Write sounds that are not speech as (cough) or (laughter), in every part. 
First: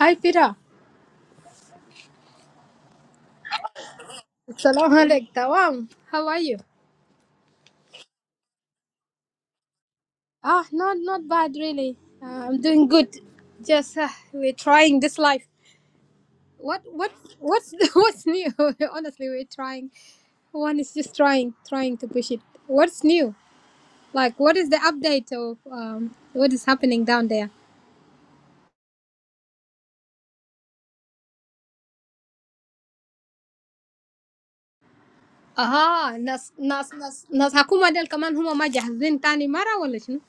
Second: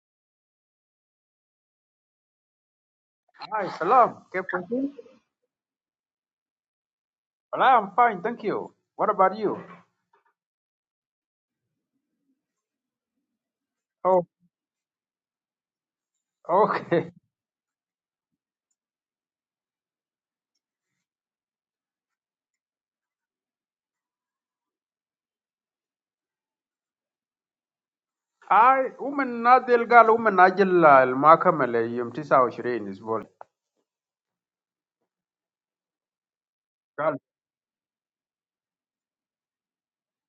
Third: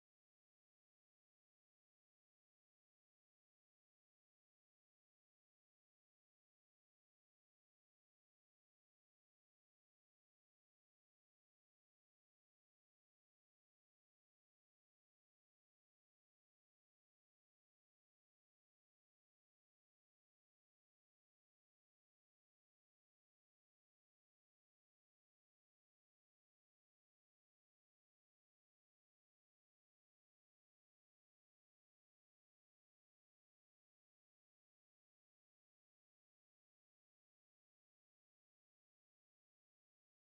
Hi, Peter. Hi, Salam. Keep Salam working? alaikum. Tawam. How are you? Well, I'm fine, thank you. What about you? Ah, not not bad really. Uh, I'm doing good. Just uh, Oh, we're trying this life. What okay. what what's (laughs) what's new? Honestly, we're trying. One is just trying, trying to push it. What's new? Like, what is the update of um, what is happening down there? (laughs) I woman Nadil Gal woman Ajil al Makamele Yum Tisa Shirin is ball. Aha, nas nas Gal nas nas hakuma del kaman huma ma jahzin tani mara wala shunu?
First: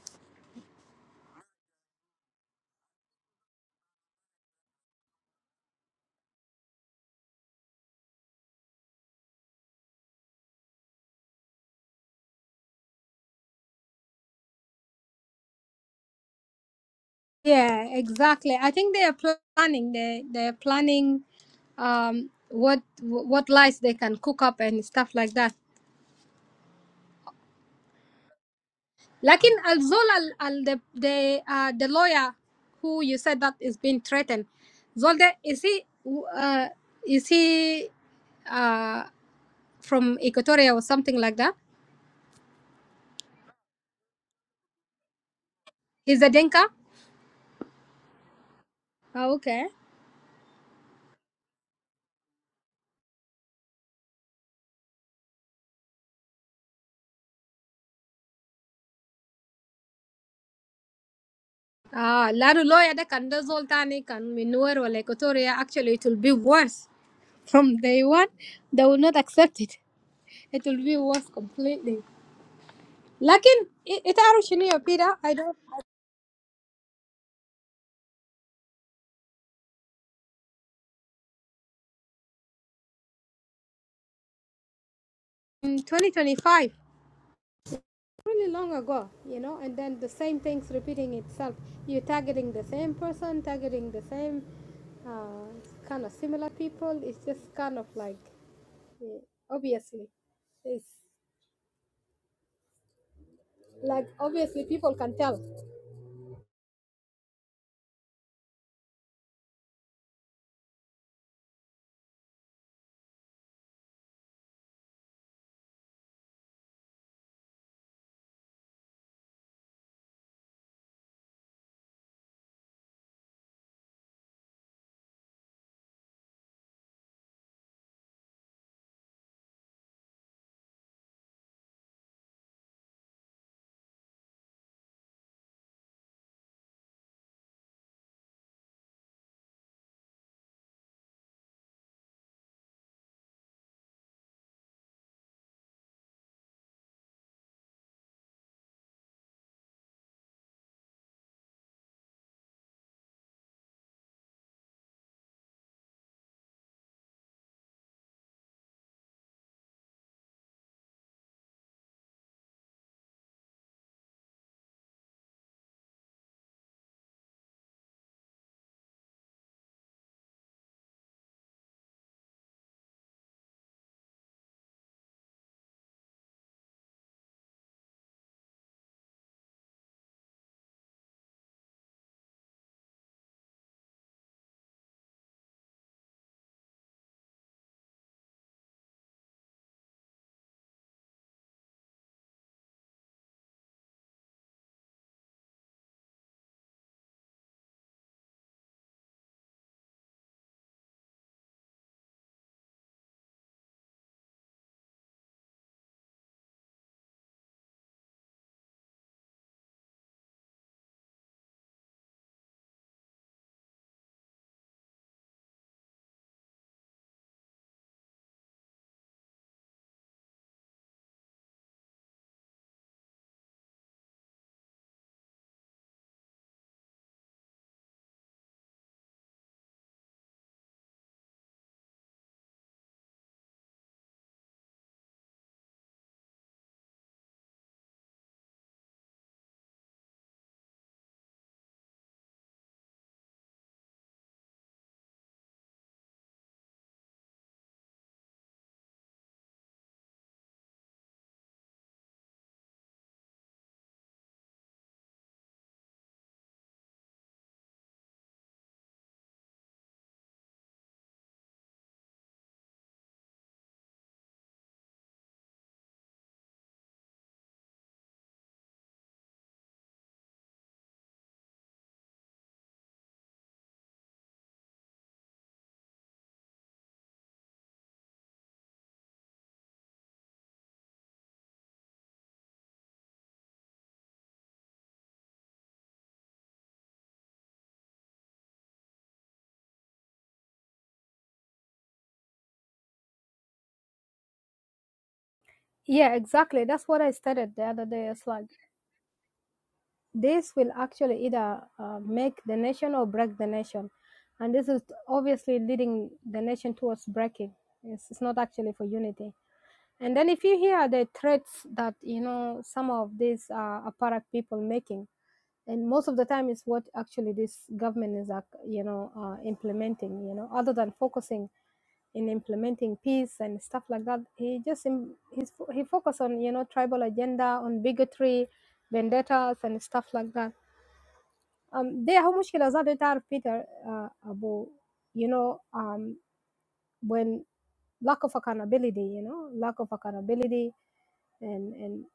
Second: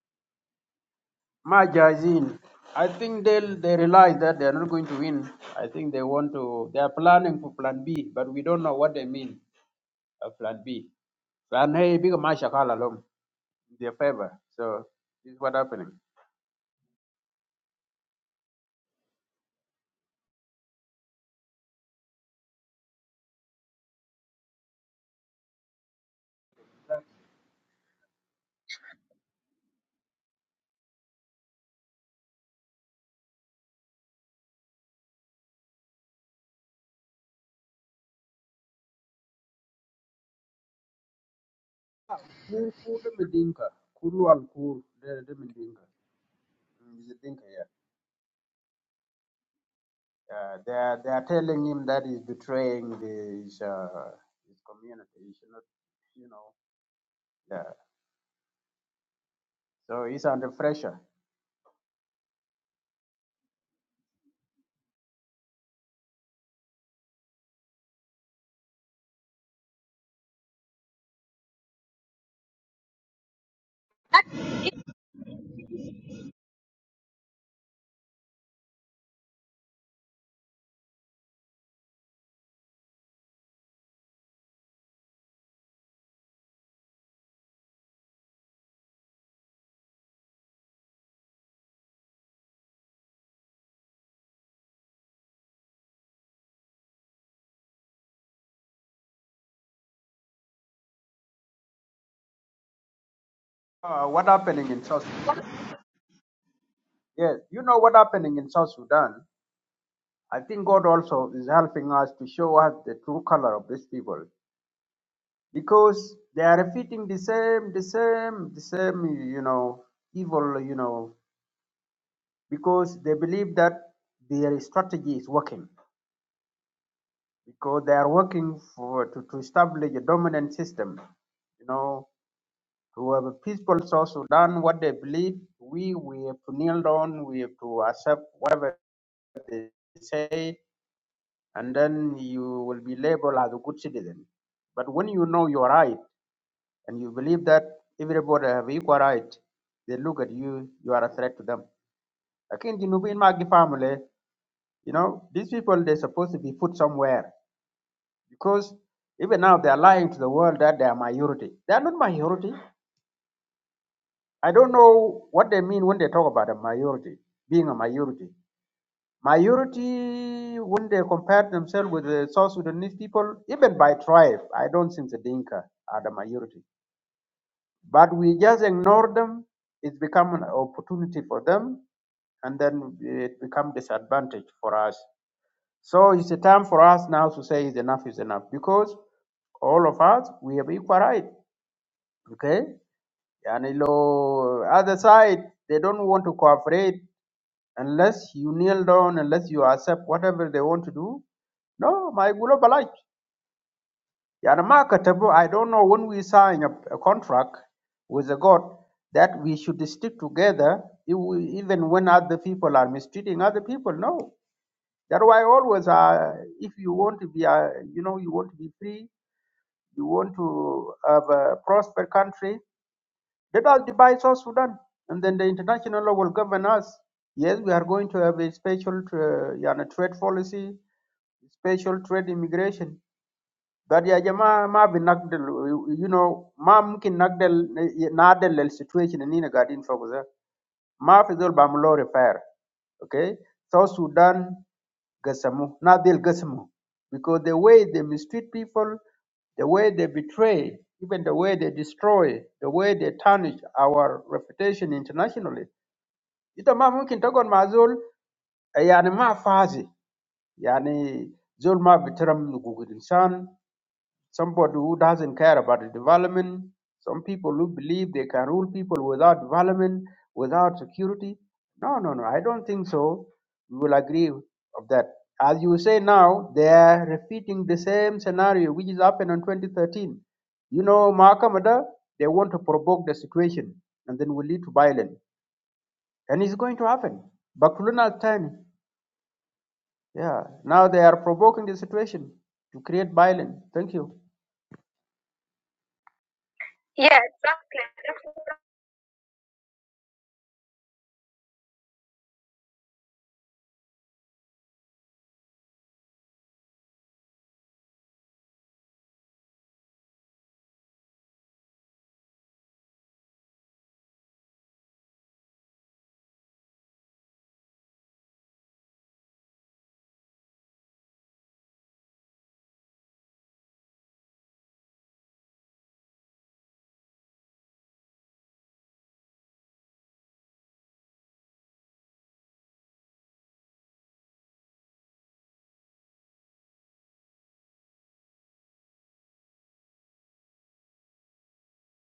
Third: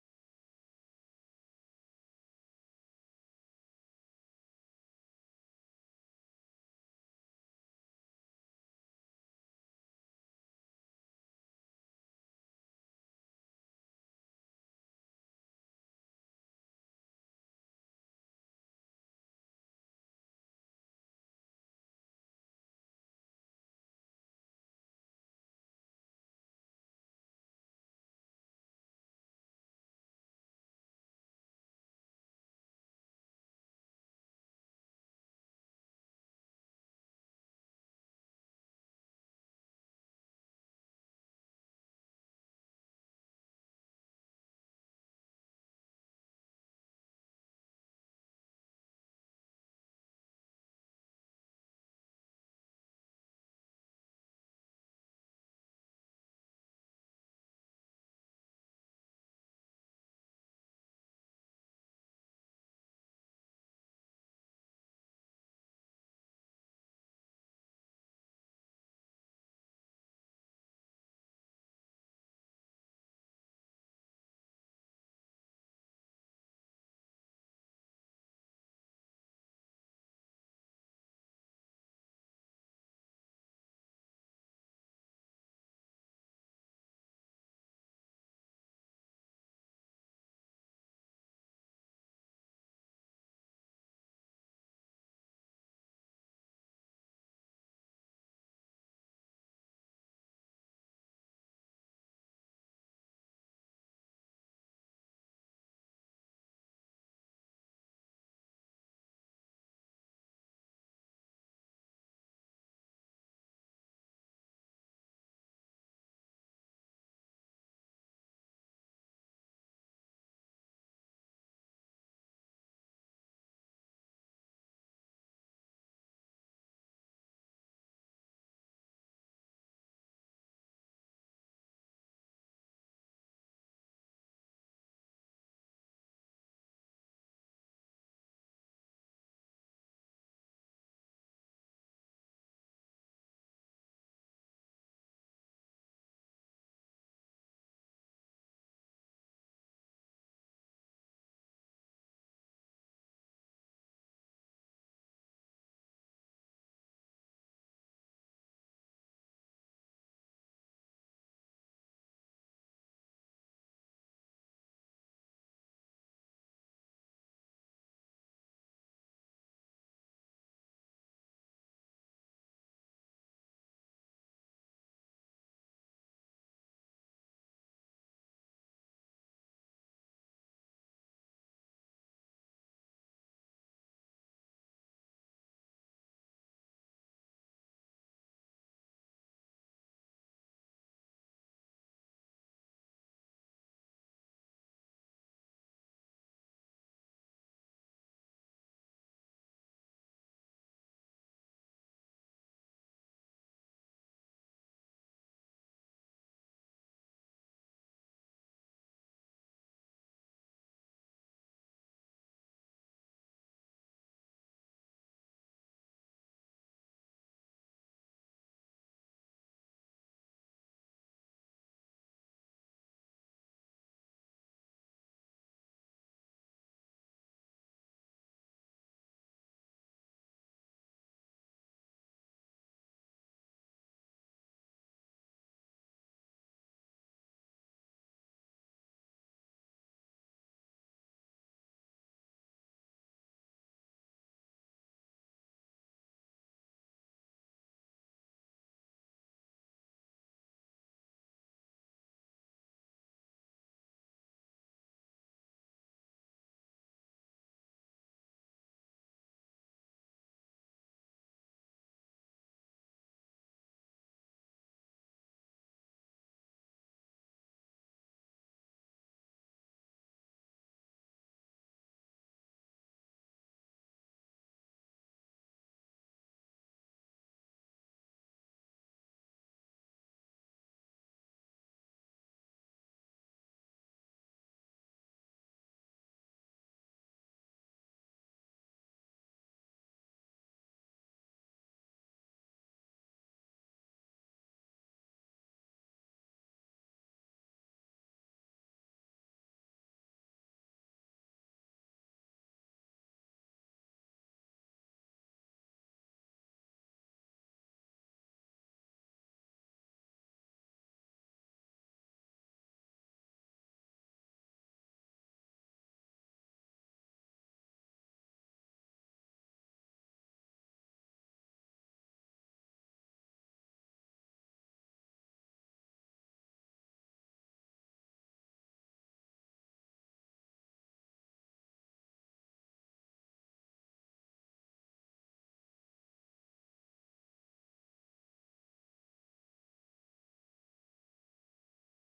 Majazin. I think they'll they realize that they're not going to win. I think they want to they are planning for plan B, but we don't know what they mean of plan B. Plan A big masha call along in their favor. So this is what happening. Yeah, exactly. I think they are planning. They they are planning um what what lies they can cook up and stuff like that. Lakin Alzol al al the the uh, the lawyer who you said that is being threatened. Zolde is he uh is he uh from Equatoria or something like that? Kulu Medinka. Kulu al Kul. They're the Dinka. Is a Denka? He's a Dinka, Yeah. Ah, okay. Uh, they are they are telling him that he's betraying his uh, his community. He should not, you know. Yeah. So he's under pressure. Ah, Laru lawyer that can do Zoltani can manure or Equatoria actually it will be worse. From day one, they will not accept it. It will be worse completely. Lakin, it it Arushinio, Peter, I don't. In 2025, really long ago, you know, and then the same thing's repeating itself. You're targeting the same person, targeting the same uh, kind of similar people. It's just kind of like, eh, obviously, it's Uh, like what obviously happening in people South? can tell. Yes, you know what happening in South Sudan. I think God also is helping us to show us the true color of these people because they are repeating the same, the same, the same, you know, evil, you know, because they believe that their strategy is working. because they are working for to, to establish a dominant system. You know, to have a peaceful South Sudan, what they believe, we we have to kneel down, we have to accept whatever they say, and then you will be labeled as a good citizen. But when you know your right and you believe that everybody have equal right, they look at you, you are a threat to them. Again, you know, in my family, you know, these people they're supposed to be put somewhere because even now they are lying to the world that they are minority. They are not minority. I don't know what they mean when they talk about a minority, being a minority. Minority, when they compare themselves with the South Sudanese people, even by tribe, I don't think the Dinka are the minority. But we just ignore them. It's become an opportunity for them, and then it becomes disadvantage for us. So it's a time for us now to say is enough is enough because all of us we have equal right. okay and lo other side they don't want to cooperate unless you kneel down unless you accept whatever they want to do no my gulo balach yani ma i don't know when we sign a, a contract with the god that we should stick together if we- even when other people are mistreating other people no that's why always uh, if you want to be uh, you know you want to be free you want to have a prosper country Let us divide South Sudan, and then the international law will govern us. Yes, we are going to have a special uh, yani, trade policy, special trade immigration. That ya jamaa ma bi you know, ma mungkin nagdel nadel el situation eh, ni na gadin faguza. Ma fi zol repair, okay? South Sudan Gassamo, not Del Gassamo. Because the way they mistreat people, the way they betray, even the way they destroy, the way they tarnish our reputation internationally. Ita ma mungkin tagon ma zol, eh, yani ma fazi, yani zol ma bitaram nugugul insan, somebody who doesn't care about the development, some people who believe they can rule people without development, without security. No, no, no, I don't think so. We will agree of that. As you say now, they are repeating the same scenario which is happened in 2013. You know, Mahakamada, they want to provoke the situation and then will lead to violence. And it's going to happen. Bakuluna time. Yeah. Now they are provoking the situation to create violence. Thank you. Yeah, exactly. That's what I Yeah, started the other day. It's exactly. like this will actually either uh, make the nation or break the nation. And this is obviously leading the nation towards breaking. It's, it's not actually for unity. And then if you hear the threats that, you know, some of these uh, apparat people making, and most of the time is what actually this government is, ac- you know, uh, implementing, you know, other than focusing in implementing peace and stuff like that, he just, im- he's, he focus on, you know, tribal agenda, on bigotry, vendettas and stuff like that um, دي هو مشكلة ذات تعرف بيتر uh, أبو you know um, when lack of accountability you know lack of accountability and and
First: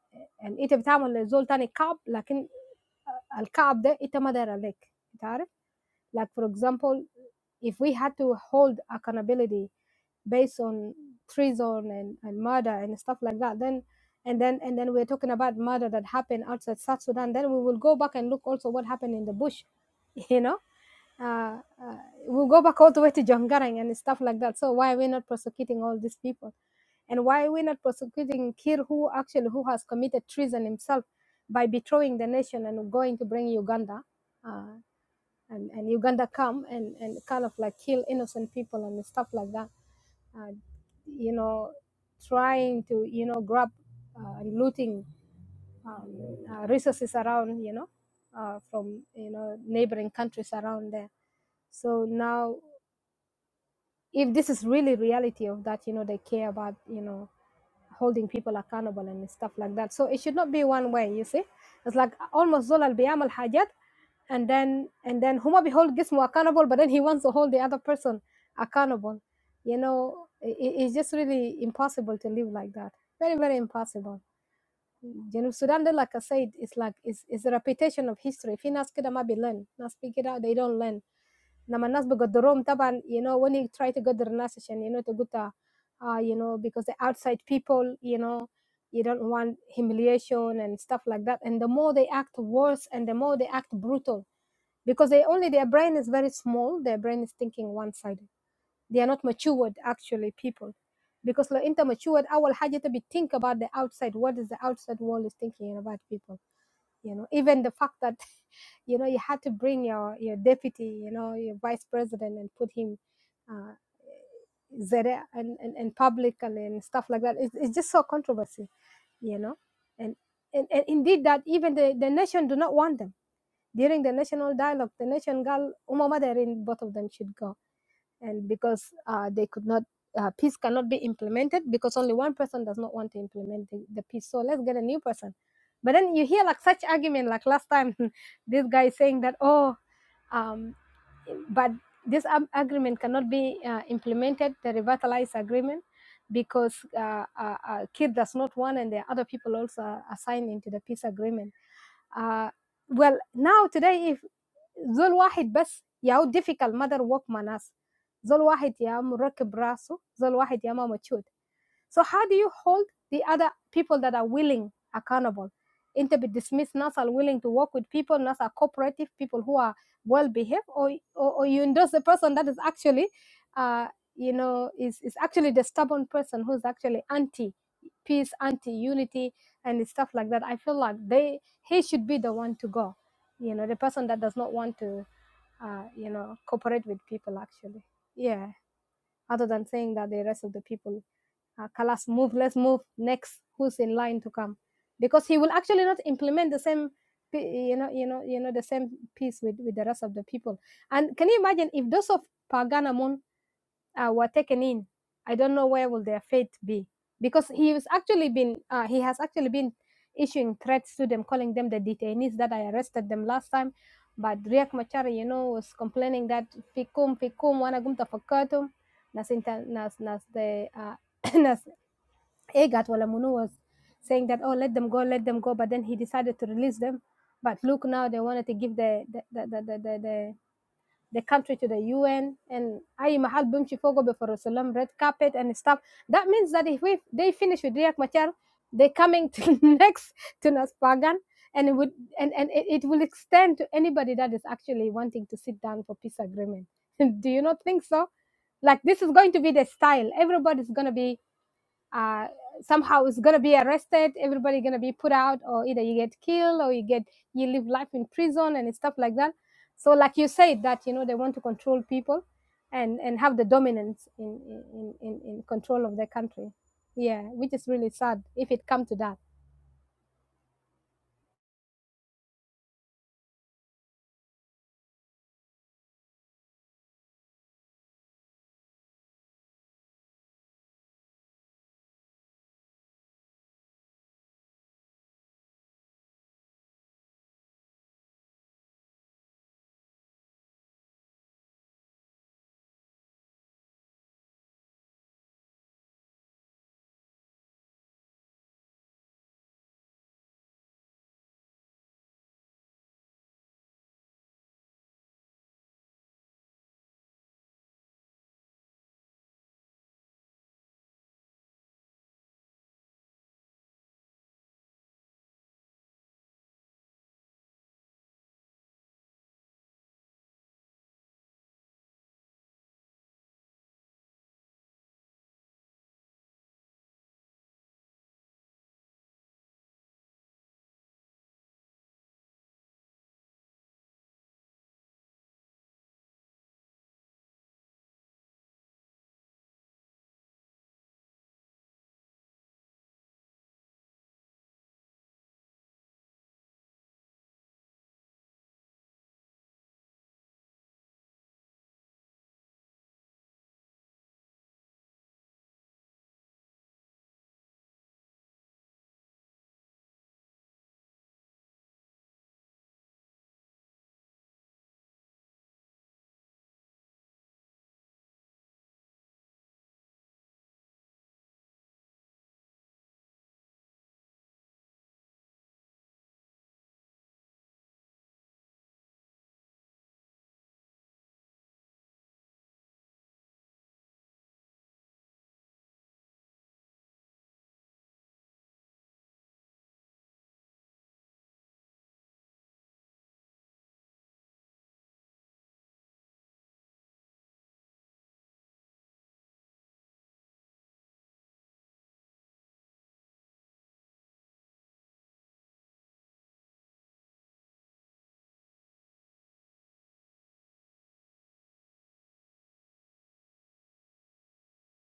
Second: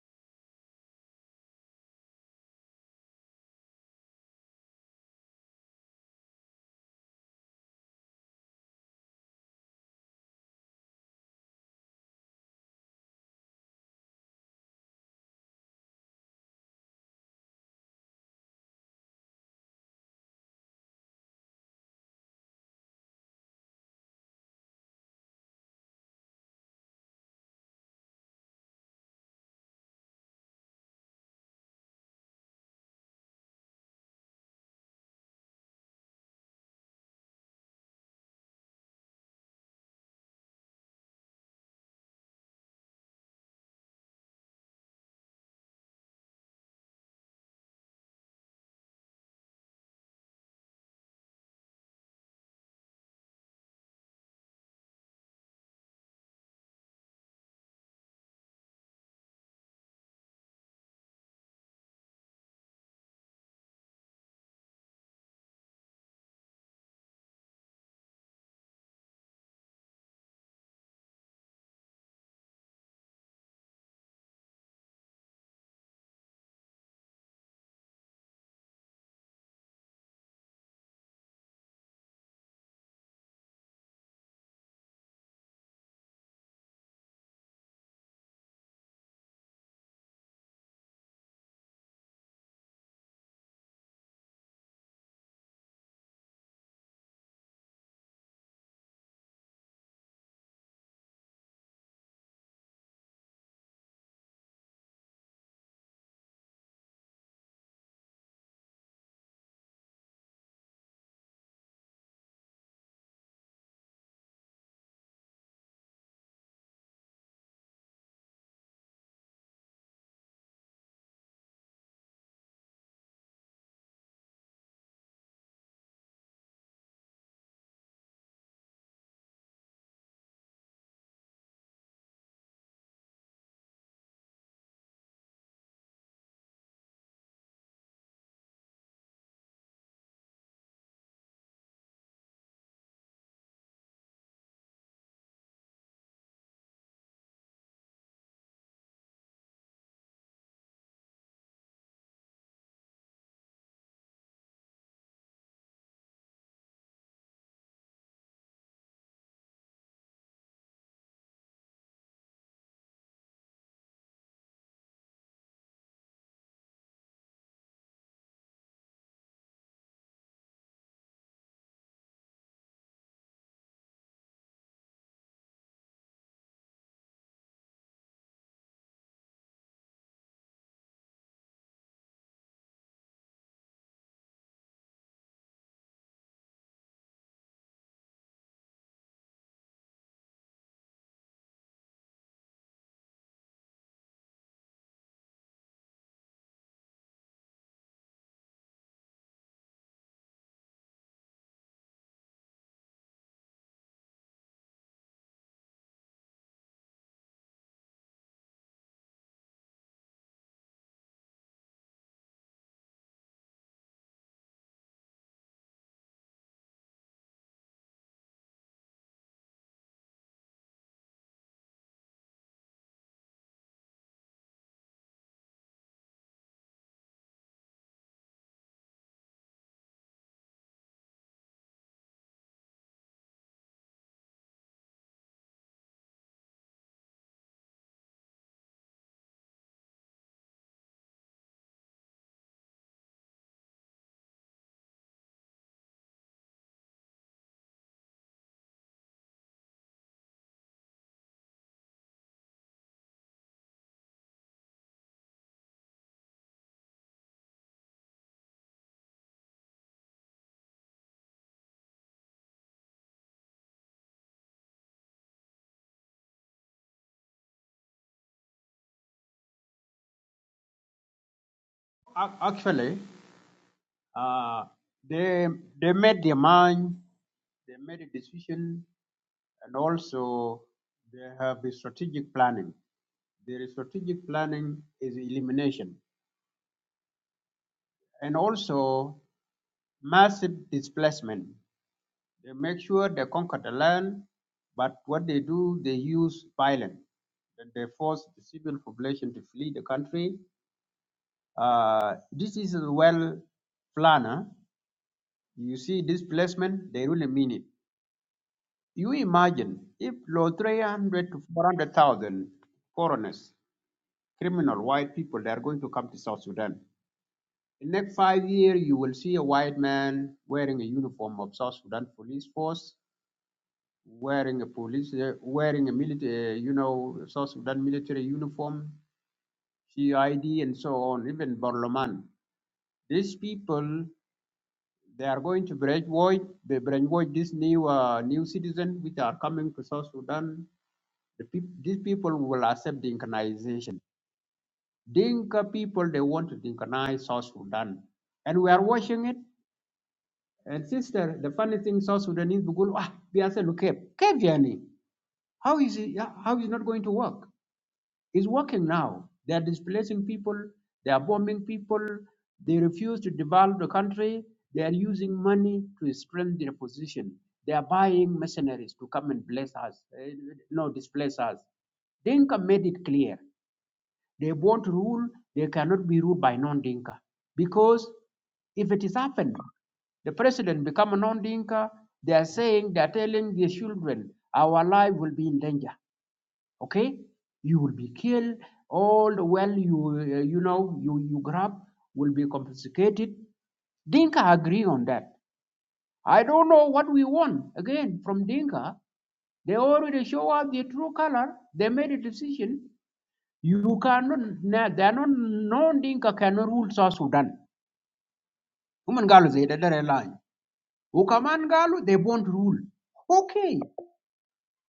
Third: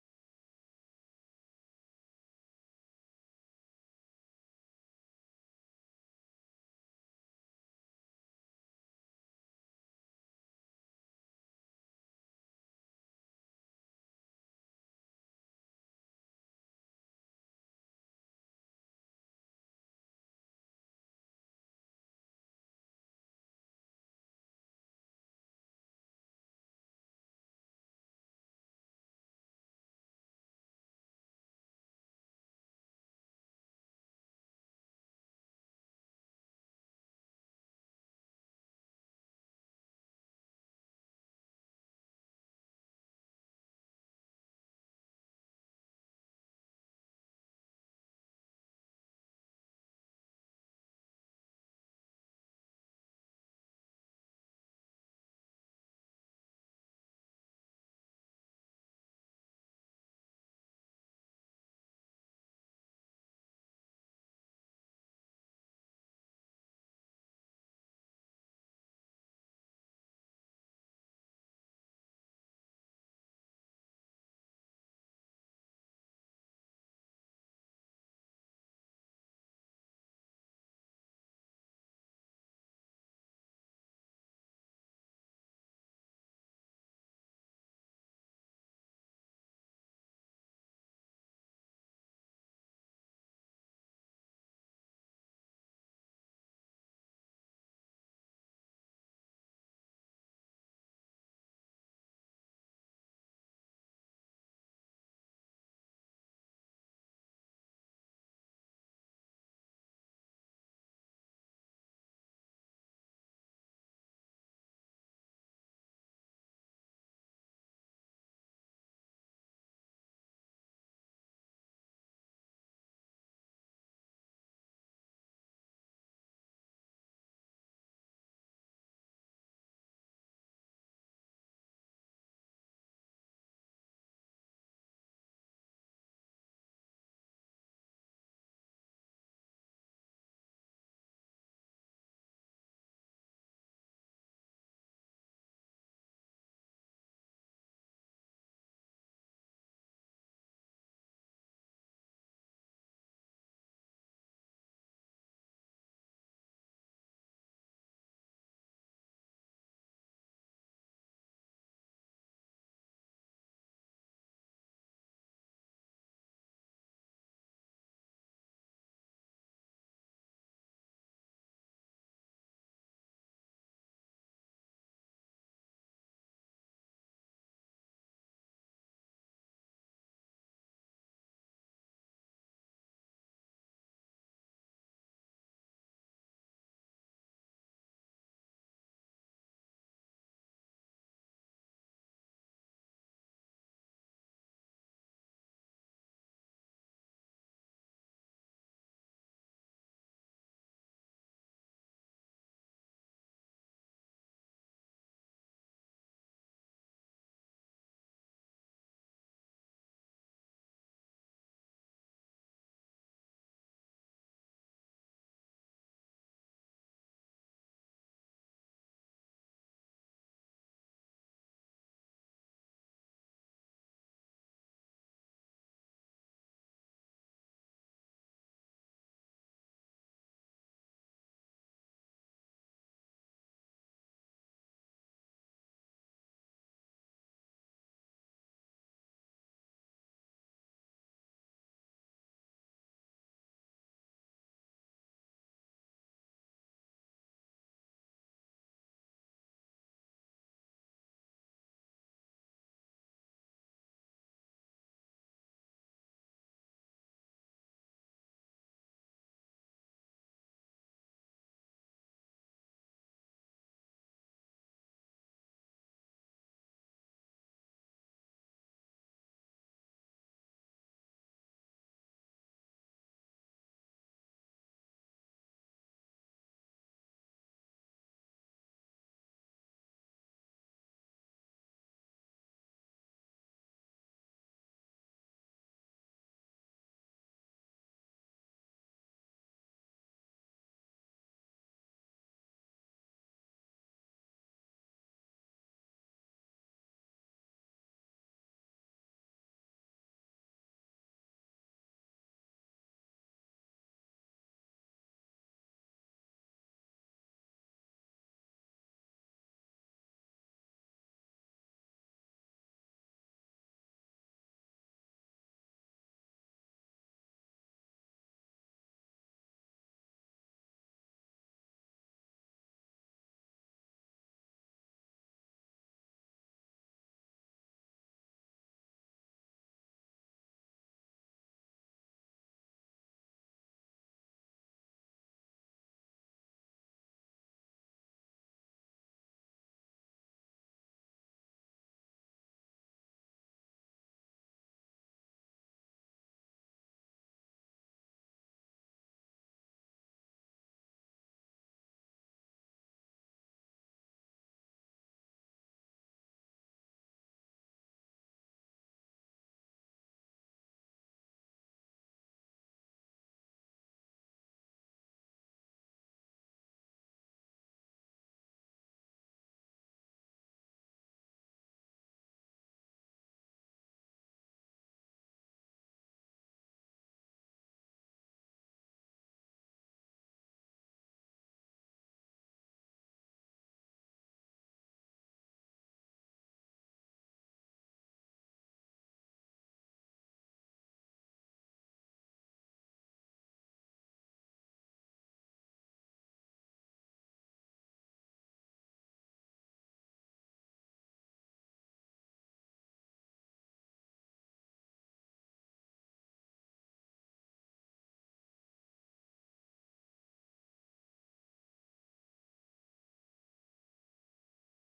and أنت بتعمل لزول تاني كعب لكن الكعب ده أنت ما داير عليك like for example, if we had to hold accountability based on treason and, and murder and stuff like that, then and then and then we're talking about murder that happened outside South Sudan, then we will go back and look also what happened in the bush, (laughs) you know. Uh, uh, we'll go back all the way to Jongarang and stuff like that. So why are we not prosecuting all these people? And why are we not prosecuting Kir, who actually who has committed treason himself by betraying the nation and going to bring Uganda? uh, and, and Uganda come and, and kind of like kill innocent people and stuff like that. Uh, you know, trying to, you know, grab uh, and looting um, uh, resources around, you know, uh, from, you know, neighboring countries around there. So now, if this is really reality of that, you know, they care about, you know, holding people accountable and stuff like that. So it should not be one way, you see. It's like almost Zolal بيعمل حاجات and then and then huma be hold gizmo accountable but then he wants to hold the other person accountable you know i it's just really impossible to live like that very very impossible you know sudan like i said it's like it's, it's the reputation of history If في ناس learn. ما speak it out, they don't learn لما الناس بيقدروهم طبعا you know when you try to go to the عشان you know تقول تا- uh, you know because the outside people you know you don't want humiliation and stuff like that and the more they act worse and the more they act brutal because they only their brain is very small their brain is thinking one sided they are not matured actually people because لو انت matured اول حاجه تبي think about the outside what is the outside world is thinking about people you know even the fact that (laughs) you know you had to bring your your deputy you know your vice president and put him uh, there and, and and public and, and stuff like that it's, it's just so controversy you know and, and and indeed that even the the nation do not want them during the national dialogue, the nation girl Umamadarin, both of them should go. And because uh, they could not, uh, peace cannot be implemented because only one person does not want to implement the, the peace. So let's get a new person. But then you hear like such argument, like last time, (laughs) this guy saying that, oh, um, but this ab- agreement cannot be uh, implemented, the revitalized agreement, because uh, uh, uh, Kir does not want, and the other people also are are signed into the peace agreement uh, well now today if. زول واحد بس يا difficult mother work مع ناس زول واحد يا مركب راسه زول واحد يا ما مجهود so how do you hold the other people that are willing accountable انت بتدسمس ناس are willing to work with people ناس are cooperative people who are well behaved or, or, or you endorse the person that is actually uh, you know is, is actually the stubborn person who's actually anti peace anti unity and stuff like that i feel like they he should be the one to go you know the person that does not want to uh, you know cooperate with people actually yeah other than saying that the rest of the people uh, kalas move let's move next who's in line to come because he will actually not implement the same you know you know you know the same piece with with the rest of the people and can you imagine if those of paganamon uh, were taken in, I don't know where will their fate be. Because he was actually been uh, he has actually been issuing threats to them, calling them the detainees that I arrested them last time. But Riek Machar, you know, was complaining that fikum fikum wana gumta fakatum nas inter nas nas the uh, (coughs) nas Egat Walamunu was saying that oh let them go let them go, but then he decided to release them. But look now they wanted to give the the the the, the, the, the country to the UN and أي محل بيمشي فوقه بيفرسوا لهم red carpet and stuff. That means that if we, they finish with Riek Machar, they coming to (laughs) next to Naspagan and it would and, and it, it will extend to anybody that is actually wanting to sit down for peace agreement. (laughs) Do you not think so? Like this is going to be the style. Everybody's gonna be uh, somehow is going to be arrested everybody going to be put out or either you get killed or you get you live life in prison and stuff like that so like you said that you know they want to control people and and have the dominance in in in, in control of their country yeah which is really sad if it come to that Ac- Actually, uh, they they made their mind, they made a decision, and also they have a strategic planning. Their strategic planning is elimination, and also massive displacement. They make sure they conquer the land, but what they do, they use violence. And they force the civil population to flee the country. Uh, this is a well planner. You see displacement, they really mean it You imagine if low 300 to 400,000 foreigners, criminal white people, they are going to come to South Sudan. In next five years, you will see a white man wearing a uniform of South Sudan police force, wearing a police, uh, wearing a military, uh, you know, South Sudan military uniform, CID, and so on, even Barloman. These people, they are going to brainwash, they brainwash these new, uh, new citizens which are coming to South Sudan The peop these people will accept Dinkanization. Dinka people, they want to Dinkanize South Sudan. And we are watching it. And sister, the funny thing, South Sudanese, بيقولوا, ah, they are saying, "Okay, كيف يعني? How is it, yeah, how is it not going to work? It's working now. They are displacing people. They are bombing people. They refuse to develop the country. They are using money to strengthen their position. They are buying mercenaries to come and bless us, eh, no, displace us. Dinka made it clear. They want to rule, they cannot be ruled by non-Dinka. Because if it is happened, the president become a non-Dinka, they are saying, they are telling their children, our life will be in danger. Okay? You will be killed, all the well you, uh, you know, you, you grab will be confiscated. Dinka agree on that. I don't know what we want. Again, from Dinka, they already show us their true color. They made a decision. You cannot, na- they are not, no Dinka cannot rule South Sudan. Women Galu, they did a line. Ukaman Galu, they won't rule. Okay,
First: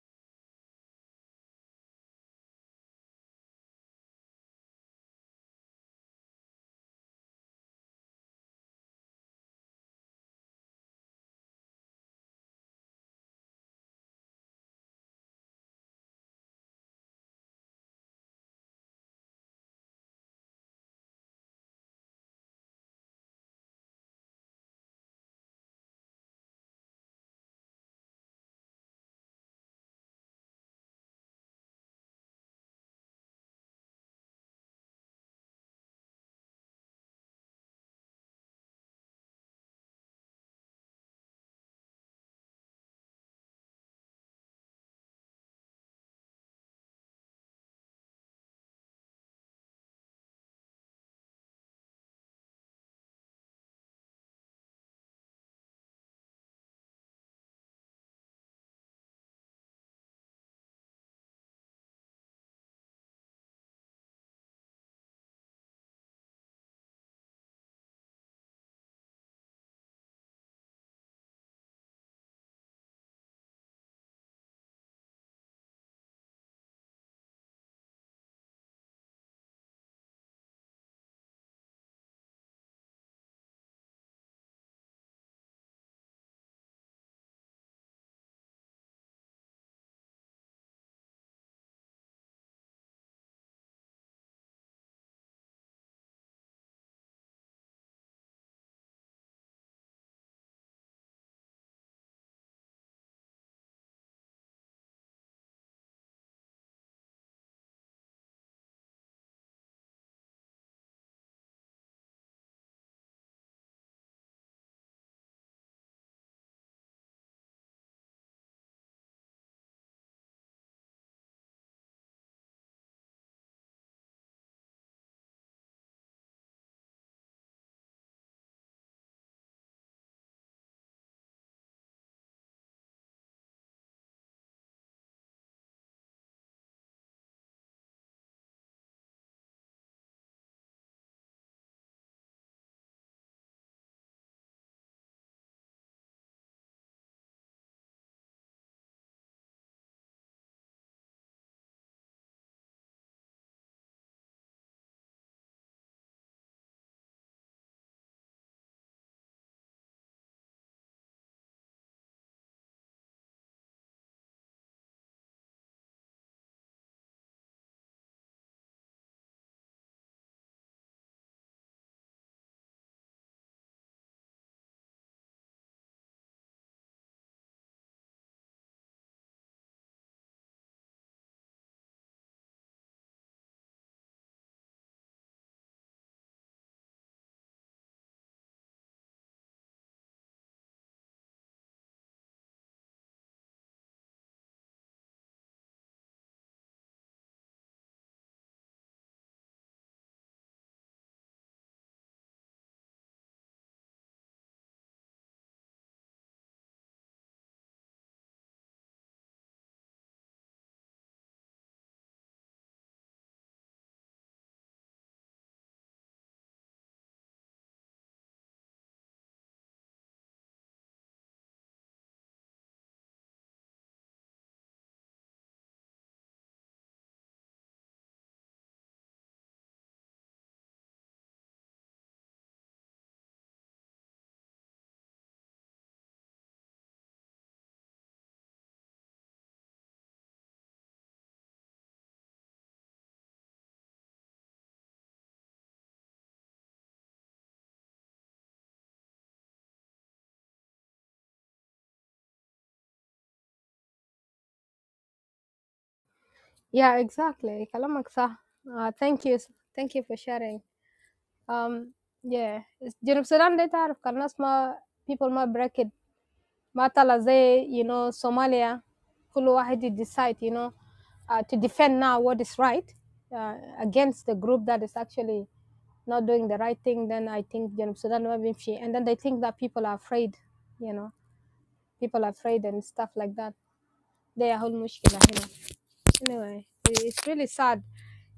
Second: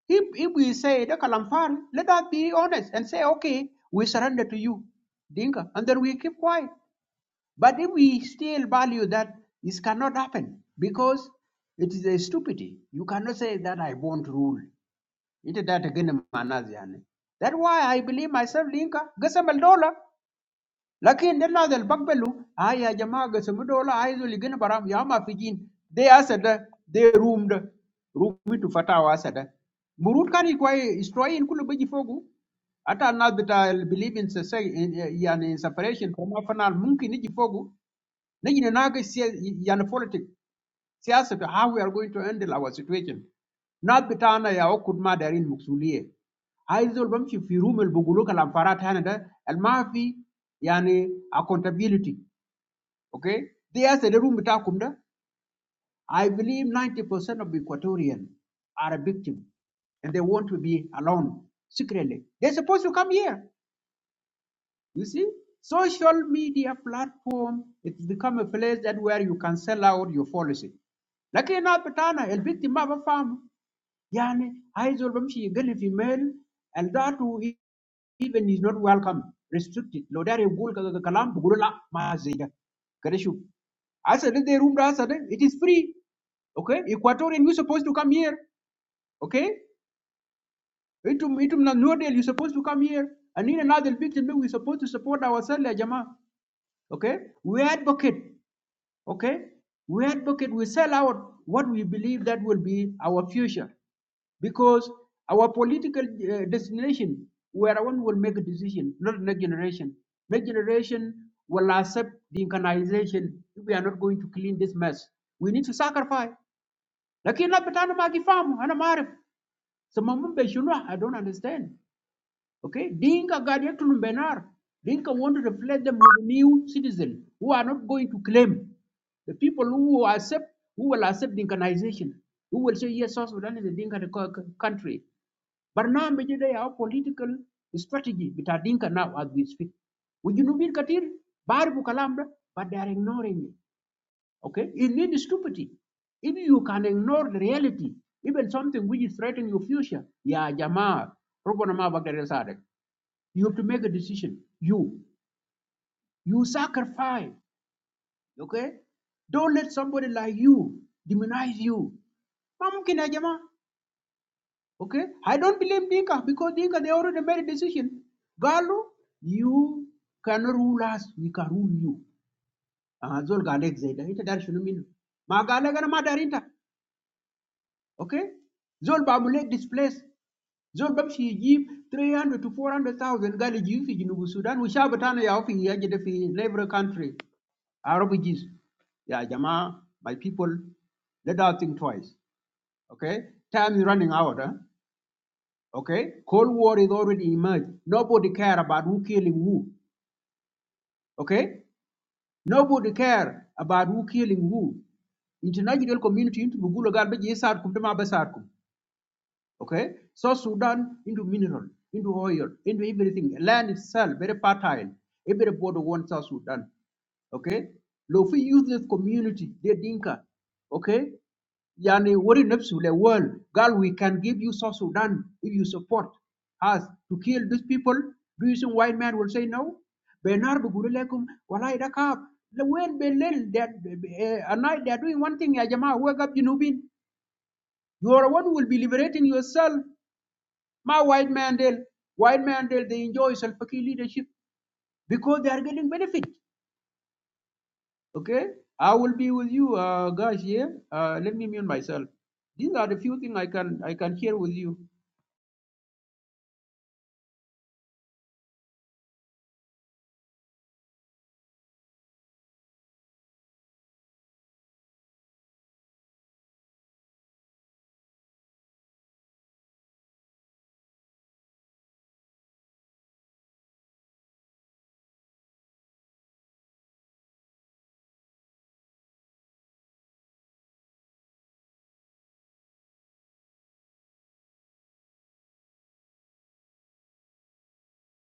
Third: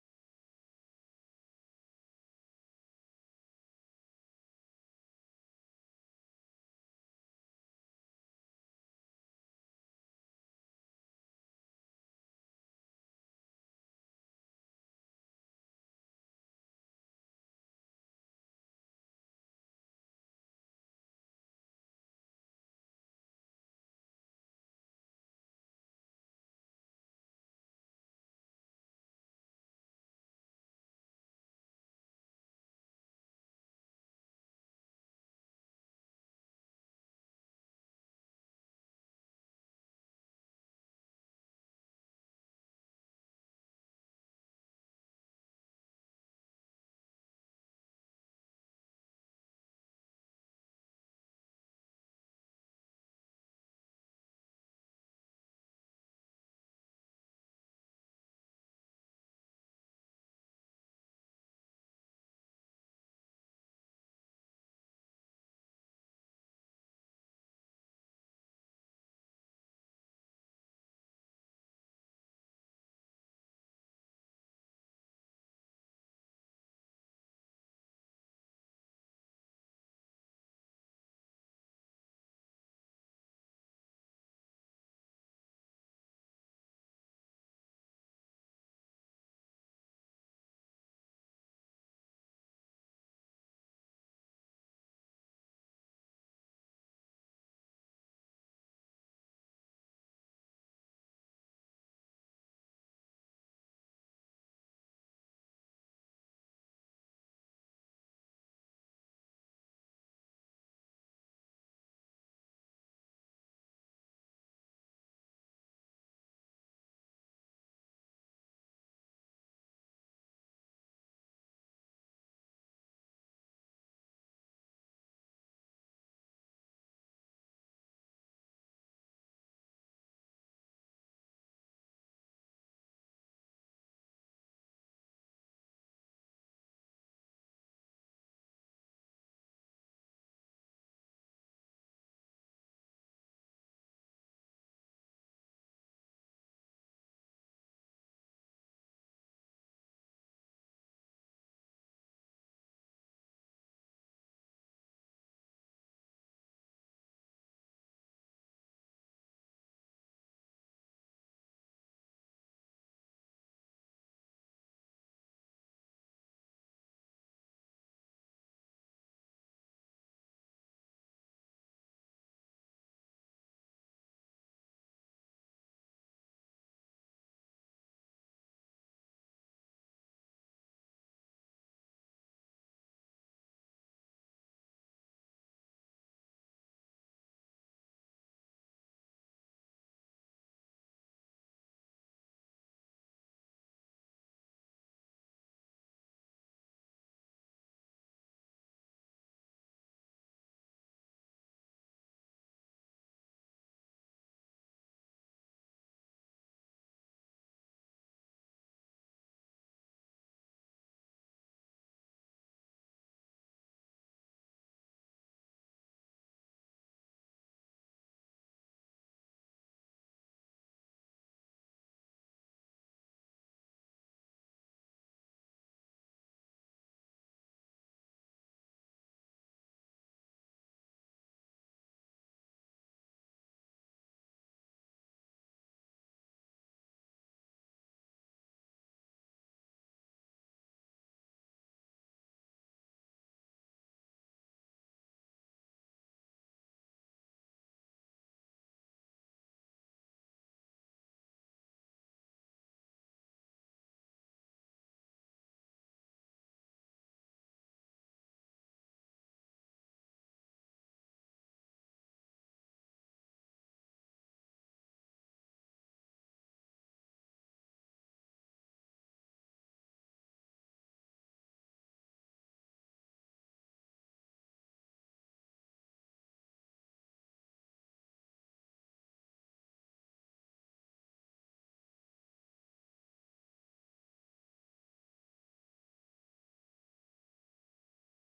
if, if we say the Kalamfari, let us be honest and say, okay, we surrender to you, Dinka, and then we keep quiet. But if we still value that, this cannot happen because it is a stupidity. You cannot say that I won't rule. It is that again, Manazian. That's why I believe myself, Dinka, Gasamal Dollar. Lakin dena del bakbelu, aya jamaa gasumu dola aizu ligina baram yama fijin. They asada, they roomed, roomed to fatawa asada. Murut kani kwa destroy in kulu beji fogu. Ata nas bita believe in, sese- in, yani in yani, separation from afanal munki niji fogu. Niji nanaga siya yani politic. Siyasa how we are going to handle our situation. Not bitana ya okud ma darin muksuliye. Haizol bamshi fi room el bugulu kalam farat hana da al mafi yani accountability. Okay? They are the room bitakum da. I believe 90% of Equatorians are a victim and they want to be alone secretly. They're supposed to come here. You see, social media platform it's become a place that where you can sell out your policy. لكن هنا بتاعنا البنت ما بفهم يعني عايز يقول بمشي يقل في ميل and that who even is not welcome restricted لو داري يقول كذا كلام بقول لا ما زي ده كده شوف هسه ده room ده هسه ده it is free okay Equatorian you supposed to come here okay itum انتم نودل you supposed to come here and in another victim we supposed to support ourselves يا جماعه okay we advocate okay we advocate we sell out what we believe that will be our future because our political uh, destination where one will make a decision not next generation next generation will accept the incarnation if we are not going to clean this mess we need to sacrifice lakini labda tano magi famu ana maarif sema mumbe shunwa i don't understand Okay, Dinka Guardian to Benar. Dinka want to reflect them with new citizens who are not going to claim the people who will accept who will accept Dinkanization, who will say yes, South Sudan is a Dinka country. But now maybe they are political strategy with Dinka now as we speak. Would you know Katir? Barbu Kalambra, but they are ignoring it. Okay, it means stupidity. If you can ignore the reality, even something which is threatening your future, yeah, Jama, Robo Nama Bakar Sadek. You have to make a decision. You, you sacrifice. Okay? Don't let somebody like you demonize you. Ma mungkin Okay? I don't blame Dinka because Dinka, they already made a decision. Galu, you cannot rule us. We can rule you. Ah, Zol galek zaida. Ita dar shunu minu. Ma galek ana ma darinta. Okay? Zol babulek displaced. Zol bamshi yijib 300 to 400,000 gali jiyu fi jinubu Sudan. Ushabatana ya ofi yaji fi neighbor country. are refugees. Yeah, Jama, my people, let us think twice. Okay? Time is running out. Huh? Okay? Cold War is already emerged. Nobody care about who killing who. Okay? Nobody care about who killing who. International community into Bugula garbage Sarkum Dama Basarkum. Okay? So Sudan into mineral, into oil, into everything. Land itself, very fertile. Everybody wants South Sudan. Okay? Lofi useless community, they dinka. Okay? Yani worry nafs the world. God, we can give you South Sudan if you support us to kill these people. Do you think white man will say no? Benar begulu lekum walai dakab. The world belil that uh, at night they are doing one thing. Ya wake up, Junubin. You are one who will be liberating yourself. My white man, they white man, they, they enjoy self-fakir leadership because they are getting benefit. Okay, I will be with you, uh, guys. Here, uh, let me mute myself. These are the few things I can I can share with you. yeah exactly kalamak sa uh, thank you thank you for sharing um yeah it's- junub sudan they تعرف كان ناس ما people ما break it matala zay, you know, Somalia, Kulu Wahidi decide, you know, uh, to defend now what is right uh, against the group that is actually not doing the right thing, then I think Janub Sudan will be free. And then they think that people are afraid, you know, people are afraid and stuff like that. They are whole mushkila here. Anyway, it's really sad.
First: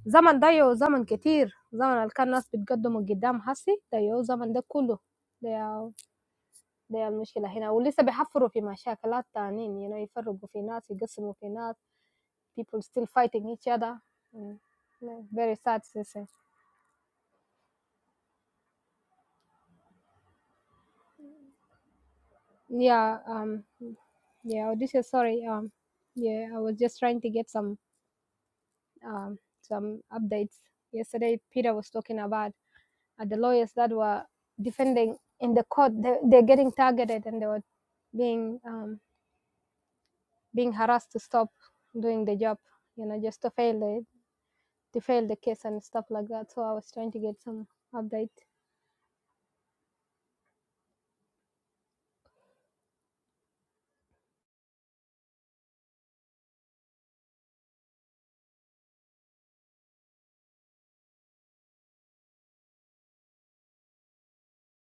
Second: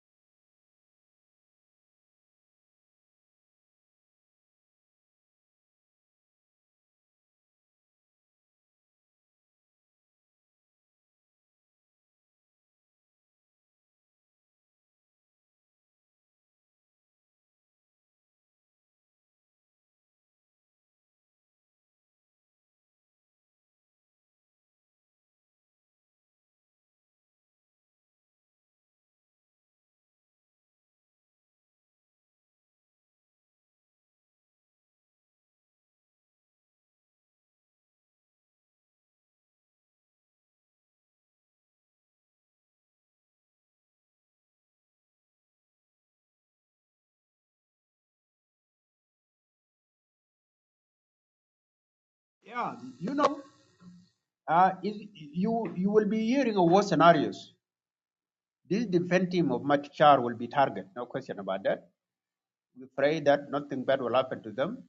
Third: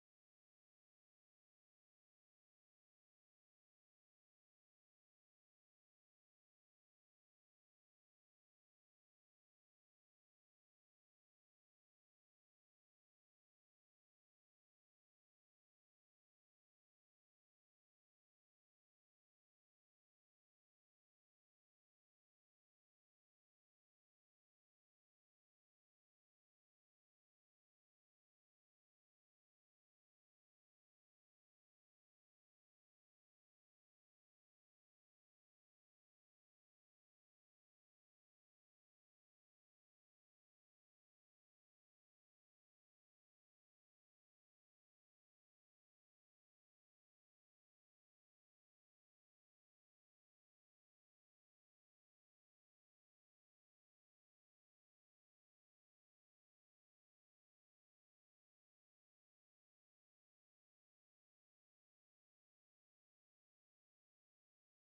Zaman dayo zaman زمن zaman زمن اللي كان الناس بتقدموا قدام هسي ده يو زمن ده دي المشكلة هنا ولسه بيحفروا في مشاكلات تانيين you know يفرقوا في ناس يقسموا في ناس people still fighting each other Mm. Yeah, very sad to say yeah um yeah oh, this is sorry um yeah I was just trying to get some um some updates yesterday Peter was talking about uh, the lawyers that were defending in the court they, they're getting targeted and they were being um being harassed to stop doing the job you know just to fail the, they filed the case and stuff like that. So I was trying to get some update. Yeah, you know, uh, is, you you will be hearing of war scenarios. This defense team of Machar will be target. No question about that. We pray that nothing bad will happen to them.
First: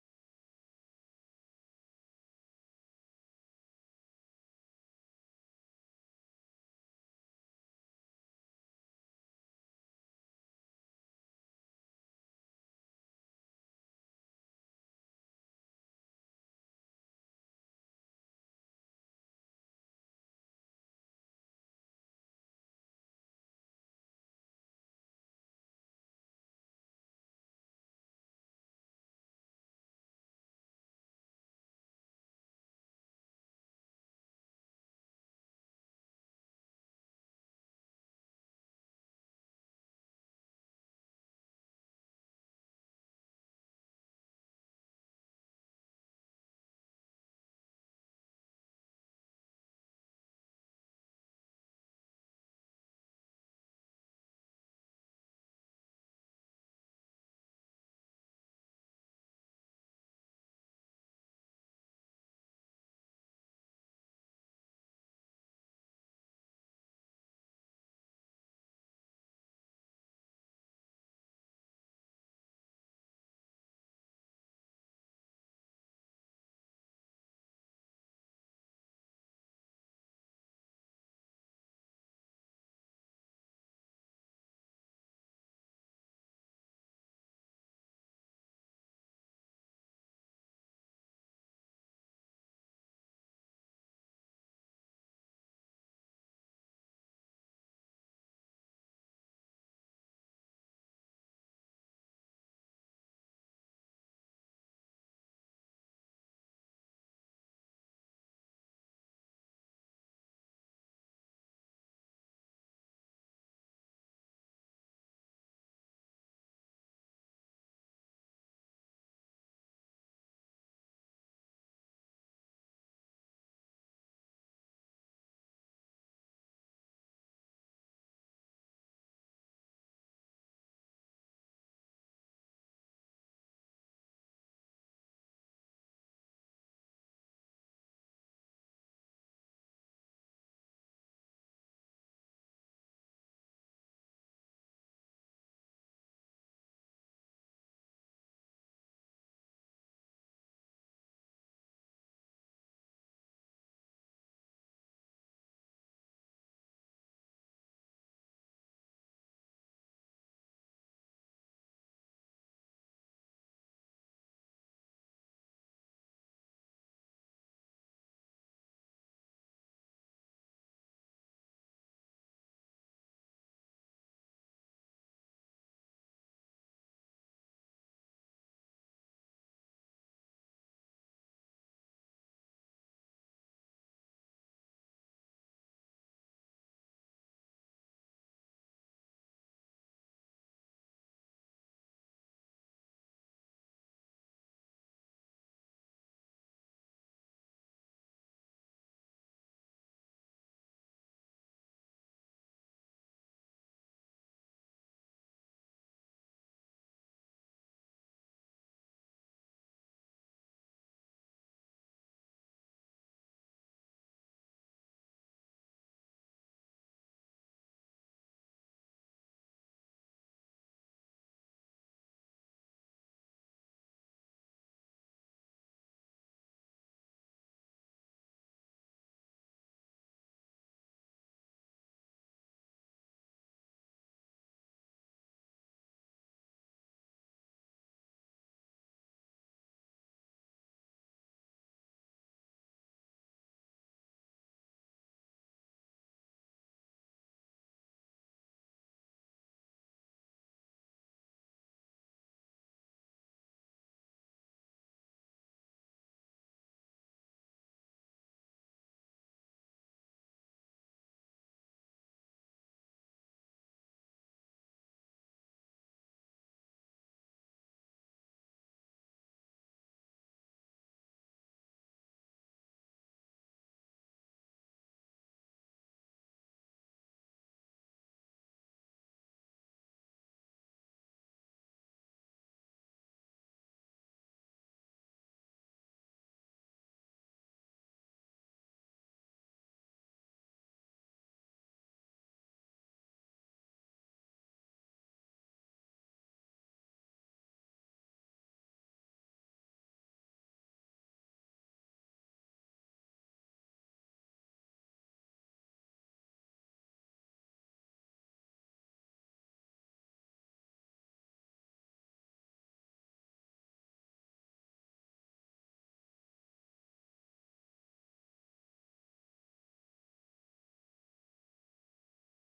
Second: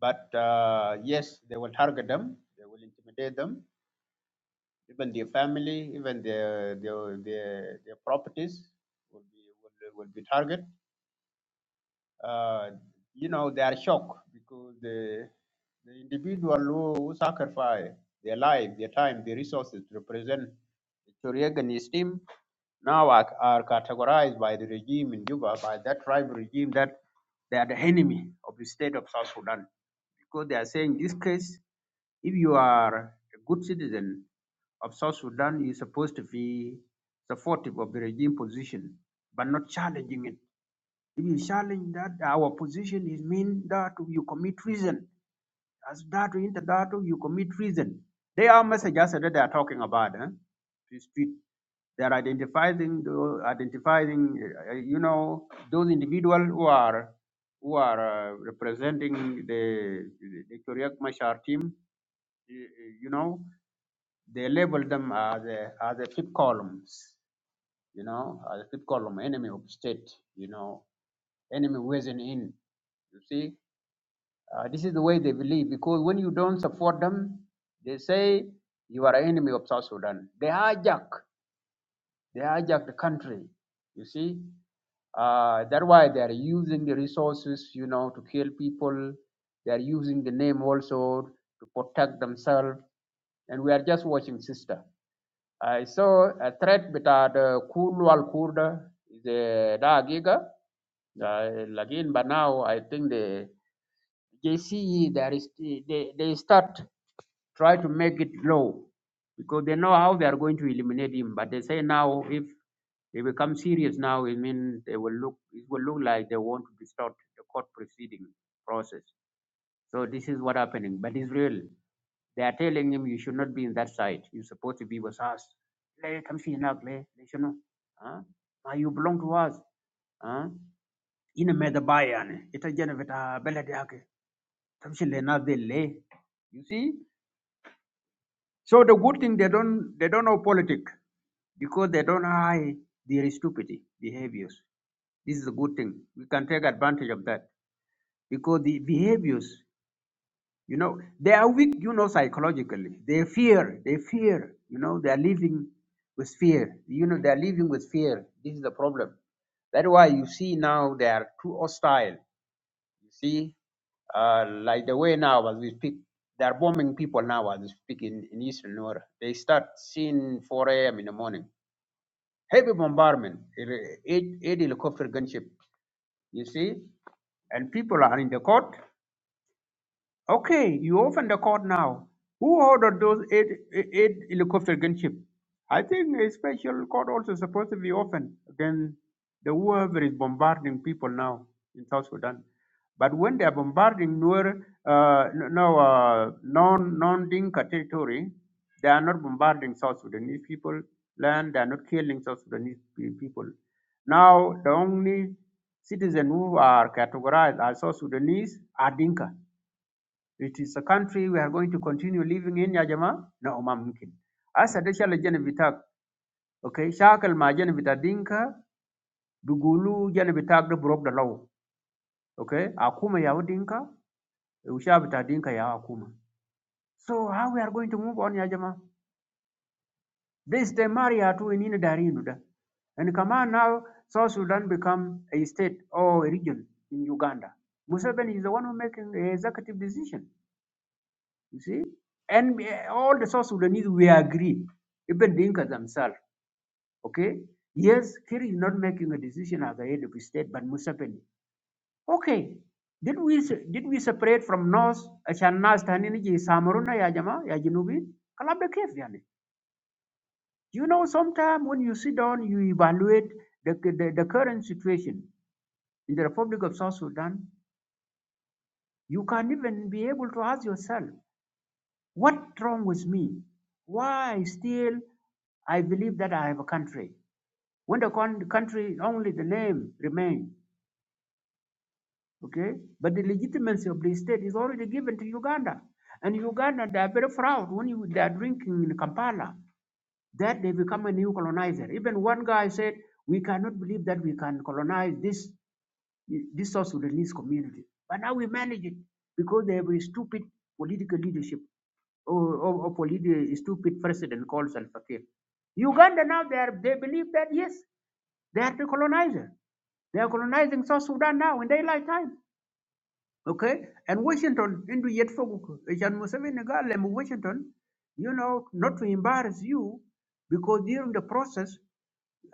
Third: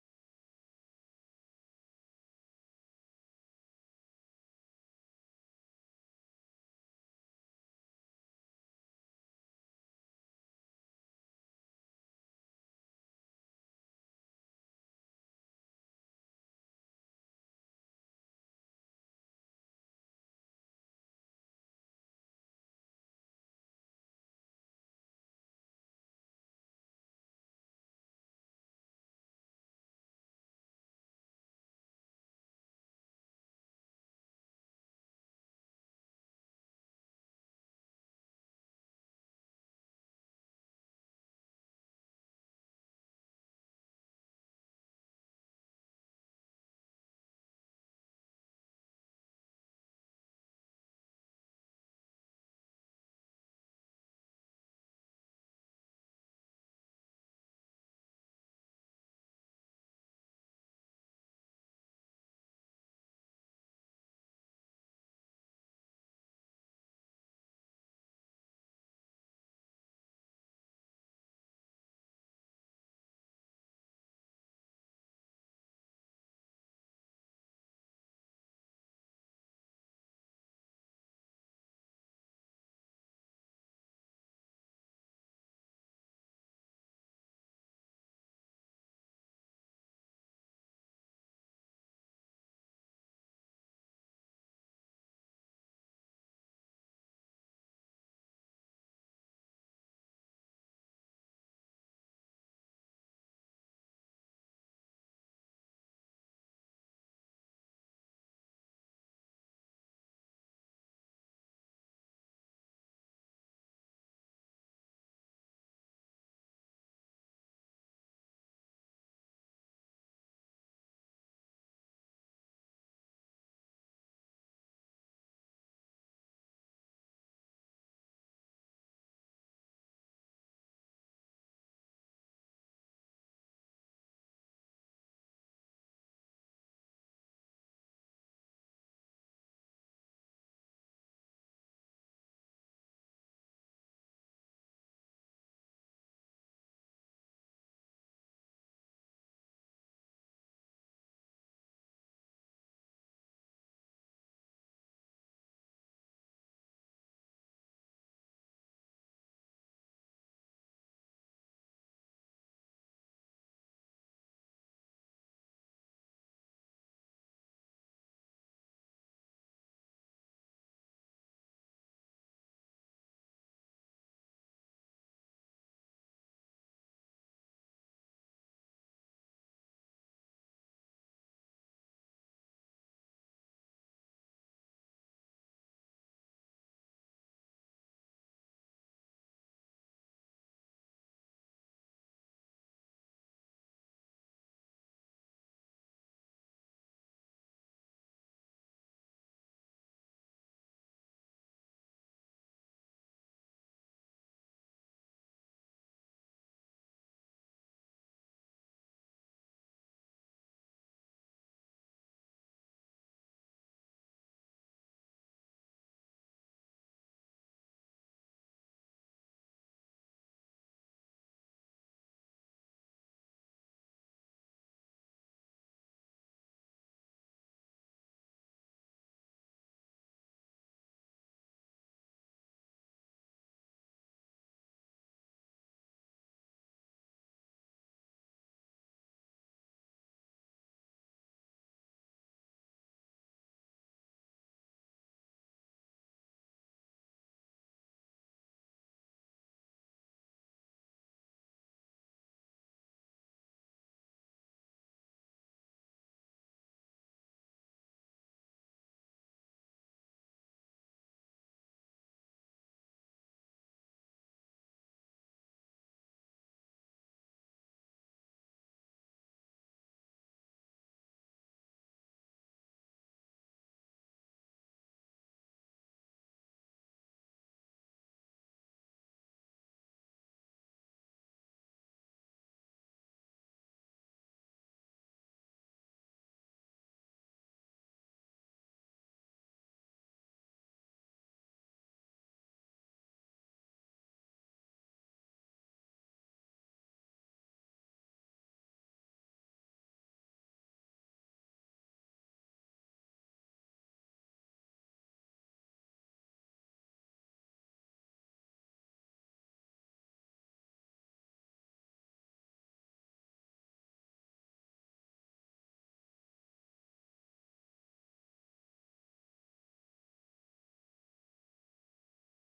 But uh, yes, they will target them. They will intimidate them. Even their family, even their their their, their properties will be will, will be target. Uh, you know, they are shocked because the, the individual who, who sacrifice their life, their time, their resources to represent Choriag and his team now are, are categorized by the regime in Juba, by that tribal regime, that they are the enemy of the state of South Sudan. Because they are saying, in this case, if you are a good citizen of South Sudan, you're supposed to be supportive of the regime position, but not challenging it. If you challenge that our position is mean that you commit treason. As that in that you commit treason. They are messages that they are talking about. Eh? To speak. They are identifying the identifying uh, you know those individuals who are who are uh, representing the the Korean Mashar team. You, you know they label them as a, as a fifth columns. You know as a fifth column enemy of state. You know enemy wasn't in. You see, uh, this is the way they believe because when you don't support them, they say you are an enemy of South Sudan. They hijack, they hijack the country. You see, uh, that's why they are using the resources, you know, to kill people. They are using the name also to protect themselves. And we are just watching, sister. I saw a threat with uh, the Kulu al Kurda, the Dagiga, uh, again, but now I think the. JCE, there is, they, they start try to make it low because they know how they are going to eliminate him. But they say now if they become serious now, it means they will look, it will look like they want to distort the court proceeding process. So this is what happening, but it's real. They are telling him you should not be in that side. You're supposed to be with us. Let come see now, let lay, you know. Huh? you belong to us. Huh? In a medabayan, ita jana vita beladi Tamshil le they lay. You see? So the good thing they don't they don't know politics because they don't hide their stupid behaviors. This is a good thing. We can take advantage of that. Because the behaviors, you know, they are weak, you know, psychologically. They fear, they fear, you know, they are living with fear. You know, they are living with fear. This is the problem. That's why you see now they are too hostile You see, uh, like the way now as we speak, they're bombing people now as we speak in, in Eastern Nora. They start seeing 4 a.m. in the morning. Heavy bombardment, eight, eight helicopter gunship, you see, and people are in the court. Okay, you open the court now. Who ordered those eight, eight helicopter gunship? I think a special court also supposed to be open against the whoever is bombarding people now in South Sudan. But when they are bombarding Nuer, uh, no, no, uh, non, non-Dinka territory, they are not bombarding South Sudanese people, land, they are not killing South Sudanese pe- people. Now, the only citizens who are categorized as South Sudanese are Dinka. It is a country we are going to continue living in ya jamaa na umam mkin. Asa de shal jene bitak. Okay, shakal ma jene bita dinka bigulu jene bitak de broke the law. Okay, akuma ya dinka usha bita dinka ya akuma. So how we are going to move on ya jamaa? This de maria tu inine darinu da. And Kama now, South Sudan become a state or a region in Uganda. Museveni is the one who making the executive decision. You see? And eh, all the South Sudanese, we agree, even Dinka themselves. Okay? Yes, Kir is not making a decision as the head of his state, but Museveni. Okay. Did we did we separate from North Shanas Tanini Samaruna Yajama Yajinubi? Kalabda Kef Yani. You know, sometimes when you sit down, you evaluate the, the, the current situation in the Republic of South Sudan, you can't even be able to ask yourself What wrong with me? Why still I believe that I have a country when the con- country only the name remain? Okay, but the legitimacy of the state is already given to Uganda, and Uganda they are very proud when you, they are drinking in Kampala that they become a new colonizer. Even one guy said, "We cannot believe that we can colonize this this South Sudanese community," but now we manage it because they have a stupid political leadership. Of or lead a stupid president called Salva Kiir. Uganda now they are, they believe that yes, they are the colonizer. They are colonizing South Sudan now in daylight time. Okay? And Washington, into yet for Museveni Washington, you know, not to embarrass you because during the process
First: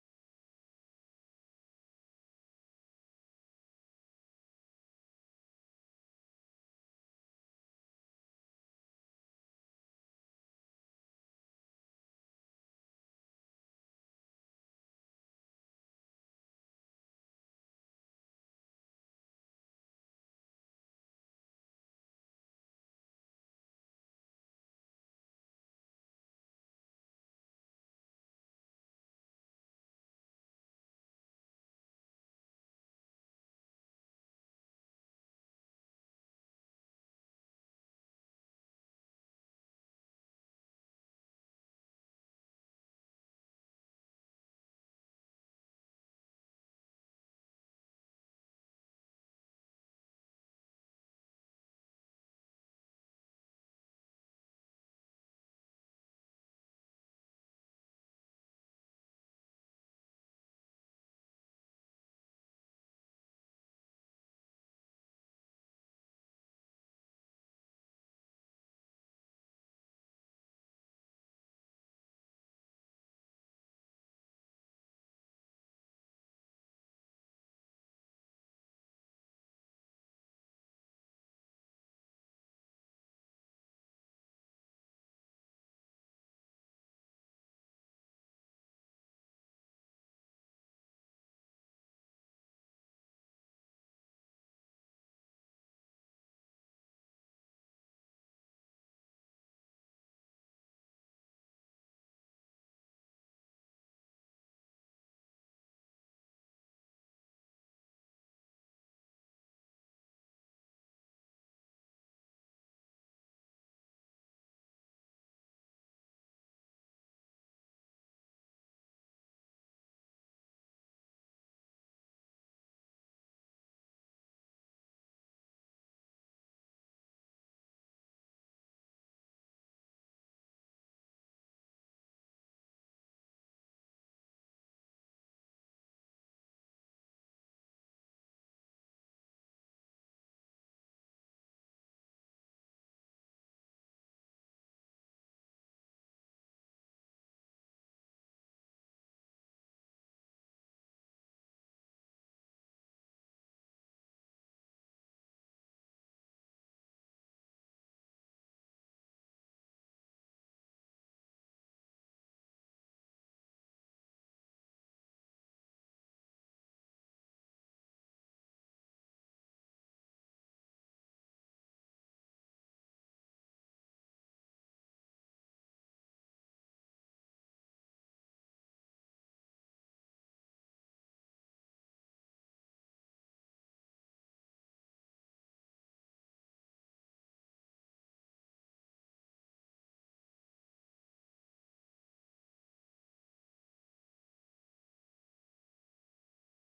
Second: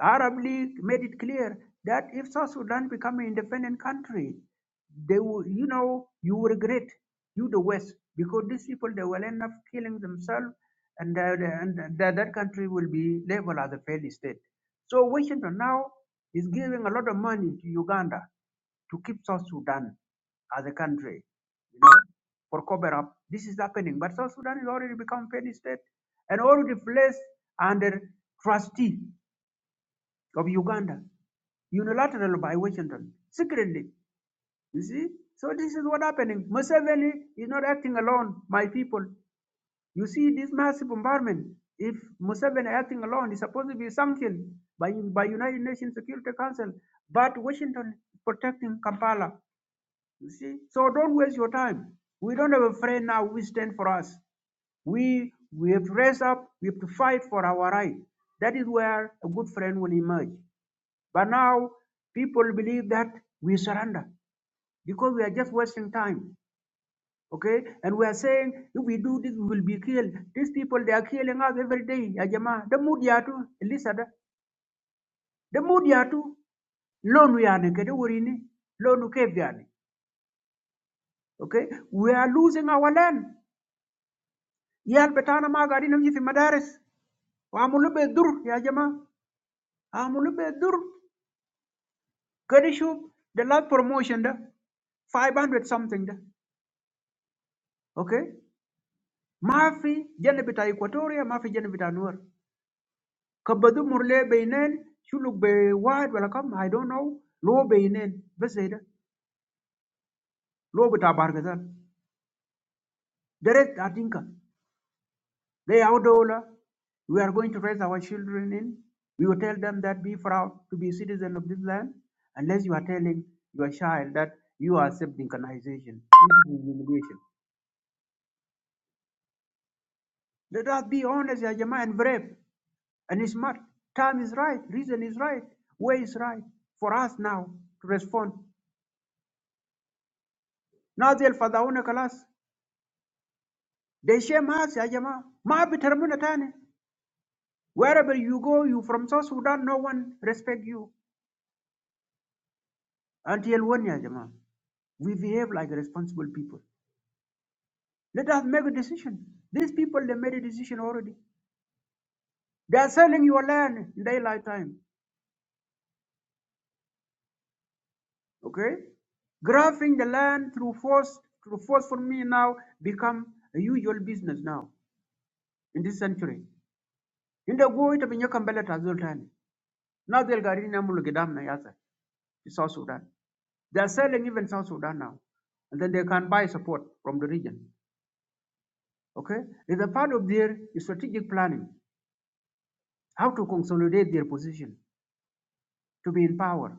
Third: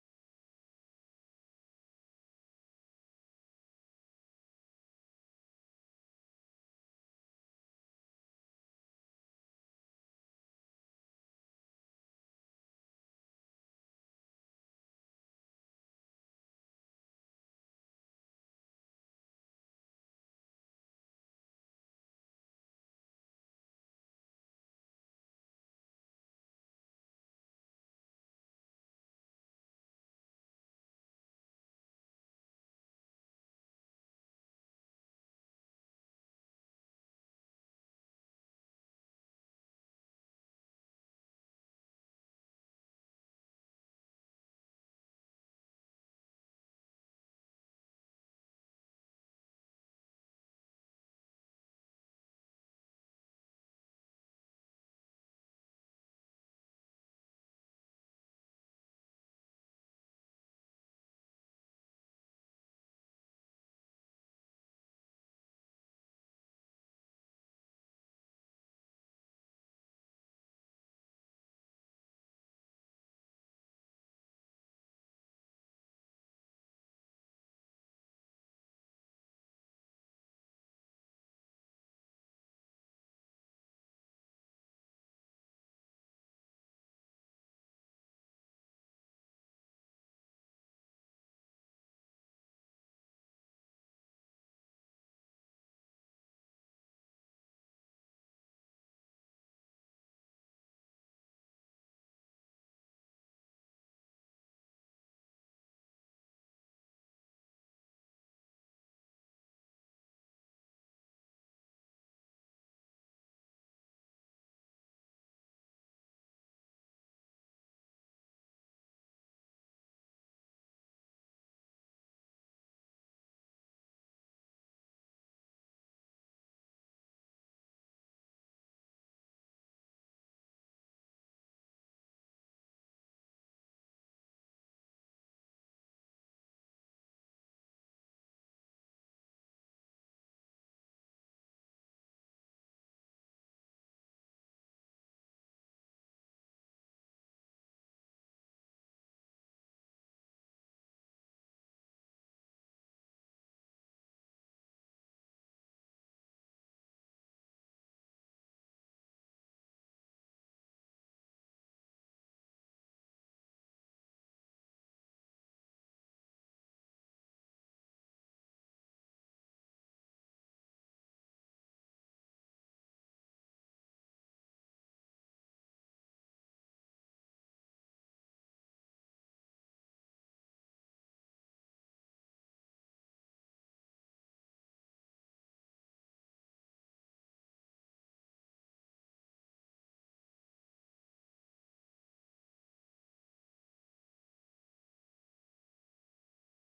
Arab League made it clear that if South Sudan become an independent country, they will, you know, you will regret you the West because these people they will end up killing themselves, and that, and that, that country will be labeled as a failed state. So Washington now is giving a lot of money to Uganda to keep South Sudan as a country, you know, for cover up. This is happening, but South Sudan is already become failed state and already placed under trustee of Uganda, unilateral by Washington, secretly. You see? So this is what happening. Museveni is not acting alone, my people. You see this massive bombardment. If Museveni acting alone, is supposed to be sanctioned by, by United Nations Security Council. But Washington is protecting Kampala. You see? So don't waste your time. We don't have a friend now who stand for us. We we have to raise up, we have to fight for our right. That is where a good friend will emerge. But now people believe that we surrender because we are just wasting time. Okay? And we are saying if we do this, we will be killed. These people they are killing us every day. ya jamaa. The mood yatu, da. The mood yatu. Loan we are naked, urini. Loan cave yani. Okay? We are losing our land. Yal betana magari nam yifi madaris. Amulube dur, ya jamaa. Amulube dur. Kadishu, the last promotion da. 500 something da. Okay? Mafi jana bita Equatoria, mafi jana bita Nuer. Kabadu murle beinen, shuluk be wide welcome, I don't know. Lo beinen, beseda. Lo bita bargazal. Direct atinka. They outdola. We are going to raise our children in. We will tell them that be proud to be citizen of this land. Unless you are telling your child that you are accepting colonization. This is humiliation. Let us be honest, ya Jama'ah, and brave and smart. Time is right, reason is right, way is right for us now to respond. Nazi al-Fadhauna Kalas, they shame us, ya Jama'ah. Ma bitarabuna tani. Wherever you go, you from South Sudan, no one respect you. Until when, ya Jama'ah? We behave like responsible people. Let us make a decision. These people, they made a decision already. They are selling your land in daylight time. Okay? Grabbing the land through force through force for me now become a usual business now in this century. In the go ita binya kambele tazul tani. Now they'll gari na mulu gidam to South Sudan. They are selling even South Sudan now. And then they can buy support from the region. Okay? It's a part of their strategic planning, how to consolidate their position to be in power.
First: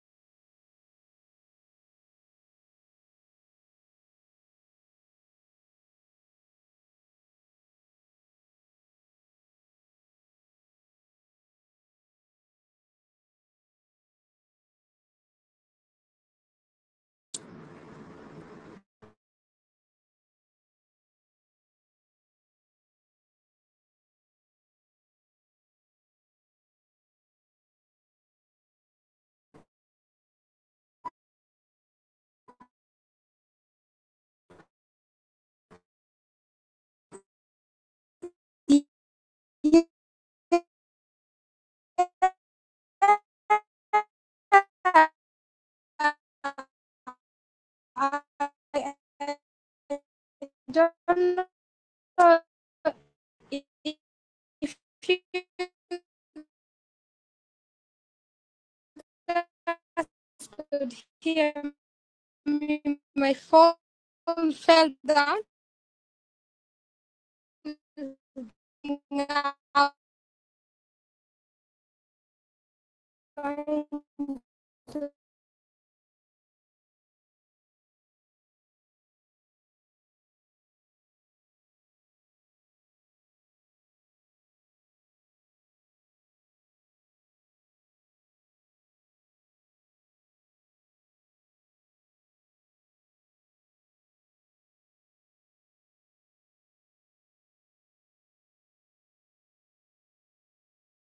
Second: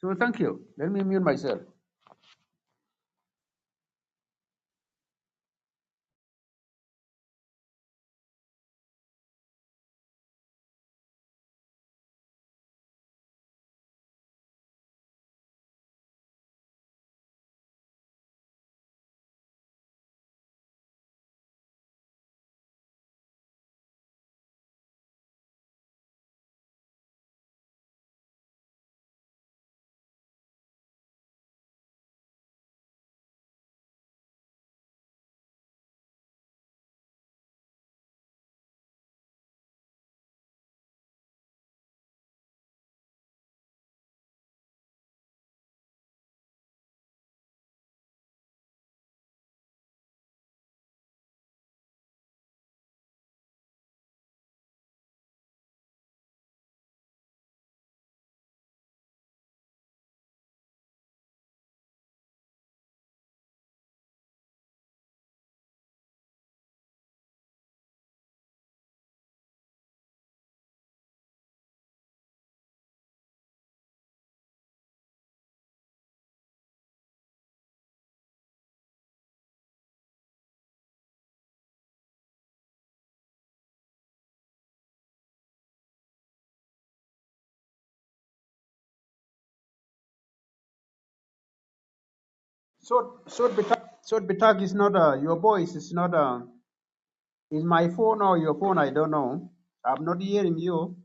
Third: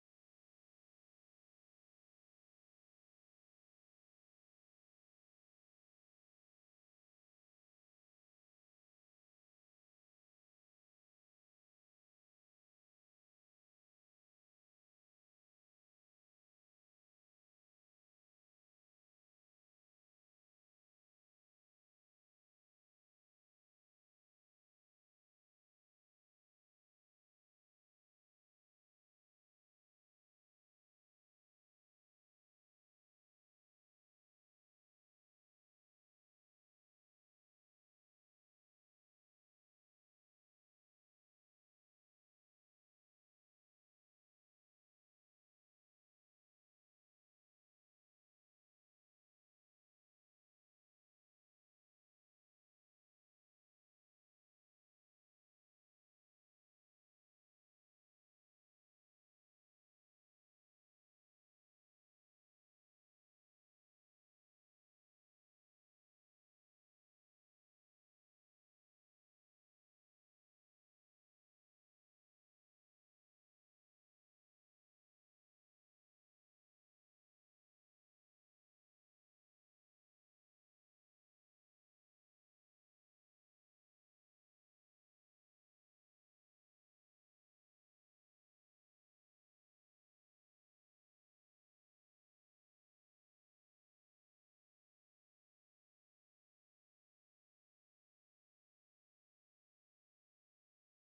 So thank you. Let me mute myself. Yeah. I don't know if you could hear me. My phone fell down. So, so Bitak, so Bitak is not uh, your voice is not uh, Is my phone or your phone? I don't know. I'm not hearing you.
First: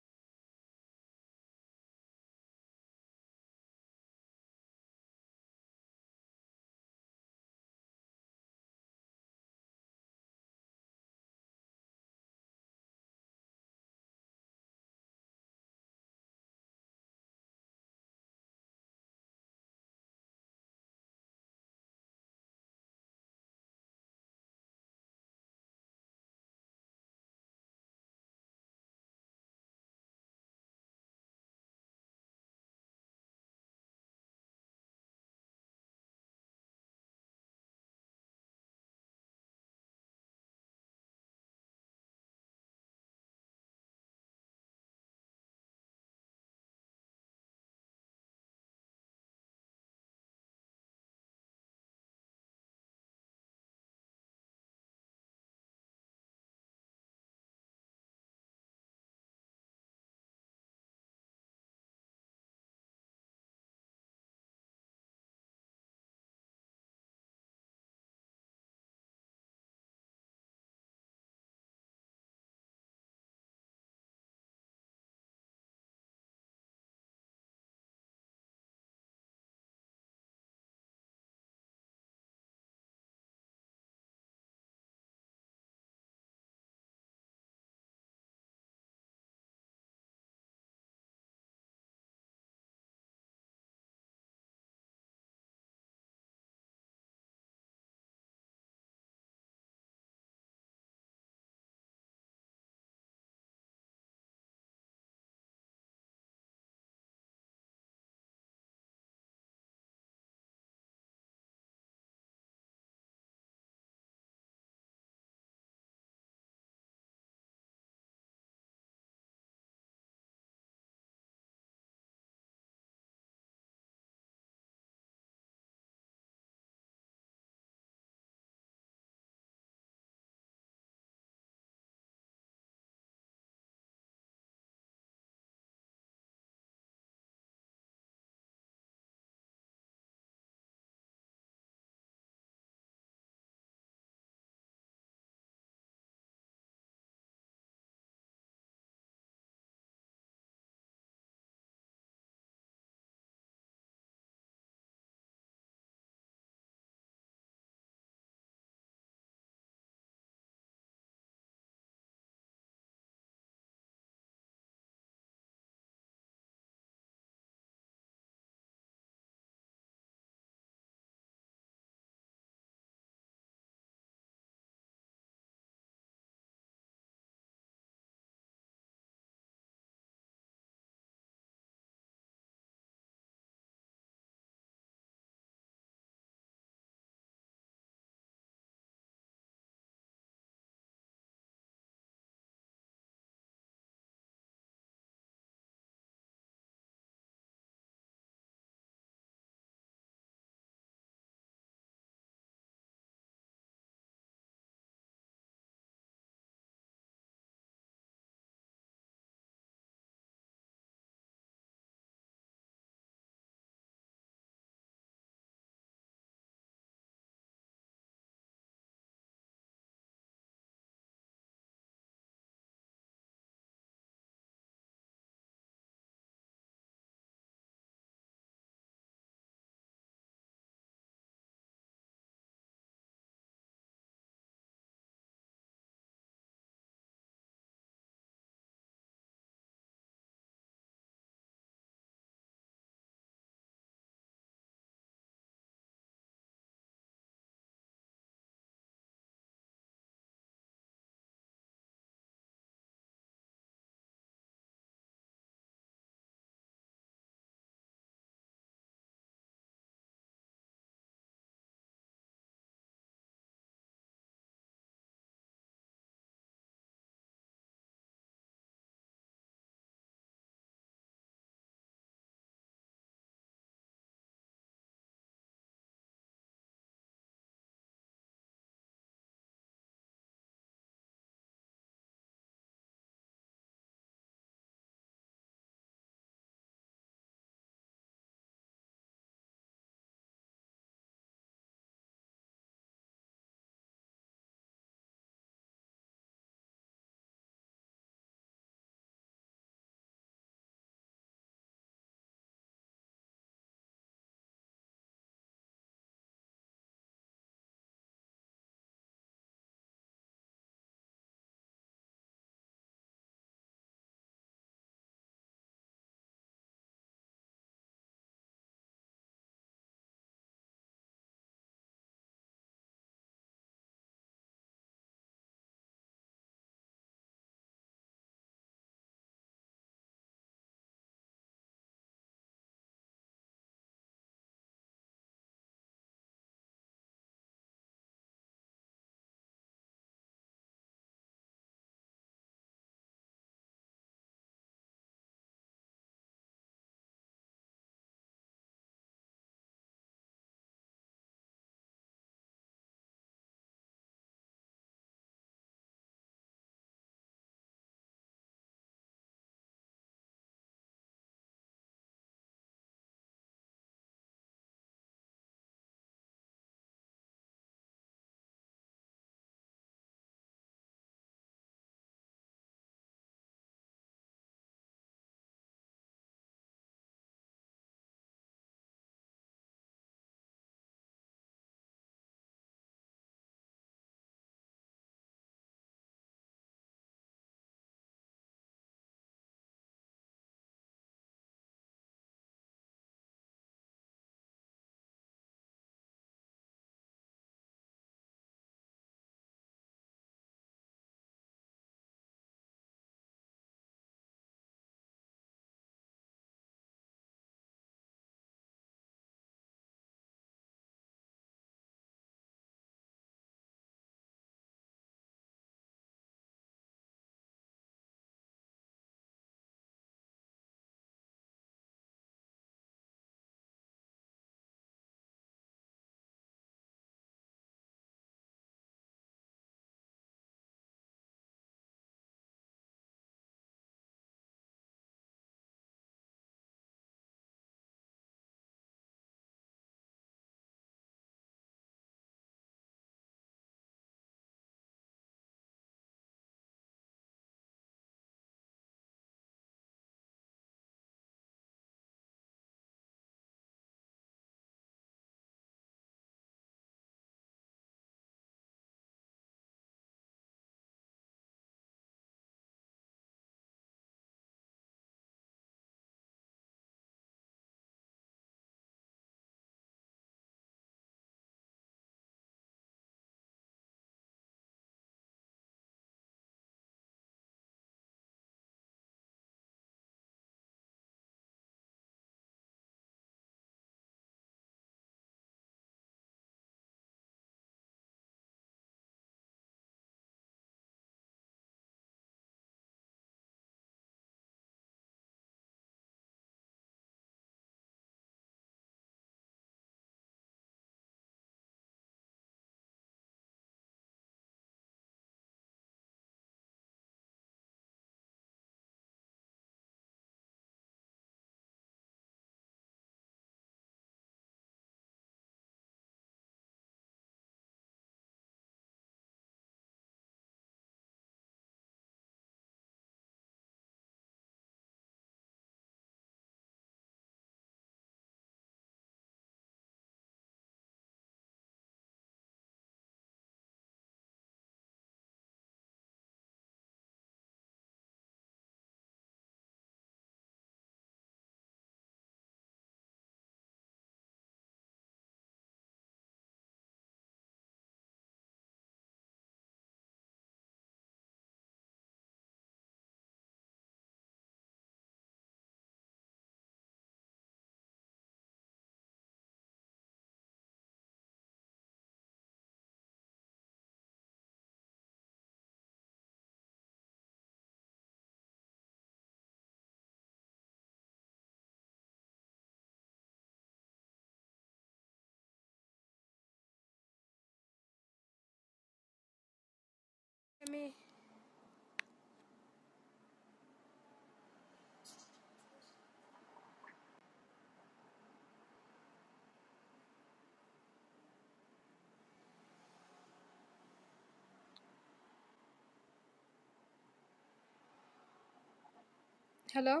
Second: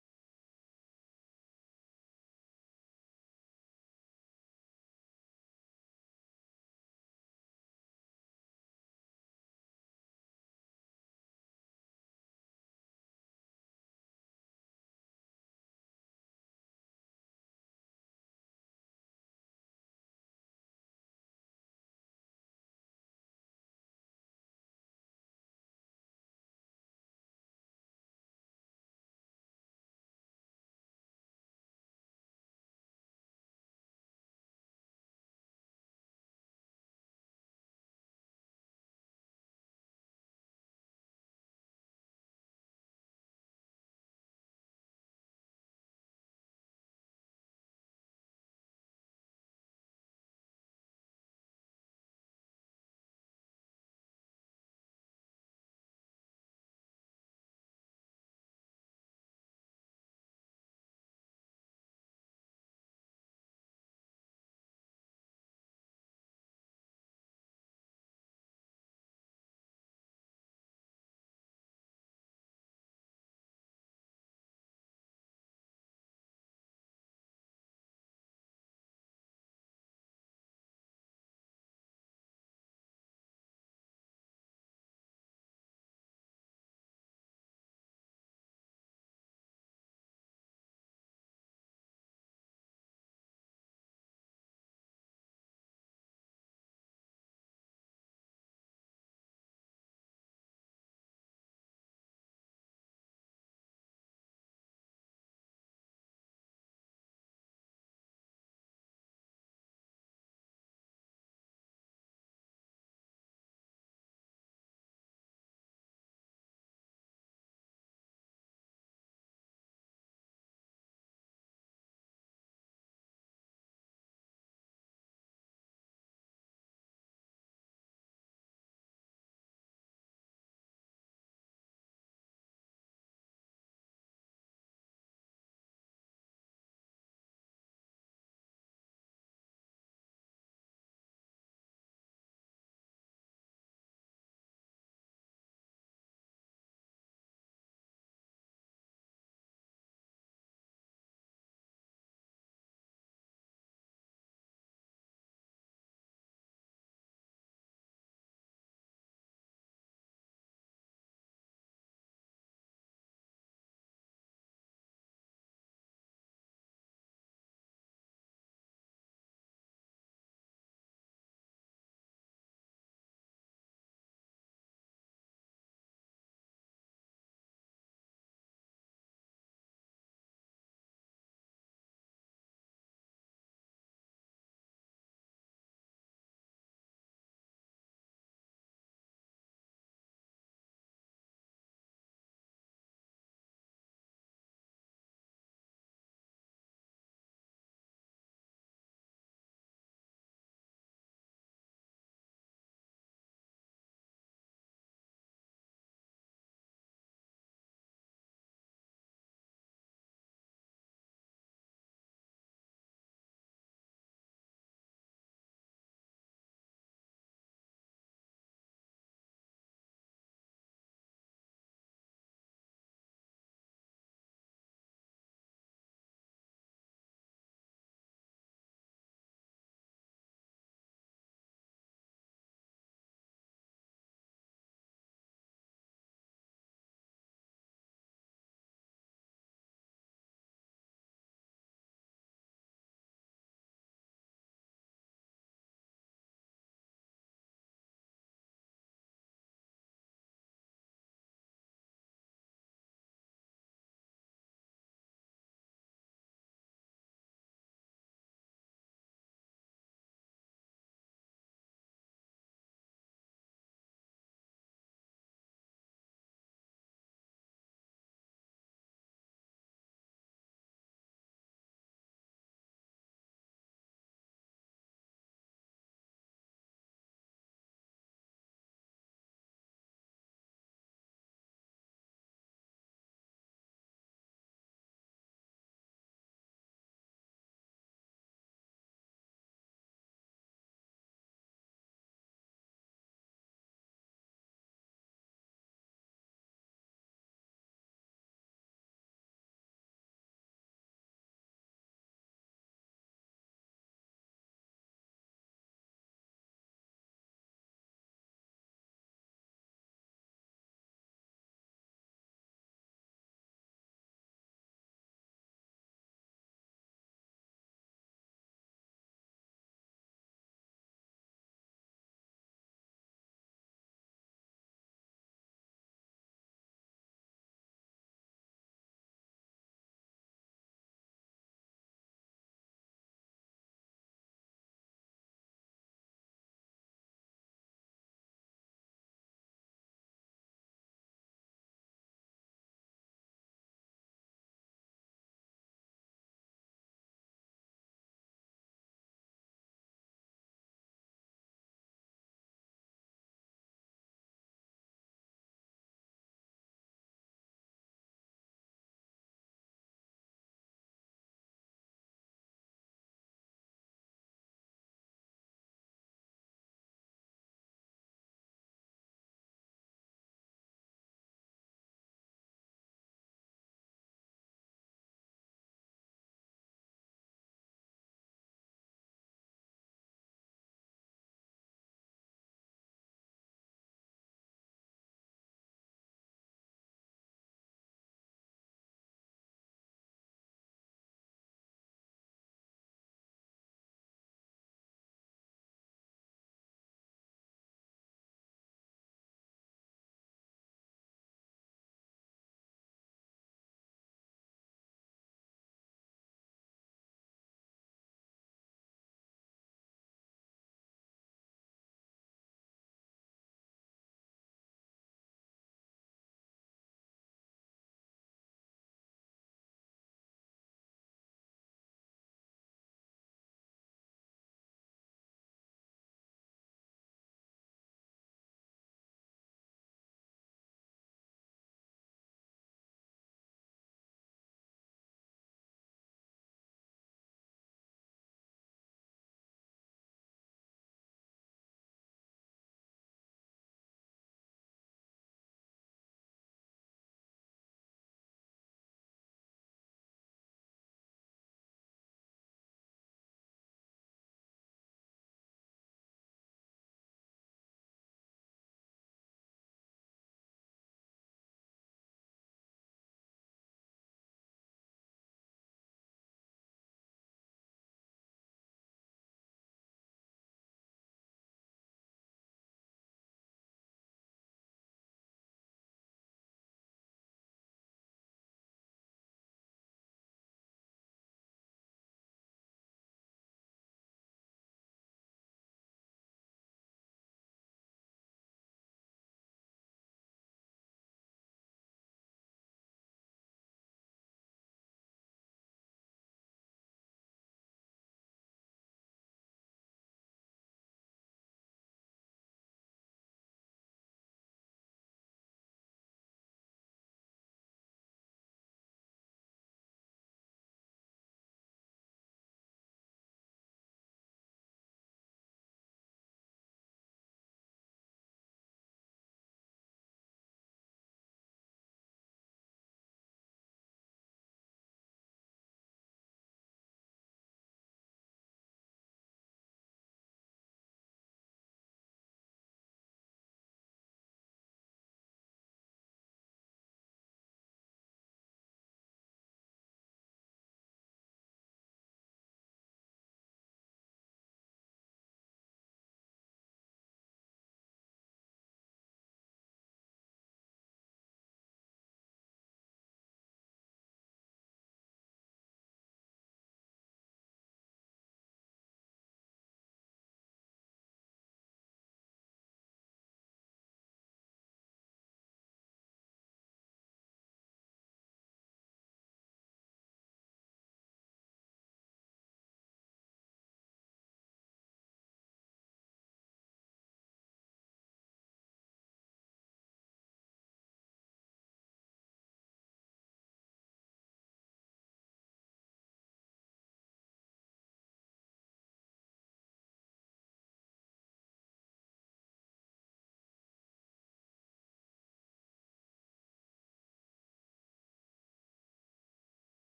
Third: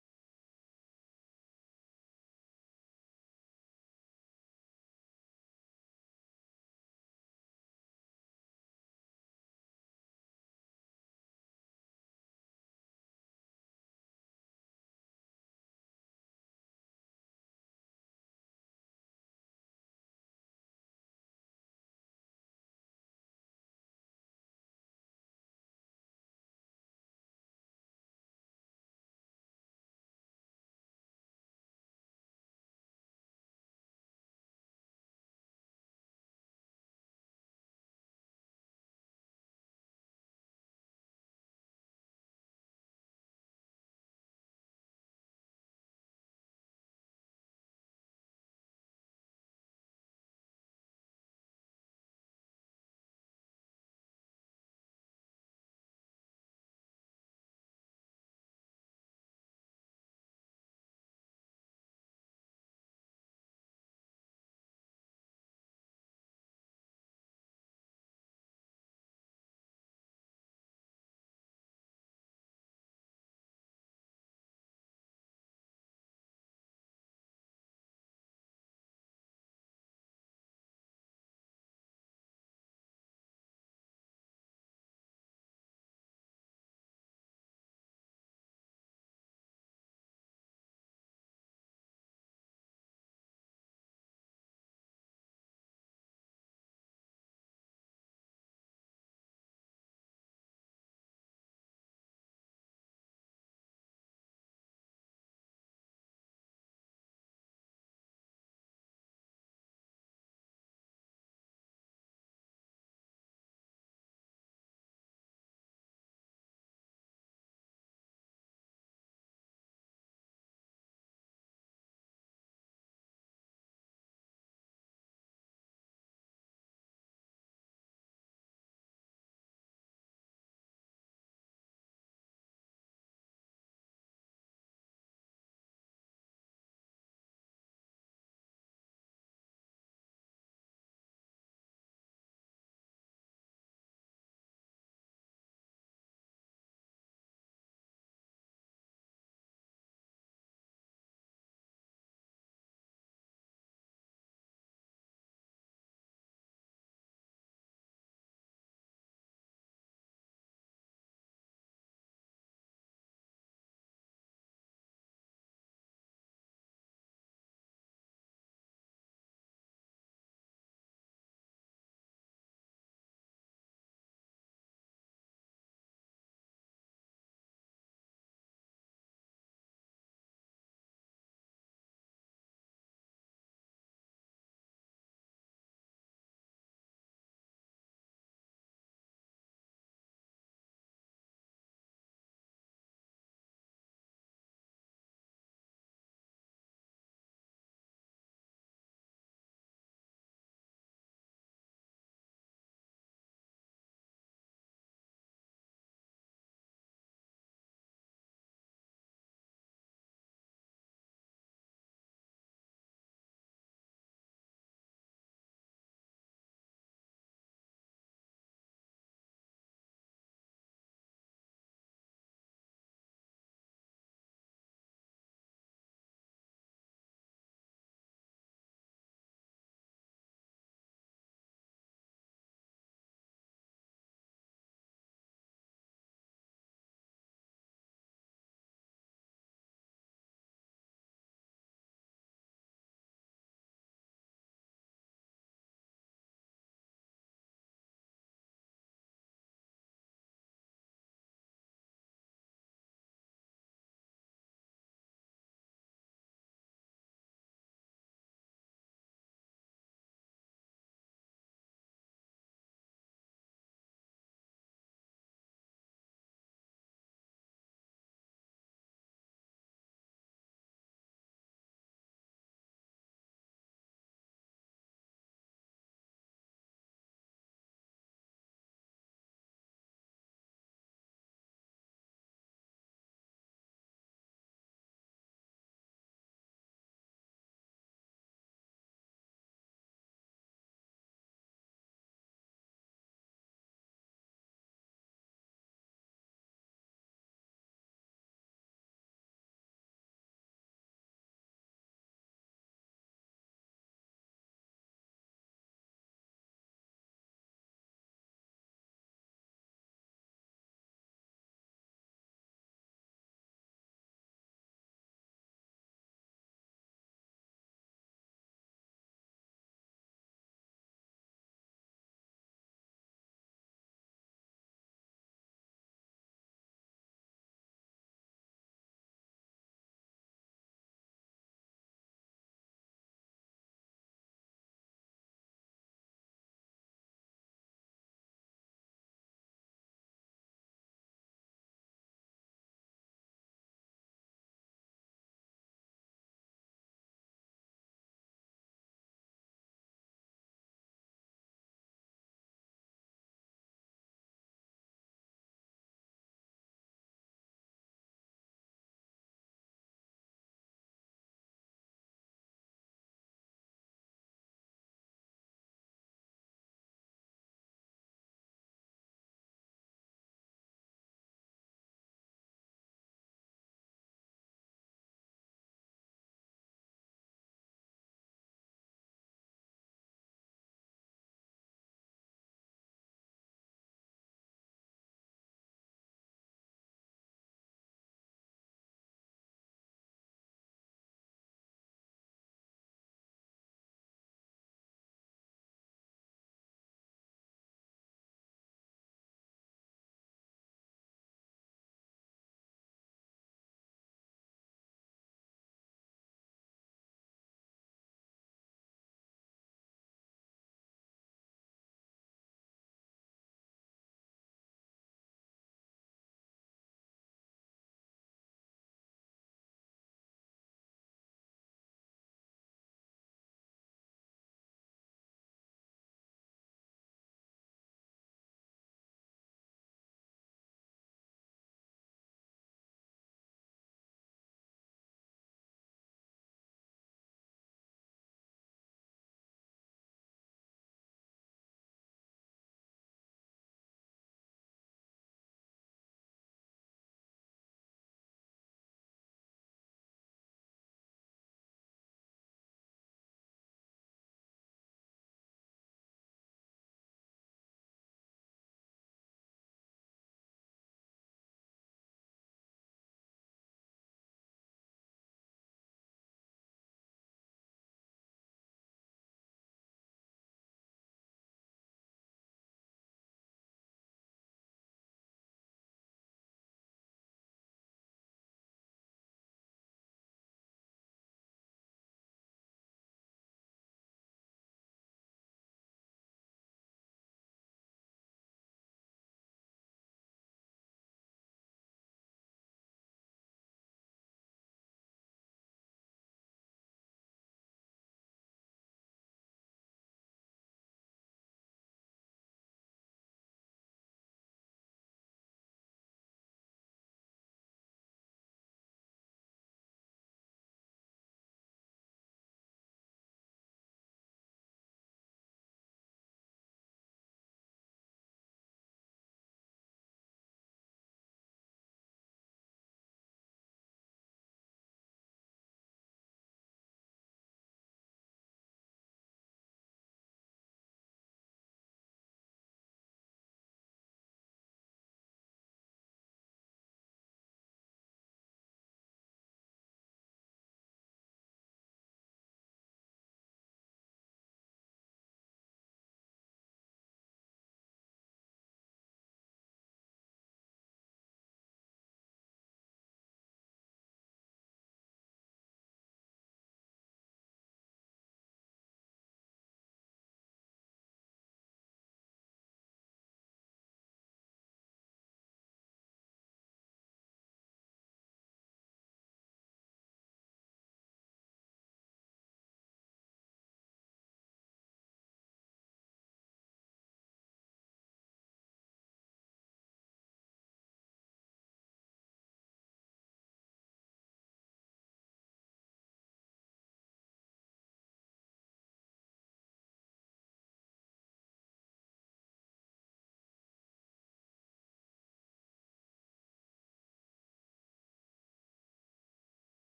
Hello,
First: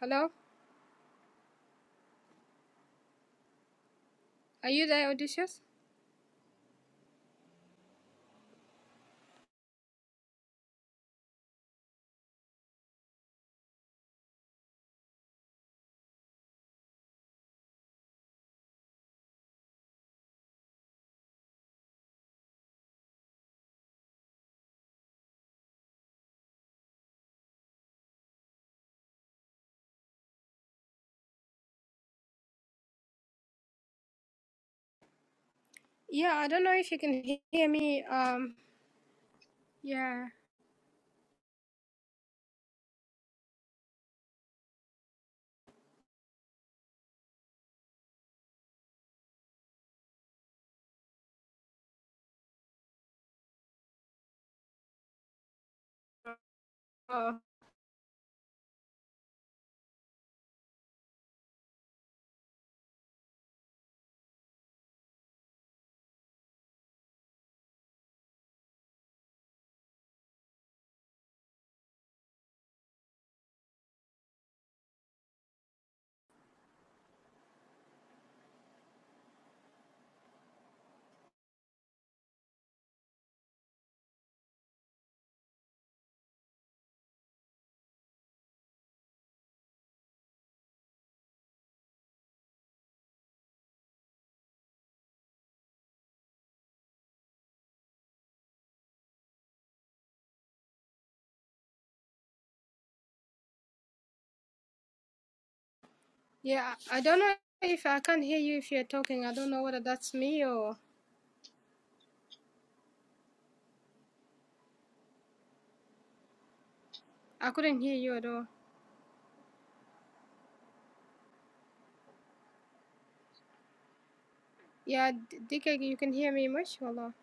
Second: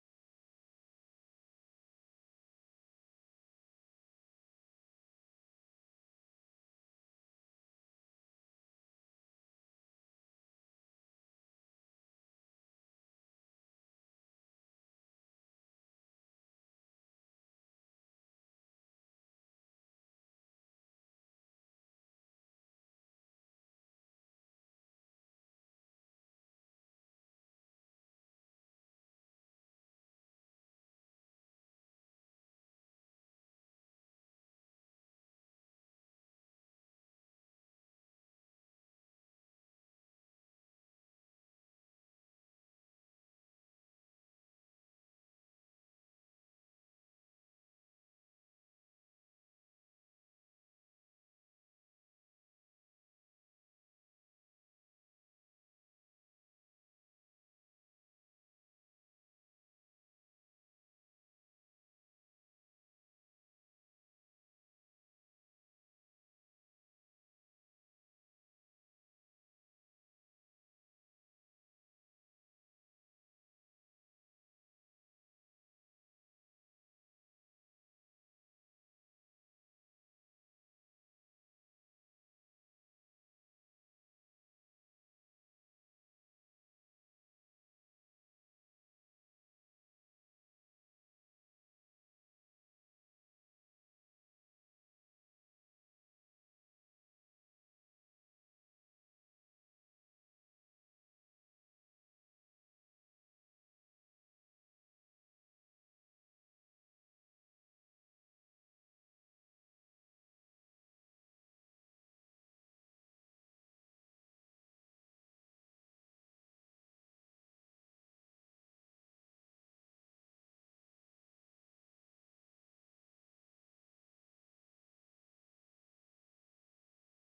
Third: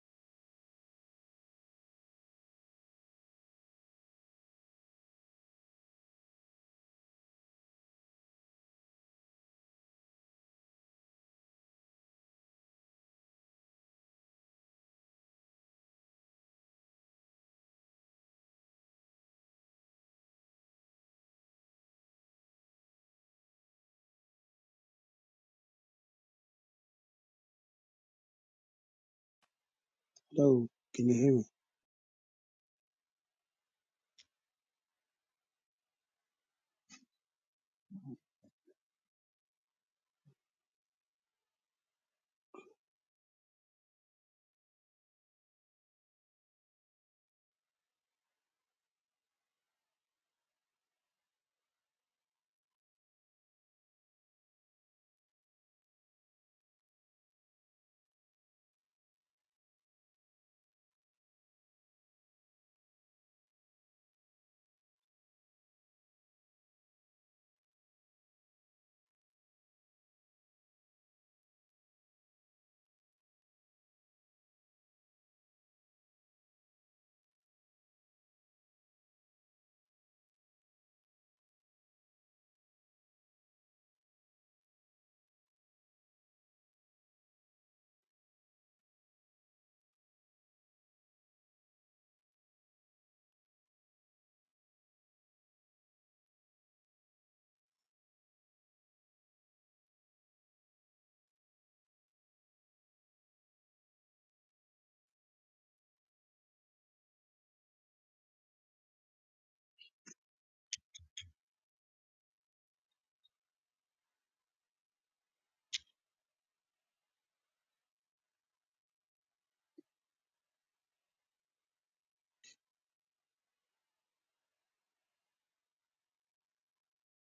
hello. Are you there, Odysseus? Hello, can you hear me? Yeah, I don't know if you can he- hear me. Um, yeah. Oh, yeah. I don't know if I can't hear you if you're talking. I don't know whether that's me or I couldn't hear you at all. Yeah, D- DK, you can hear me much, Wallah.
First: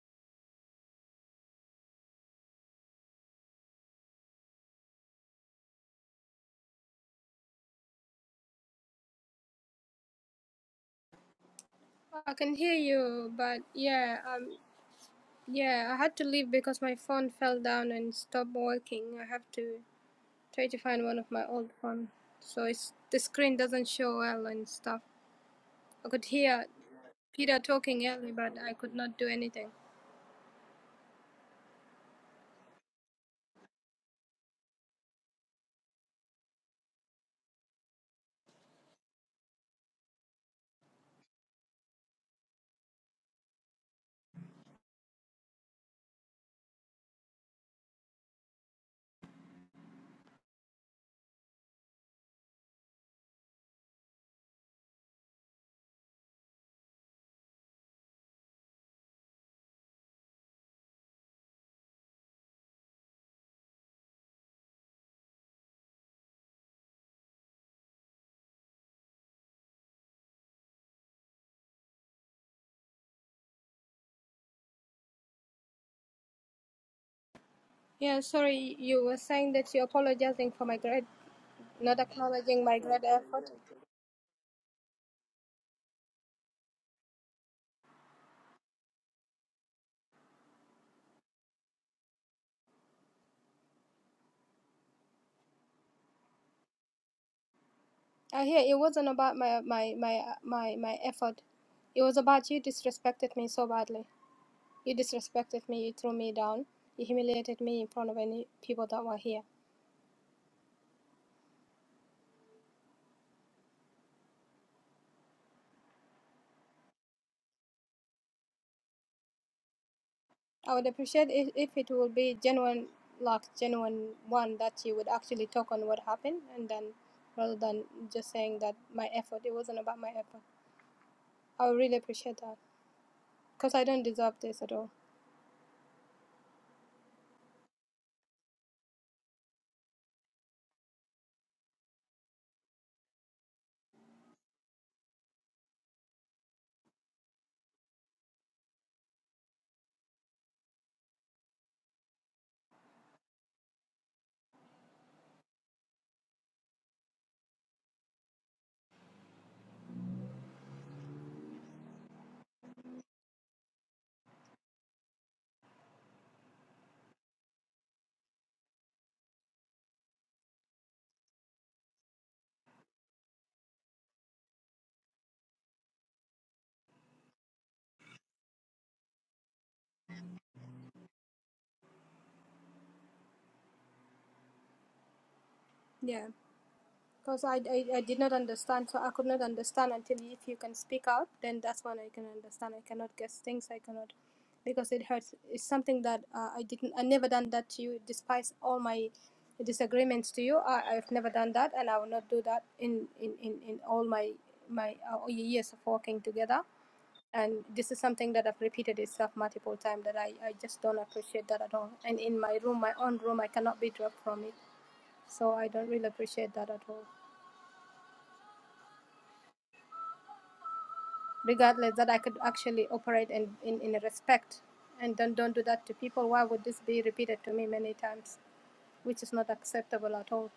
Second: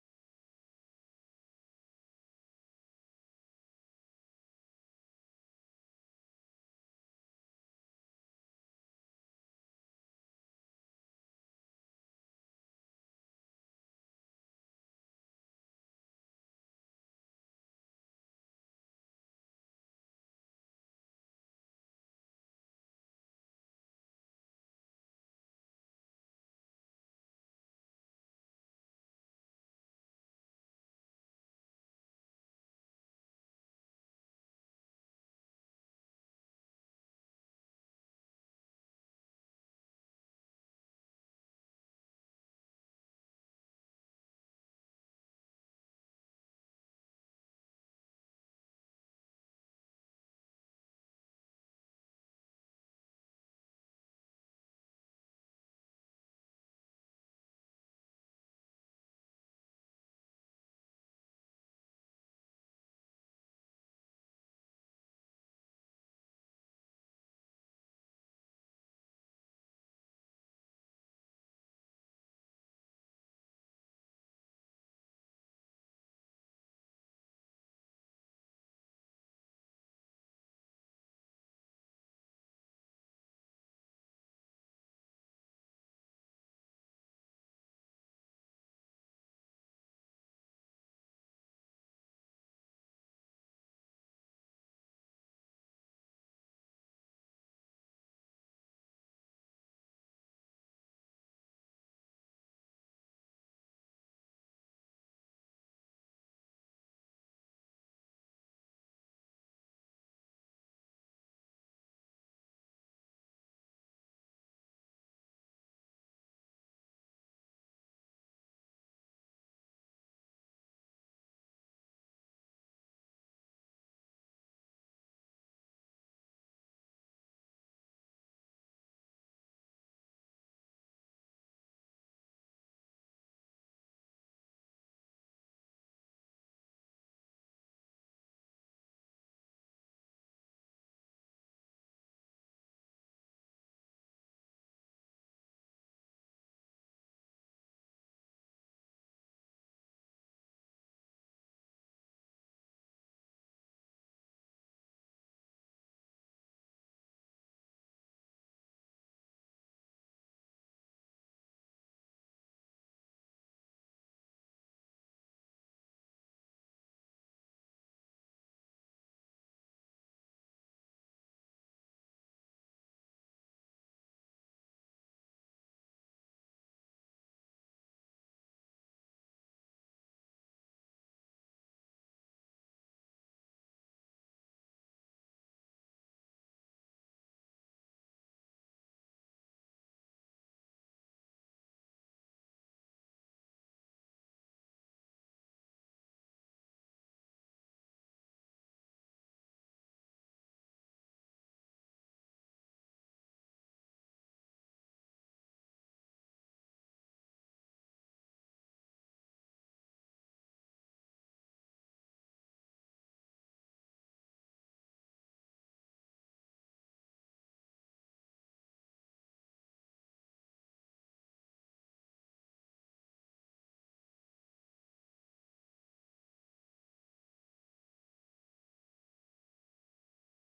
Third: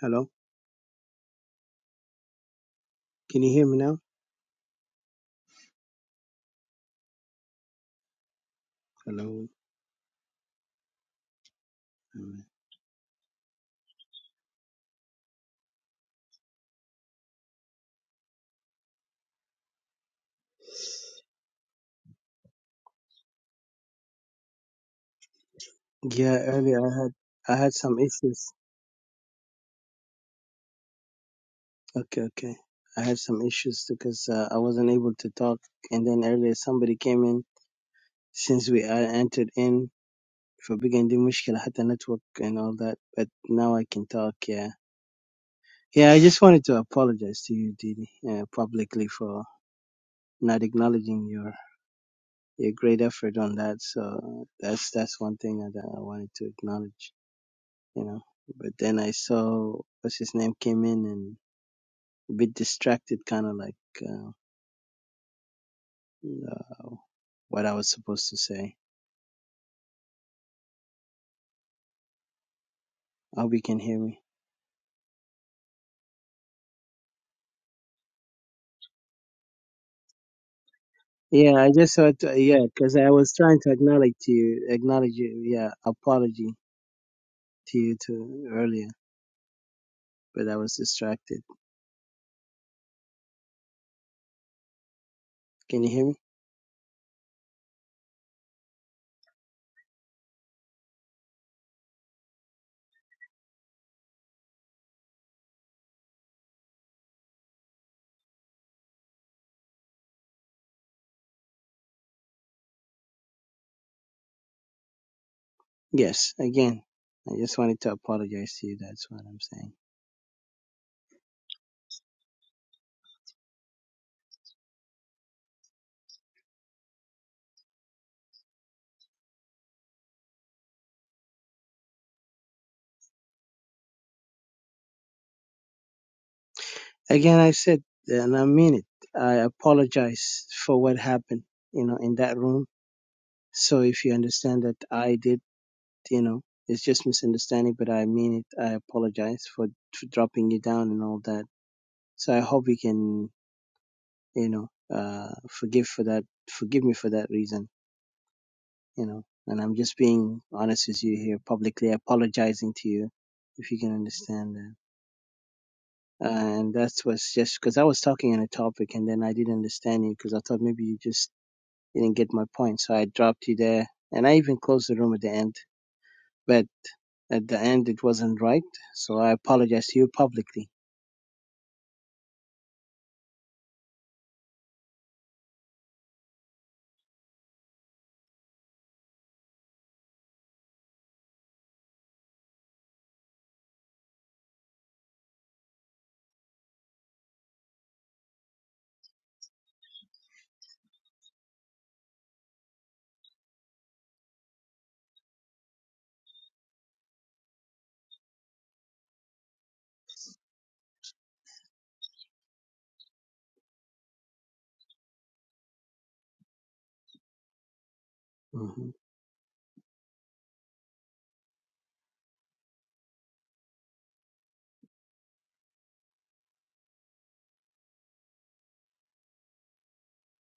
Hello, can you hear me now? Hello. I Um, can hear you, but yeah, um, yeah, I had to leave because my phone fell down and stopped working. I have to try to find one of my old phone, so it's the screen doesn't show well and stuff. I could Yeah, hear earlier I had I Peter had some talking early, issues. but I could not do anything. Okay, okay. I had some issues because uh, I wasn't able to talk, and then earlier somebody came in. Since we I entered in for big and mushkil, had the network and all that, but now I can talk. Yeah, yeah. I just wanted to apologize to you, Didi, uh, publicly for not acknowledging your your great effort on that. So that's that's one thing that I wanted to acknowledge. you know. But then I saw what's his name came in and a bit distracted, kind of like uh, uh, what I was supposed to say. hope you can hear me. Yeah, sorry, you were saying that you're apologizing for my grade, Yeah, I just not thought, uh, yeah, acknowledging my because grade I was effort. trying to acknowledge to you, acknowledge you, yeah, apology to you too earlier, but I was distracted. Can you hear me? I hear it wasn't about my my my my my effort. It was about you disrespected me so badly. You disrespected me. You threw me down. You humiliated me in front of any people that were here. Yes, again, I just wanted to apologize to you. That's what I'm saying. I would appreciate if, if it will be genuine, like genuine one that you would actually talk on what happened, and then rather than just saying that my effort. It wasn't about my effort. I would really appreciate that because I don't deserve this at all. Again, I said, and I mean it. I apologize for what happened, you know, in that room So if you understand that I did, you know, it's just misunderstanding, but I mean it. I apologize for, for dropping you down and all that. So I hope you can, you know, uh, forgive for that, forgive me for that reason, you know. And I'm just being honest with you here, publicly apologizing to you, if you can understand that. And that was just because I was talking on a topic and then I didn't understand you because I thought maybe you just didn't get my point. So I dropped you there and I even closed the room at the end. but. At the end, it wasn't right, so I apologize to you publicly. Yeah. Because I, I, I did not understand, so I could not understand until if you can speak out, then that's when I can understand. I cannot guess things. I cannot, because it hurts. It's something that uh, I didn't. I never done that to you. Despite all my disagreements to you, I, I've never done that, and I will not do that in in in, in all my my uh, years of working together. And this is something that I've repeated itself multiple times. That I, I just don't appreciate that at all. And in my room, my own room, I cannot be dropped from it. So I don't really appreciate that at all. hmm regardless that I could actually operate in, in, in respect and don't, don't do that to people. Why would this be repeated to me many times, which is not acceptable at all?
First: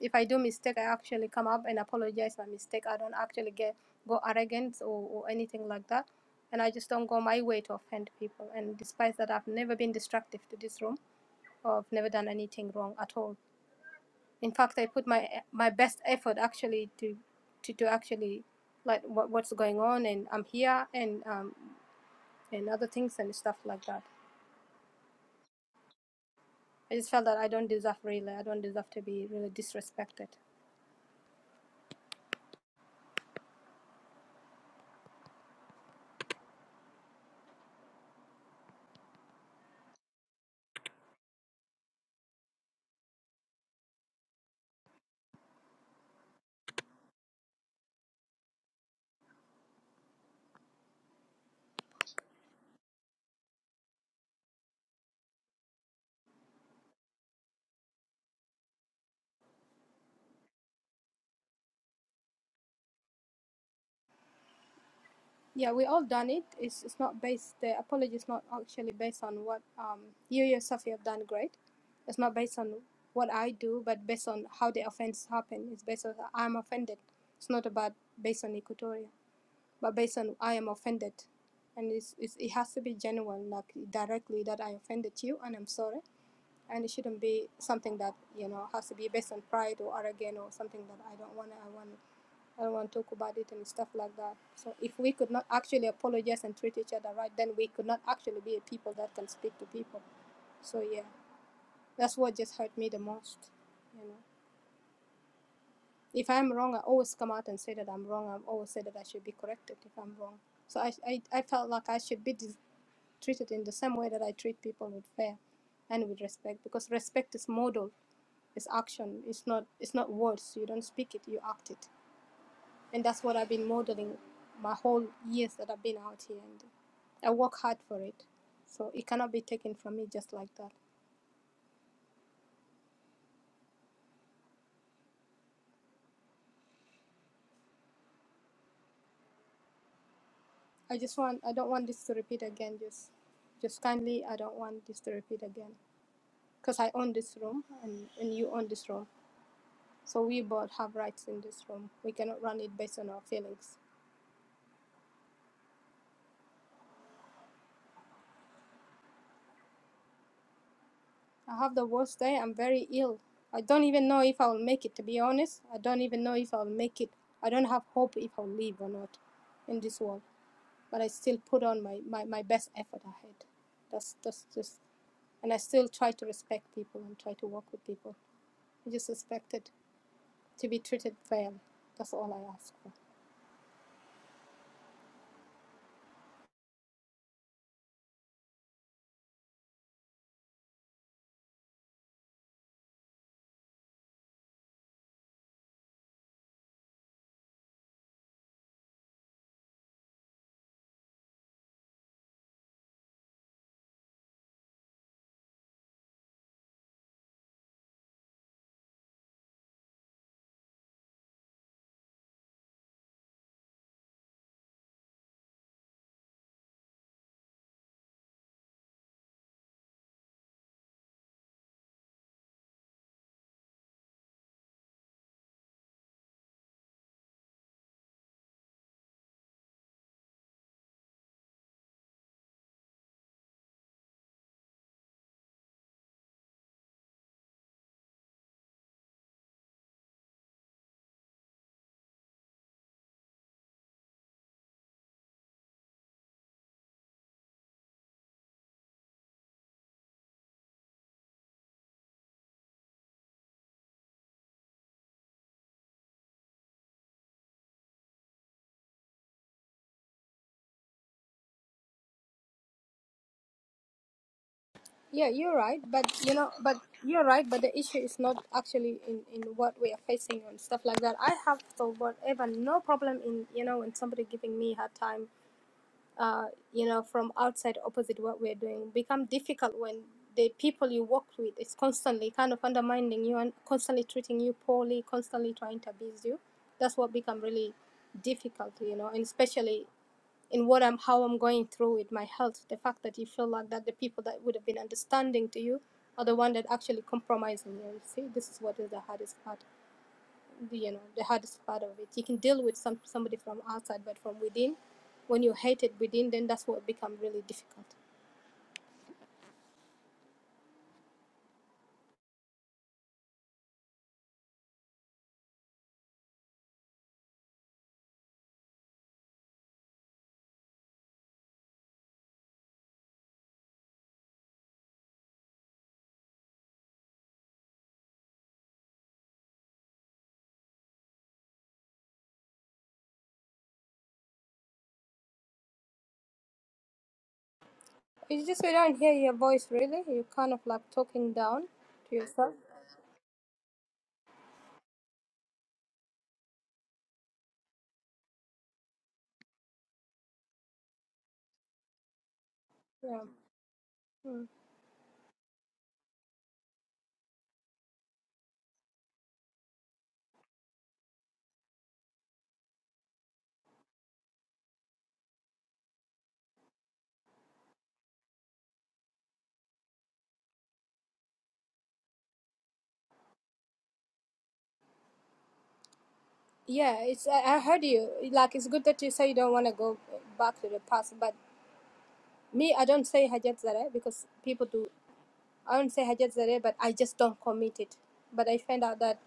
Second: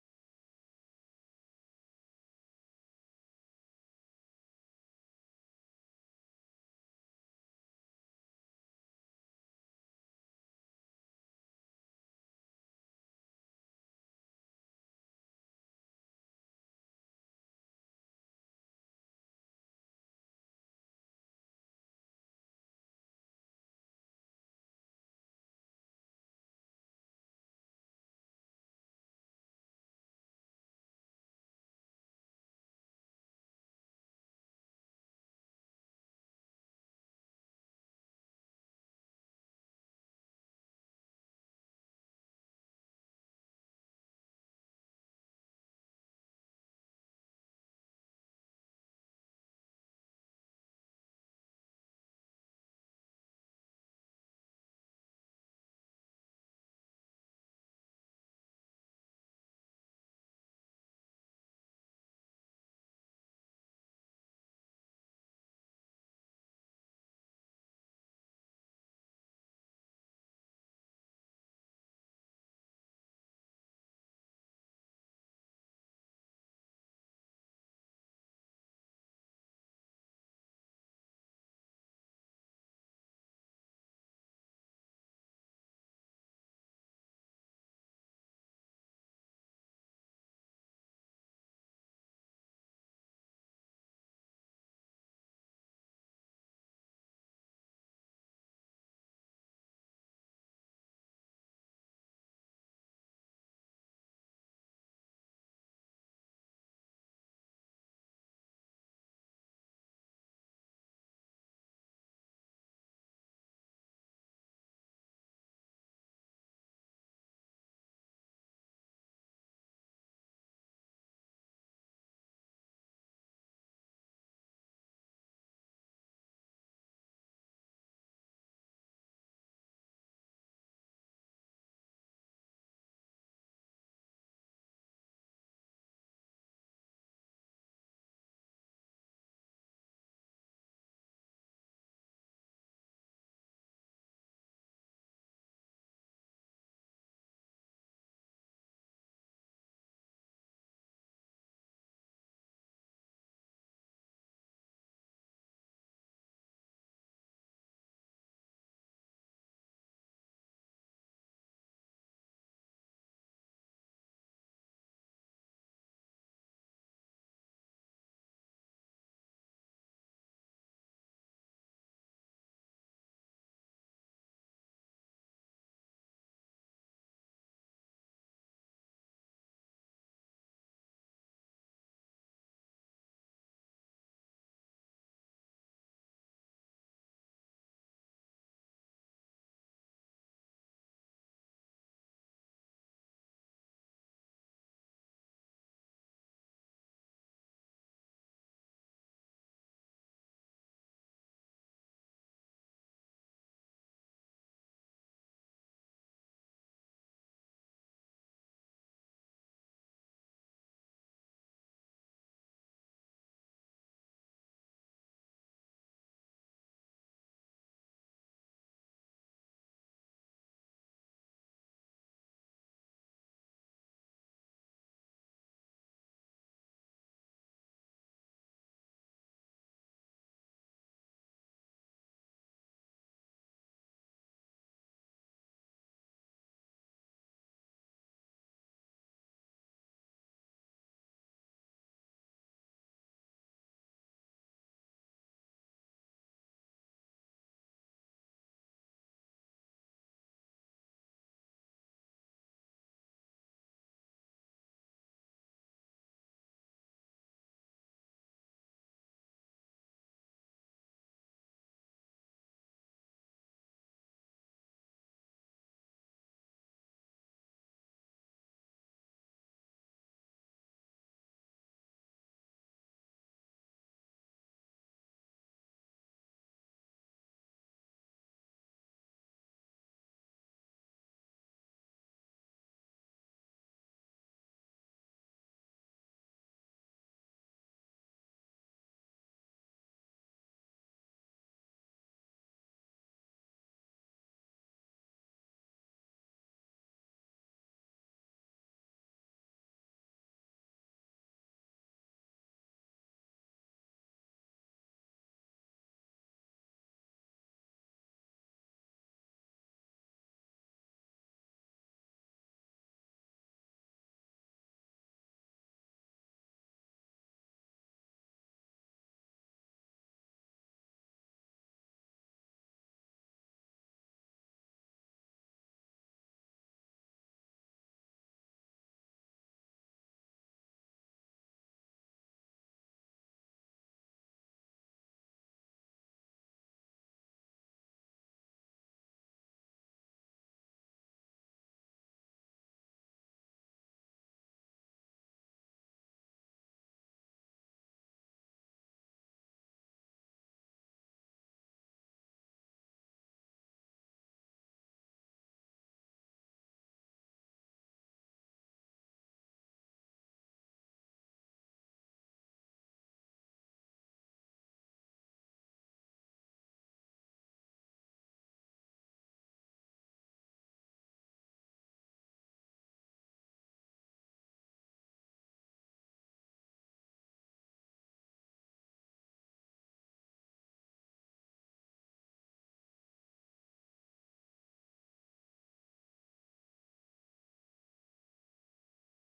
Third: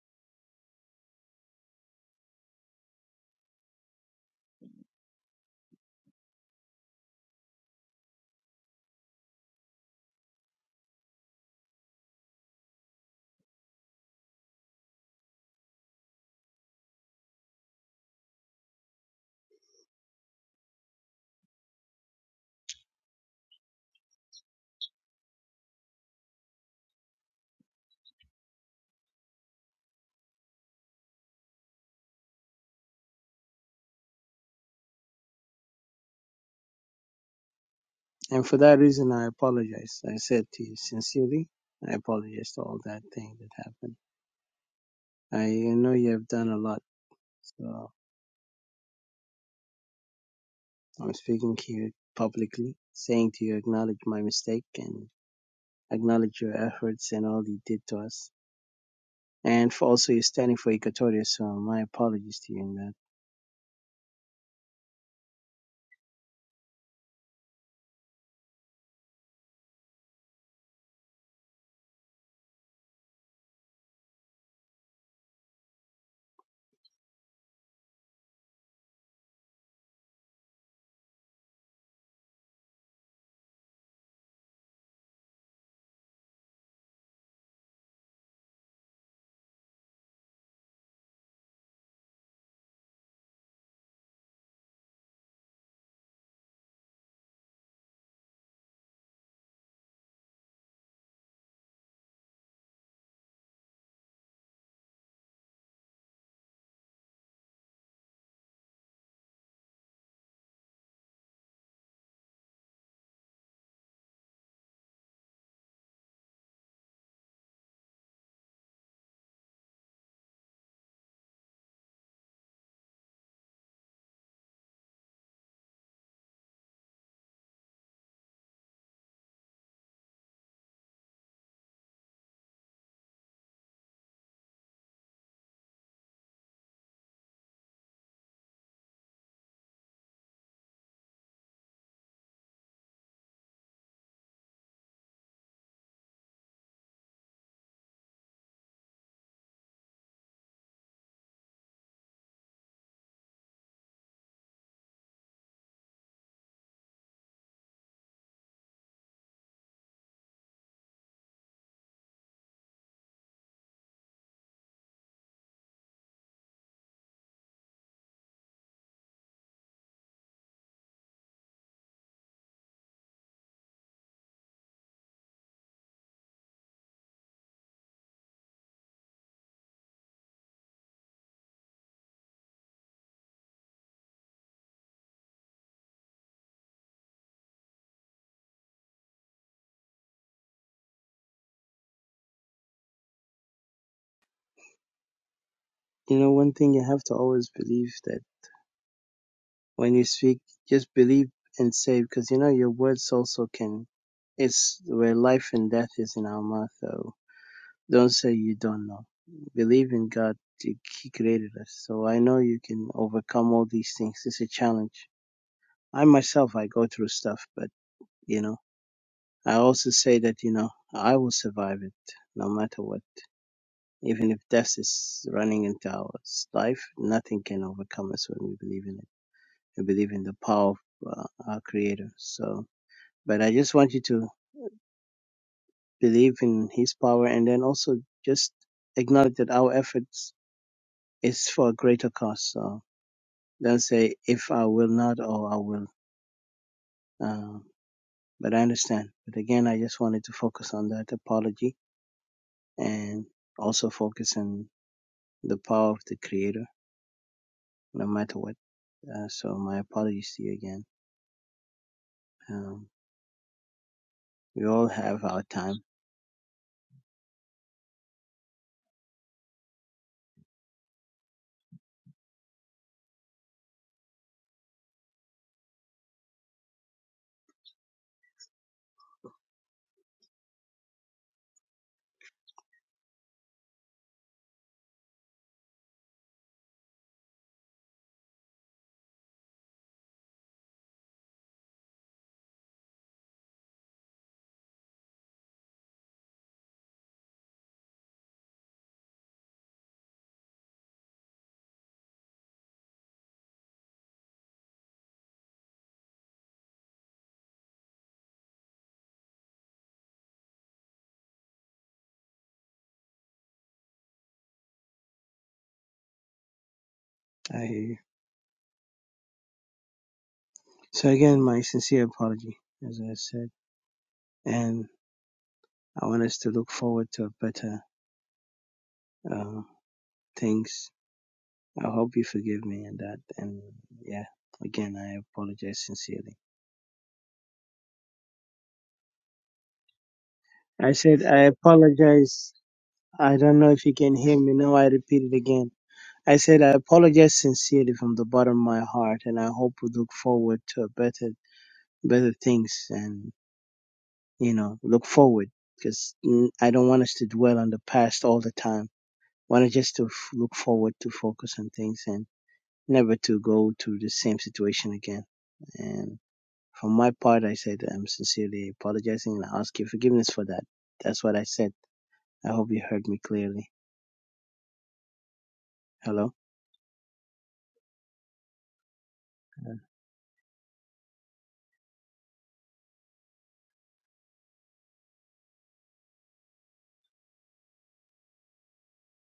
If I do mistake, I actually come up and apologize my mistake. I don't actually get go arrogant or, or anything like that. And I just don't go my way to offend people. And despite that, I've never been destructive to this room or I've never done anything wrong at all. In fact, I put my my best effort actually to to, to actually like what, what's going on and i'm here and um, and other things and stuff like that. I just felt that I don't deserve really, I don't deserve to be really disrespected. And for that reason, I apologize. I said to you sincerely, I apologize to all that thing that happened. I know you have done a lot, so I'm speaking here publicly, saying to you, acknowledge my mistake and acknowledge your efforts and all you did to us. And for also you standing for Equatoria, so my apologies to you in that. Yeah, we all done it. It's, it's not based, the apology is not actually based on what um, you yourself you have done great. It's not based on what I do, but based on how the offense happened. It's based on I'm offended. It's not about based on Equatoria, but based on I am offended. And it's, it's, it has to be genuine, like directly that I offended you and I'm sorry and it shouldn't be something that you know has to be based on pride or arrogance or something that I don't want. to I want. I don't want to talk about it and stuff like that. So if we could not actually apologize and treat each other right, then we could not actually be a people that can speak to people. So yeah, that's what just hurt me the most. You know, if I'm wrong, I always come out and say that I'm wrong. I've always said that I should be corrected if I'm wrong. So I I, I felt like I should be treated in the same way that I treat people with fair and with respect because respect is modeled It's action. It's not it's not words. You don't speak it, you act it. And that's what I've been modeling my whole years that I've been out here and I work hard for it. So it cannot be taken from me just like that. I just want I don't want this to repeat again just just kindly I don't want this to repeat again because I own this room and, and you own this room. So we both have rights in this room. We cannot run it based on our feelings. I have the worst day. I'm very ill. I don't even know if I'll make it, to be honest. I don't even know if I'll make it. I don't have hope if I'll live or not in this world. But I still put on my, my, my best effort I had. That's that's just and I still try to respect people and try to work with people. I just expected to be treated fairly. That's all I ask for. You know, one thing you have to always believe that when you speak, just believe and say because you know your words also can. It's where life and death is in our mouth. So don't say you don't know. Believe in God. He created us, so I know you can overcome all these things. It's a challenge. I myself, I go through stuff, but you know, I also say that you know I will survive it no matter what. Even if death is running into our life, nothing can overcome us when we believe in it. We believe in the power of uh, our Creator. So But I just want you to believe in His power, and then also just acknowledge that our efforts is for a greater cause. So don't say if I will not or I will. Um, but I understand. But again, I just wanted to focus on that apology and also focus on the power of the Creator, no matter what. Uh, so my apologies to you again. Um, we all have Yeah, our you're time. right, but you know, but you're right, but the issue is not actually in in what we are facing and stuff like that. I have so whatever, no problem in you know when somebody giving me hard time, uh, you know, from outside opposite what we're doing become difficult when the people you work with is constantly kind of undermining you and constantly treating you poorly, constantly trying to abuse you. That's what become really difficult, you know, and especially in what I'm how I'm going through with my health. The fact that you feel like that the people that would have been understanding to you are the one that actually compromising you. You see, this is what is the hardest part. You know, the hardest part of it. You can deal with some somebody from outside, but from within, when you hate it within, then that's what become really difficult. I hear you. So again, my sincere apology, as I said, and I want us to look forward to a better uh, things. I hope you forgive me and that. And yeah, again, I apologize sincerely. It's just you don't hear your voice really. You're kind of like I said, talking I down to apologize. yourself. I don't know if you can hear me. Now I repeat it again. I said, I apologize sincerely from the bottom of my heart. And I hope we look forward to better, better things Yeah. and, Mm. you know, look forward because I don't want us to dwell on the past all the time. I want us just to f- look forward to focus on things and never to go through the same situation again. and. For my part, I said I'm sincerely apologizing and I ask you forgiveness for that. That's what I said. I hope you heard me clearly. Hello? Yeah, it's I I heard you. Like it's good that you say you don't want to go back to the past, but Me, I don't say Hajat Zareh because people do. I don't say Hajat Zareh, but I just don't commit it. But I find out that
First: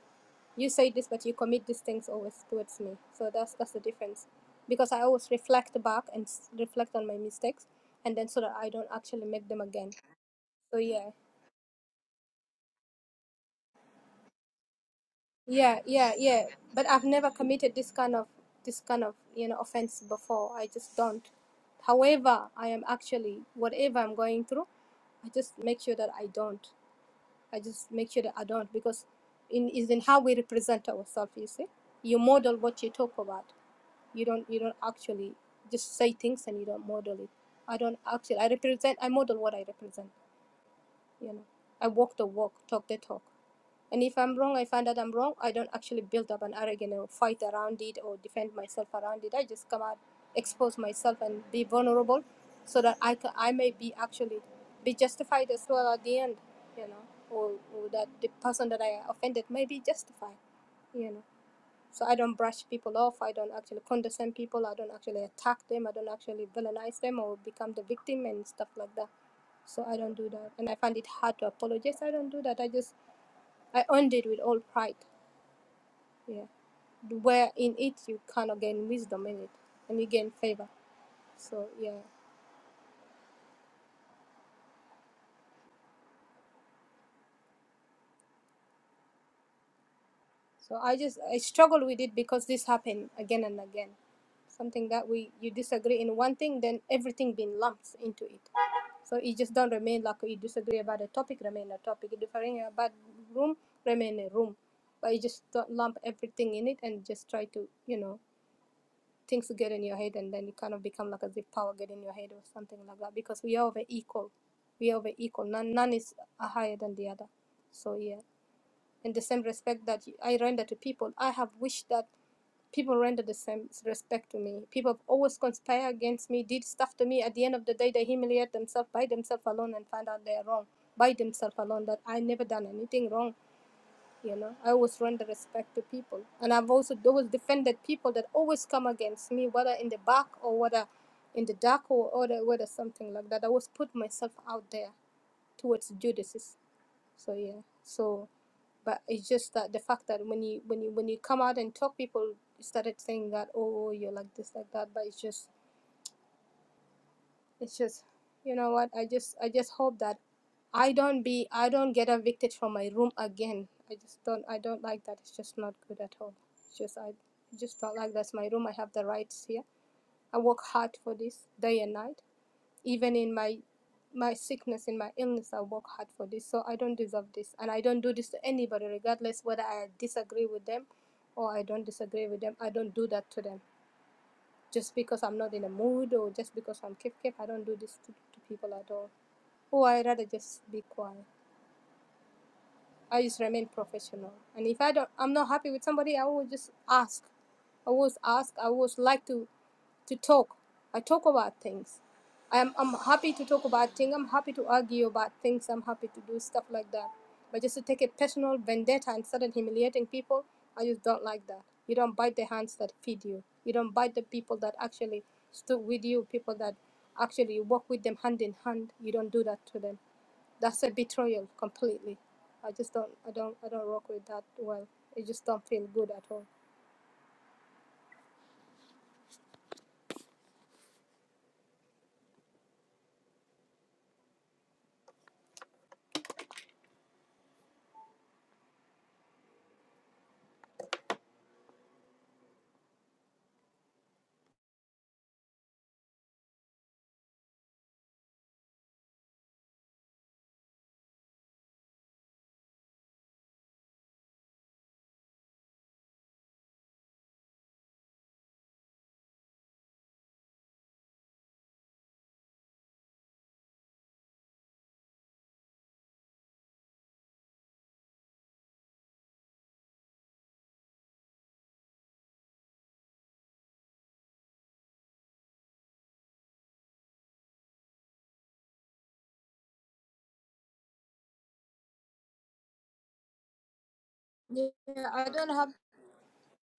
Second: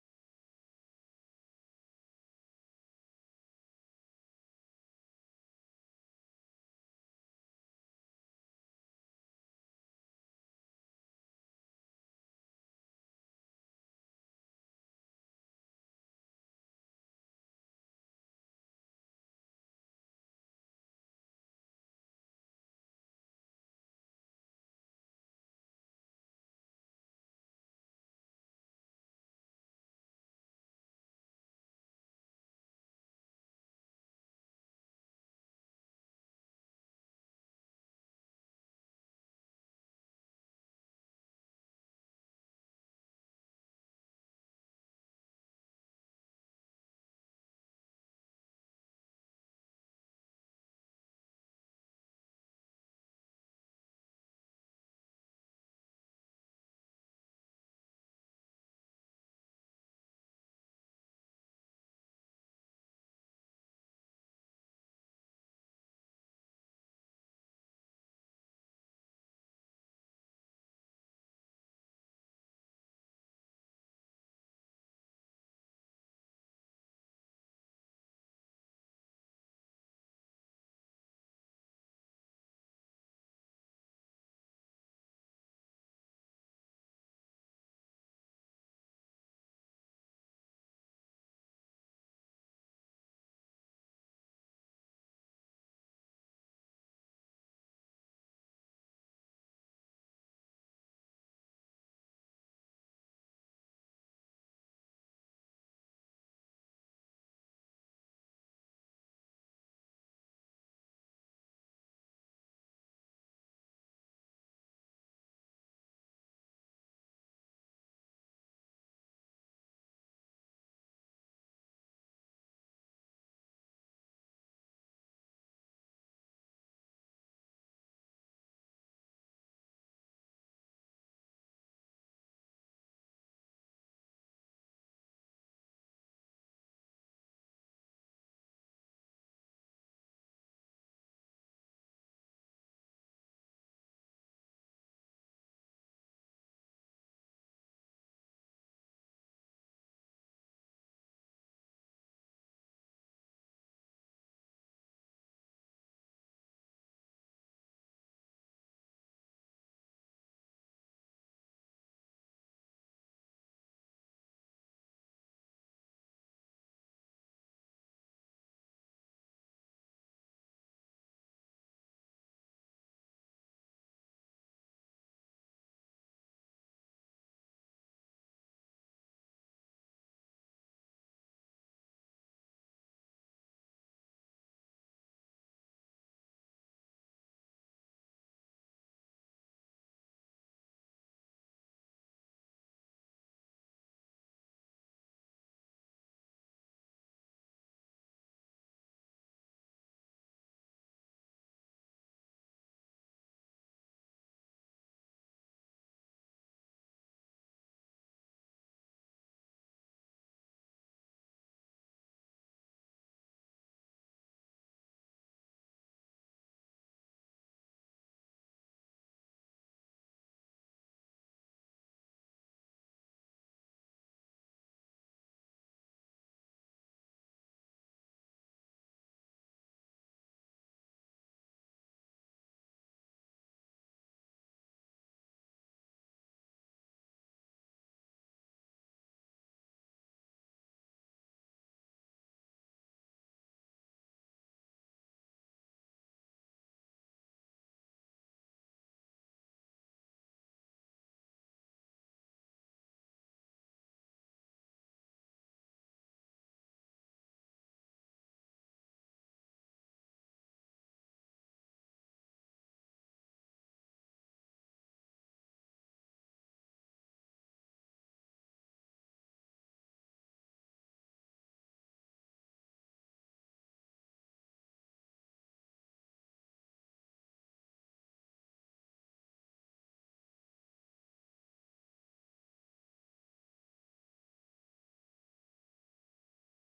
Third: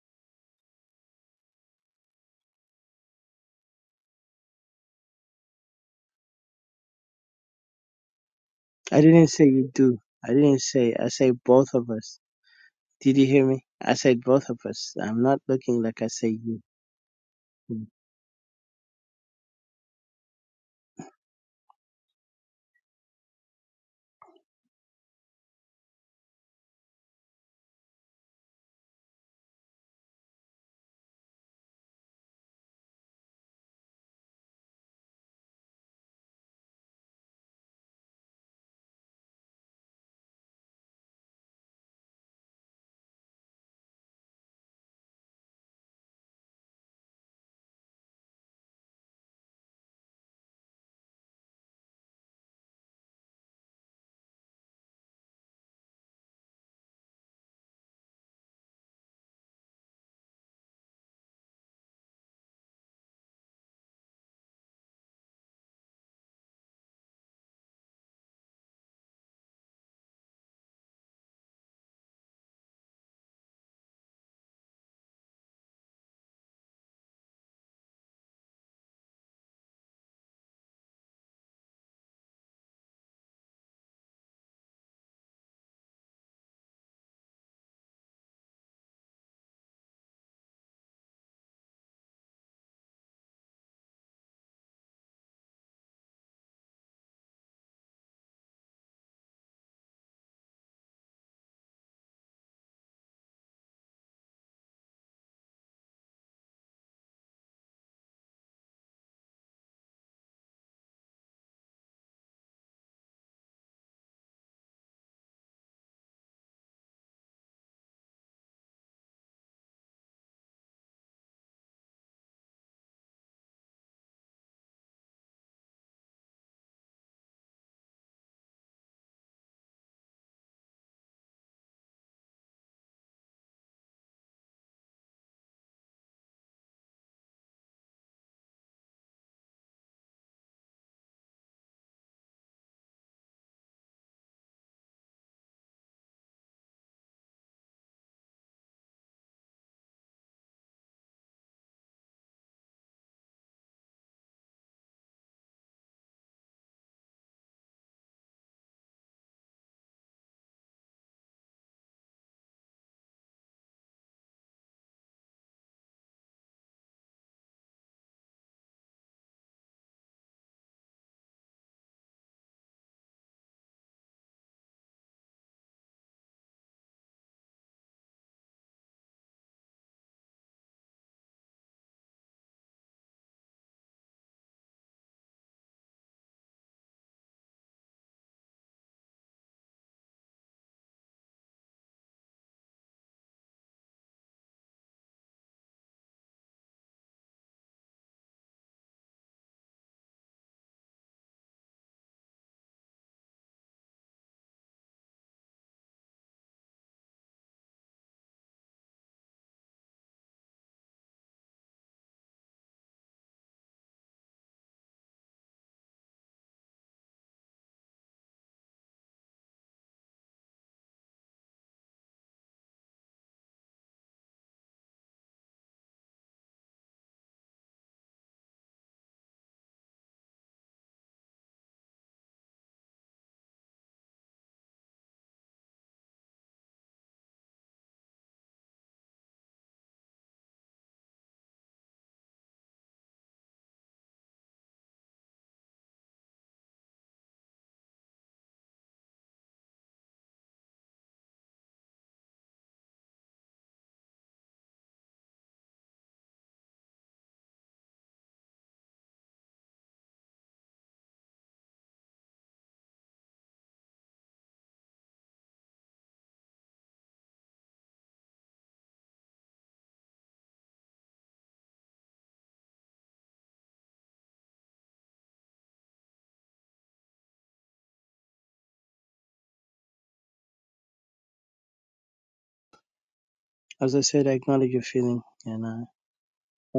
you say this, but you commit these things always towards me. So that's that's the difference. Because I always reflect back and s- reflect on my mistakes, and then so that I don't I actually didn't say make them you again. do. I didn't So say, I yeah, say both of us. Did you hear me? I said both of us. I'm not yeah, looking like I yeah, say yeah. you. But I've never committed this kind of this kind of you know offense before. I just don't. However, I am actually whatever I'm going through, I just make sure that I don't. I just make sure that I don't because in is in how we represent ourselves. You see, you model what you talk about. You don't you don't actually just say things and you don't model it. I don't actually. I represent. I model what I represent. You know, I walk the walk, talk the talk. And if I'm wrong, I find out I'm wrong. I don't actually build up an arrogance or fight around it or defend myself around it. I just come out, expose myself, and be vulnerable, so that I can, I may be actually be justified as well at the end, you know, or, or that the person that I offended may be justified, you know. So I don't brush people off. I don't actually condescend people. I don't actually attack them. I don't actually villainize them or become the victim and stuff like that. So I don't do that, and I find it hard to apologize. I don't do that. I just I earned it with all pride. Yeah. Where in it you kind of gain wisdom in it and you gain favor. So yeah. So I just I struggle with it because this happened again and again. Something that we you disagree in one thing, then everything being lumped into it. So it just don't remain like you disagree about a topic, remain a topic. You differing about room, remain a room. But you just don't lump everything in it and just try to, you know, things get in your head and then you kind of become like as if power get in your head or something like that because we are over equal we are over equal none none is uh, higher than the other so yeah in the same respect that i render to people i have wished that people render the same respect to me people have always conspire against me did stuff to me at the end of the day they humiliate themselves by themselves alone and find out they are wrong by themselves alone that i never done anything wrong you know i always render respect to people and i've also always defended people that always come against me whether in the back or whether in the dark or, or the, whether something like that i always put myself out there towards judices so yeah so but it's just that the fact that when you when you when you come out and talk people started saying that oh you're like this like that but it's just it's just you know what i just i just hope that i don't be i don't get evicted from my room again i just don't i don't like that it's just not good at all it's just i just don't like that's my room i have the rights here i work hard for this day and night even in my my sickness in my illness i work hard for this so i don't deserve this and i don't do this to anybody regardless whether i disagree with them or i don't disagree with them i don't do that to them just because I'm not in a mood or just because I'm kif kif. I don't do this to, to people at all. Oh, I rather just be quiet. I just remain professional. And if I don't, I'm not happy with somebody, I will just ask. I always ask. I always like to to talk. I talk about things. I'm, I'm happy to talk about things. I'm happy to argue about things. I'm happy to do stuff like that. But just to take a personal vendetta and start humiliating people, I just don't like that. You don't bite the hands that feed you. You don't bite the people that actually stood with you, people that actually work with them hand in hand. You don't do that to them. That's a betrayal completely. I just don't, I don't, I don't work with that well. It just don't feel good at all. As I said, I Yeah, acknowledge your feeling. I don't And have. uh,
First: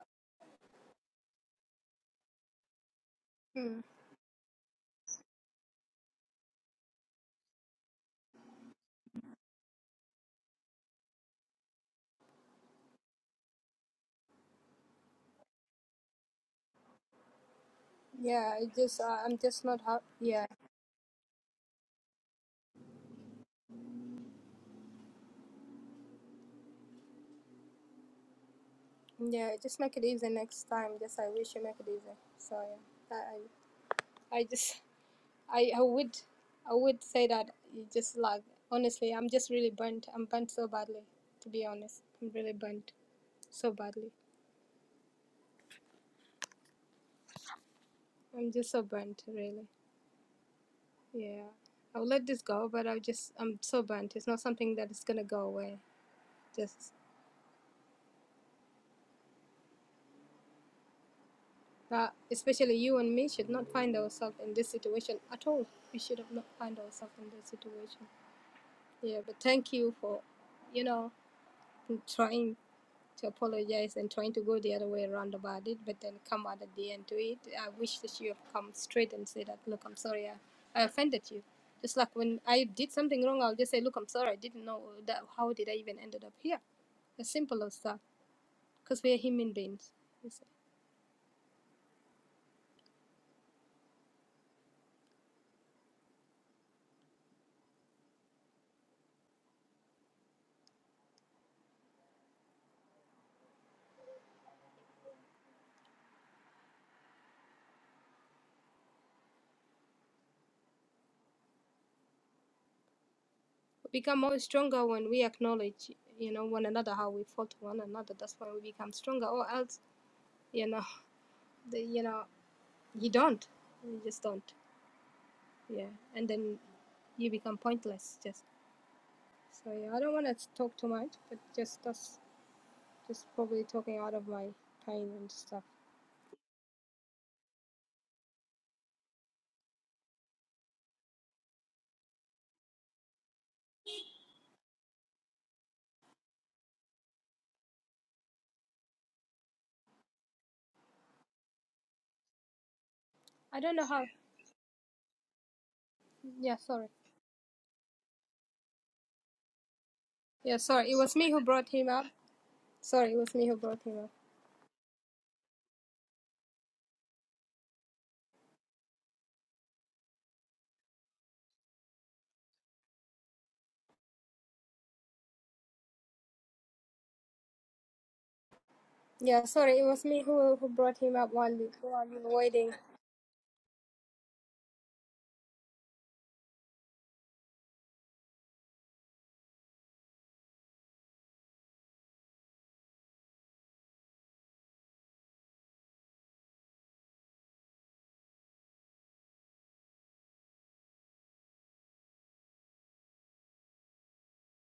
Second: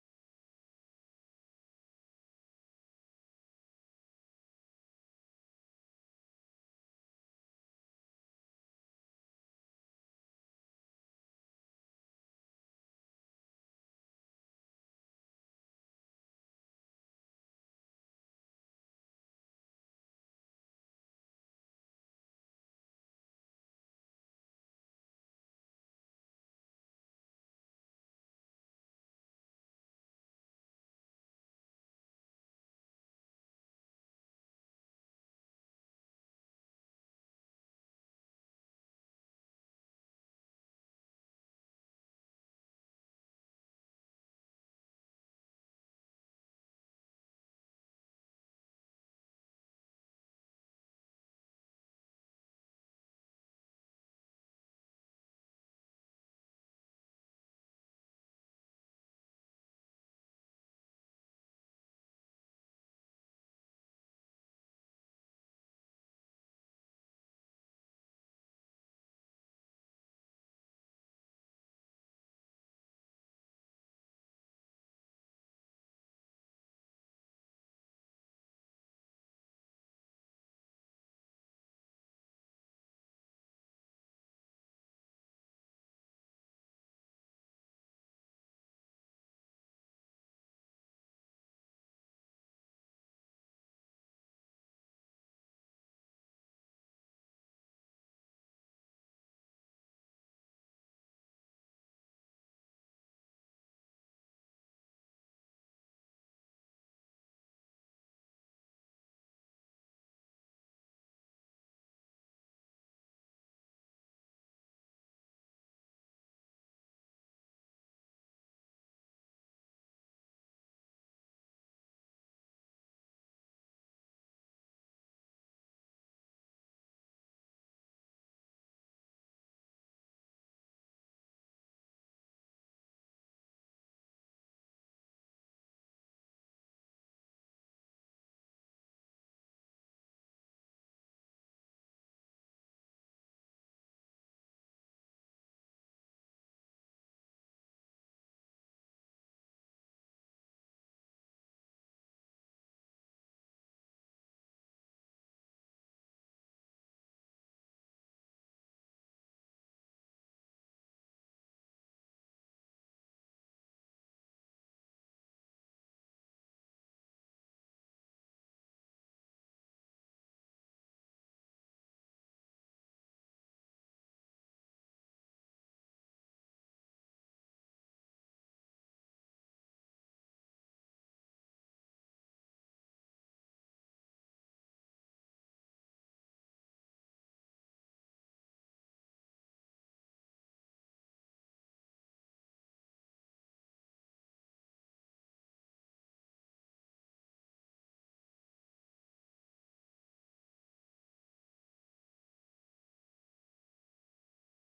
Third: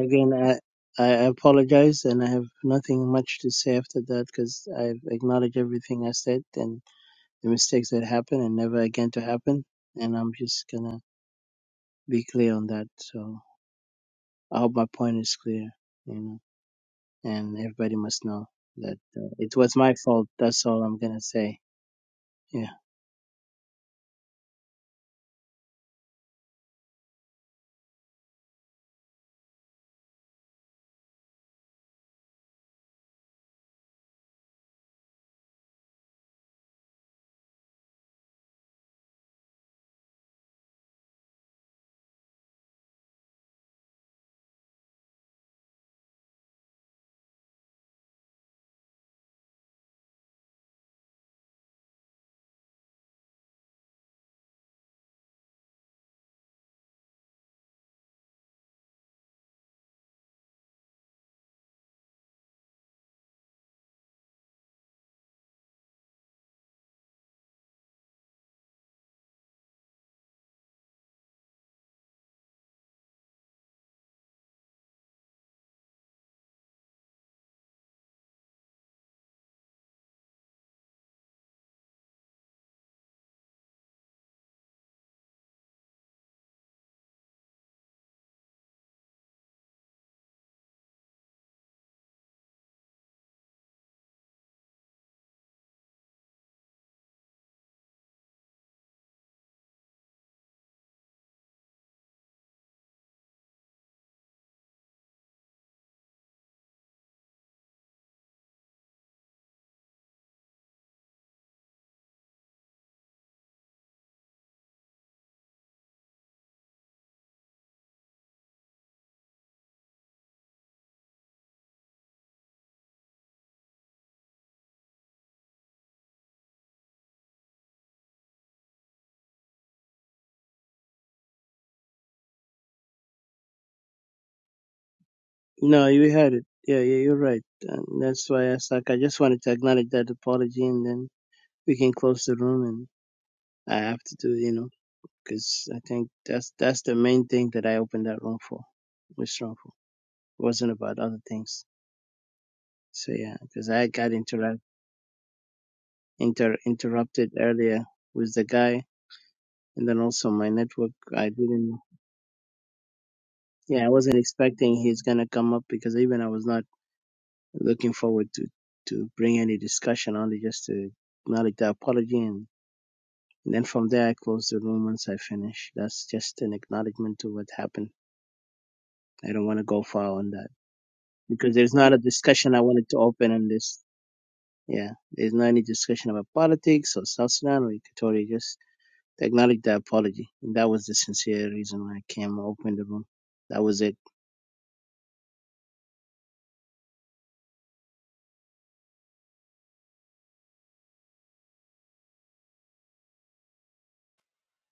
again, I, I apologize and I have nothing much to say after that because I've acknowledged everything I said and the mistakes that happened and never again to happen. And I'm just gonna be clear on that. So I hope my point is clear, you know, and everybody must know Yeah, I that just uh, uh, I'm it just was not my happy. fault. Yeah, That's all I'm gonna say. Yeah. yeah. Just make it easy next time. Just I wish you make it easy. So yeah, I I I just I I would I would say that you just like honestly I'm just really burnt. I'm burnt so badly. To be honest, I'm really burnt so badly. I'm just so burnt really. Yeah, I'll let this go, but I'll just I'm so burnt. It's not something that is gonna go away. Just that especially you and me should not find ourselves in this situation at all. We should have not find ourselves in this situation. Yeah, but thank you for, you know, trying to apologize and trying to go the other way around about it, but then come out at the end to it. I wish that you have come straight and say that, look, I'm sorry, I, I offended you. Just like when I did something wrong, I'll just say, look, I'm sorry, I didn't know that. How did I even ended up here? As simple as that, because we are human beings. Yes. become more stronger when we acknowledge, you know, one another, how we fought one another. That's why we become stronger. Or else, you know, (laughs) the, you know, you don't. You just don't. Yeah. And then you become pointless. Just so yeah. I don't want to talk too much, but just that's just probably talking out of my pain and stuff. No, you had it. Yeah, yeah, you're right. And that's why I was like, I just wanted to acknowledge that apology, and then we can close the room. And I have to do, you know, because I think that's that's the main thing that I opened that room for. It Was wrong for. It wasn't about other things. So yeah, I because don't I know how. got interrupt inter Yeah. Sorry. interrupted earlier with the guy and then also my Yeah. network Sorry. It was i me who brought didn't him up. Sorry. It was me who brought yeah i him up. wasn't expecting he's gonna come up because even i was not looking forward to to bring any discussion only just to acknowledge the apology and, and then from there i close the room once i finish that's just an acknowledgement to what happened i Yeah. don't want to Sorry. go It was far me on that who who brought him up while because there's not a while you were discussion i waiting. wanted to open on this yeah there's not any discussion about politics or south sudan or equatoria just acknowledge the apology and that was the sincere reason why i came opened the room that was it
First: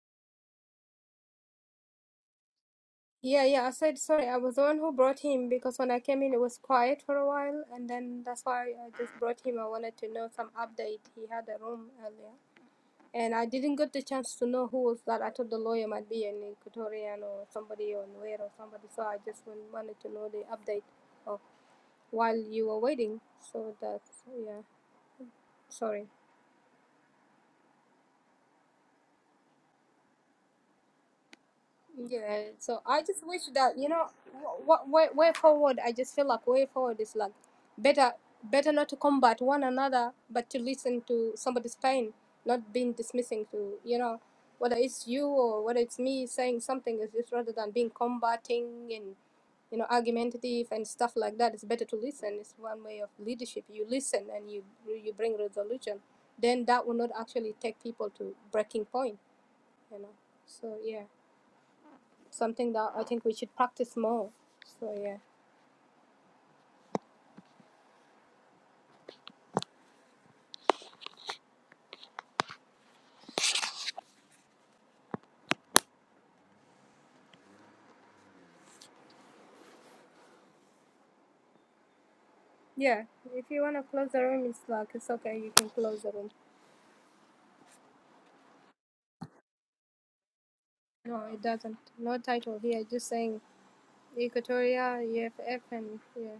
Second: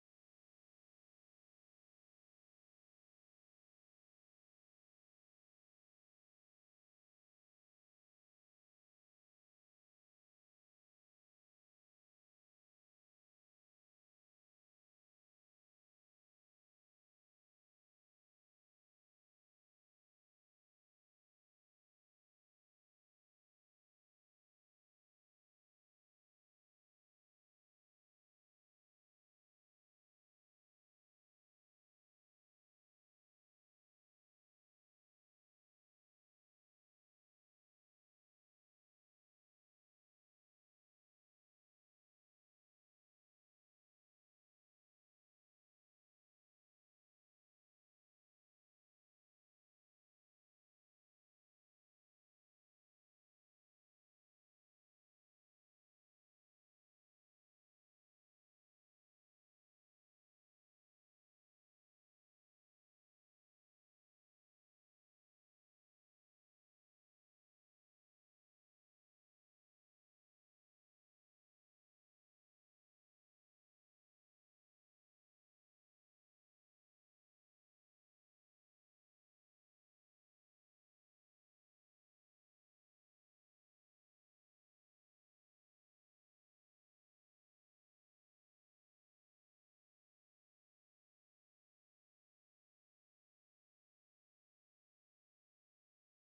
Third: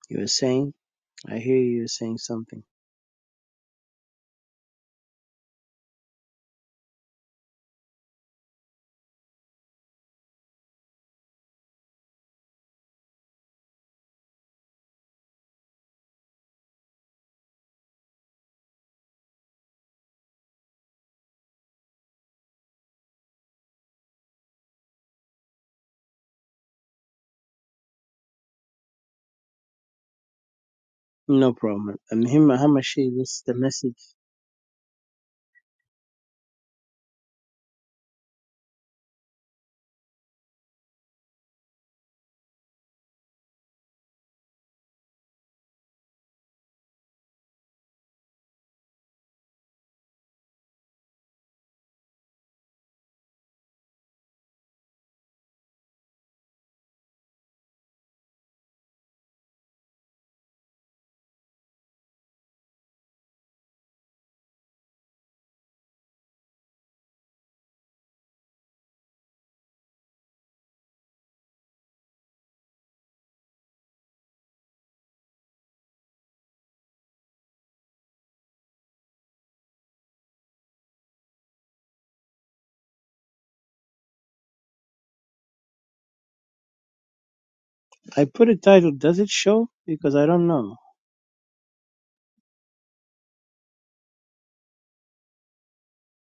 you were saying I hear you saying something. Yeah, yeah, I said sorry. I was the one who brought him because when I came in, it was quiet for a while, and then that's why I just brought him. I wanted to know some update. He had a room earlier, and I didn't get the chance to know who was that. I thought the lawyer might be an Equatorian or somebody or Nuer or somebody, so I just wan- wanted to know the update of while you were waiting. So that's, yeah, sorry. No problem. And Yeah, him, so I Hamashi, just this wish the that you message. know, what way, way forward. I just feel like way forward is like better, better not to combat one another, but to listen to somebody's pain, not being dismissing to you know, whether it's you or whether it's me saying something is just rather than being combating and you know argumentative and stuff like that. It's better to listen. It's one way of leadership. You listen and you you bring resolution. Then that will not actually take people to breaking point. You know, so yeah something that I think we should practice more. So yeah. Yeah. If you wanna close the room it's like it's okay, you can close the room. I put a title. Does it show? Because I don't know. No, it doesn't. No title here, just saying Equatoria, EFF and yeah.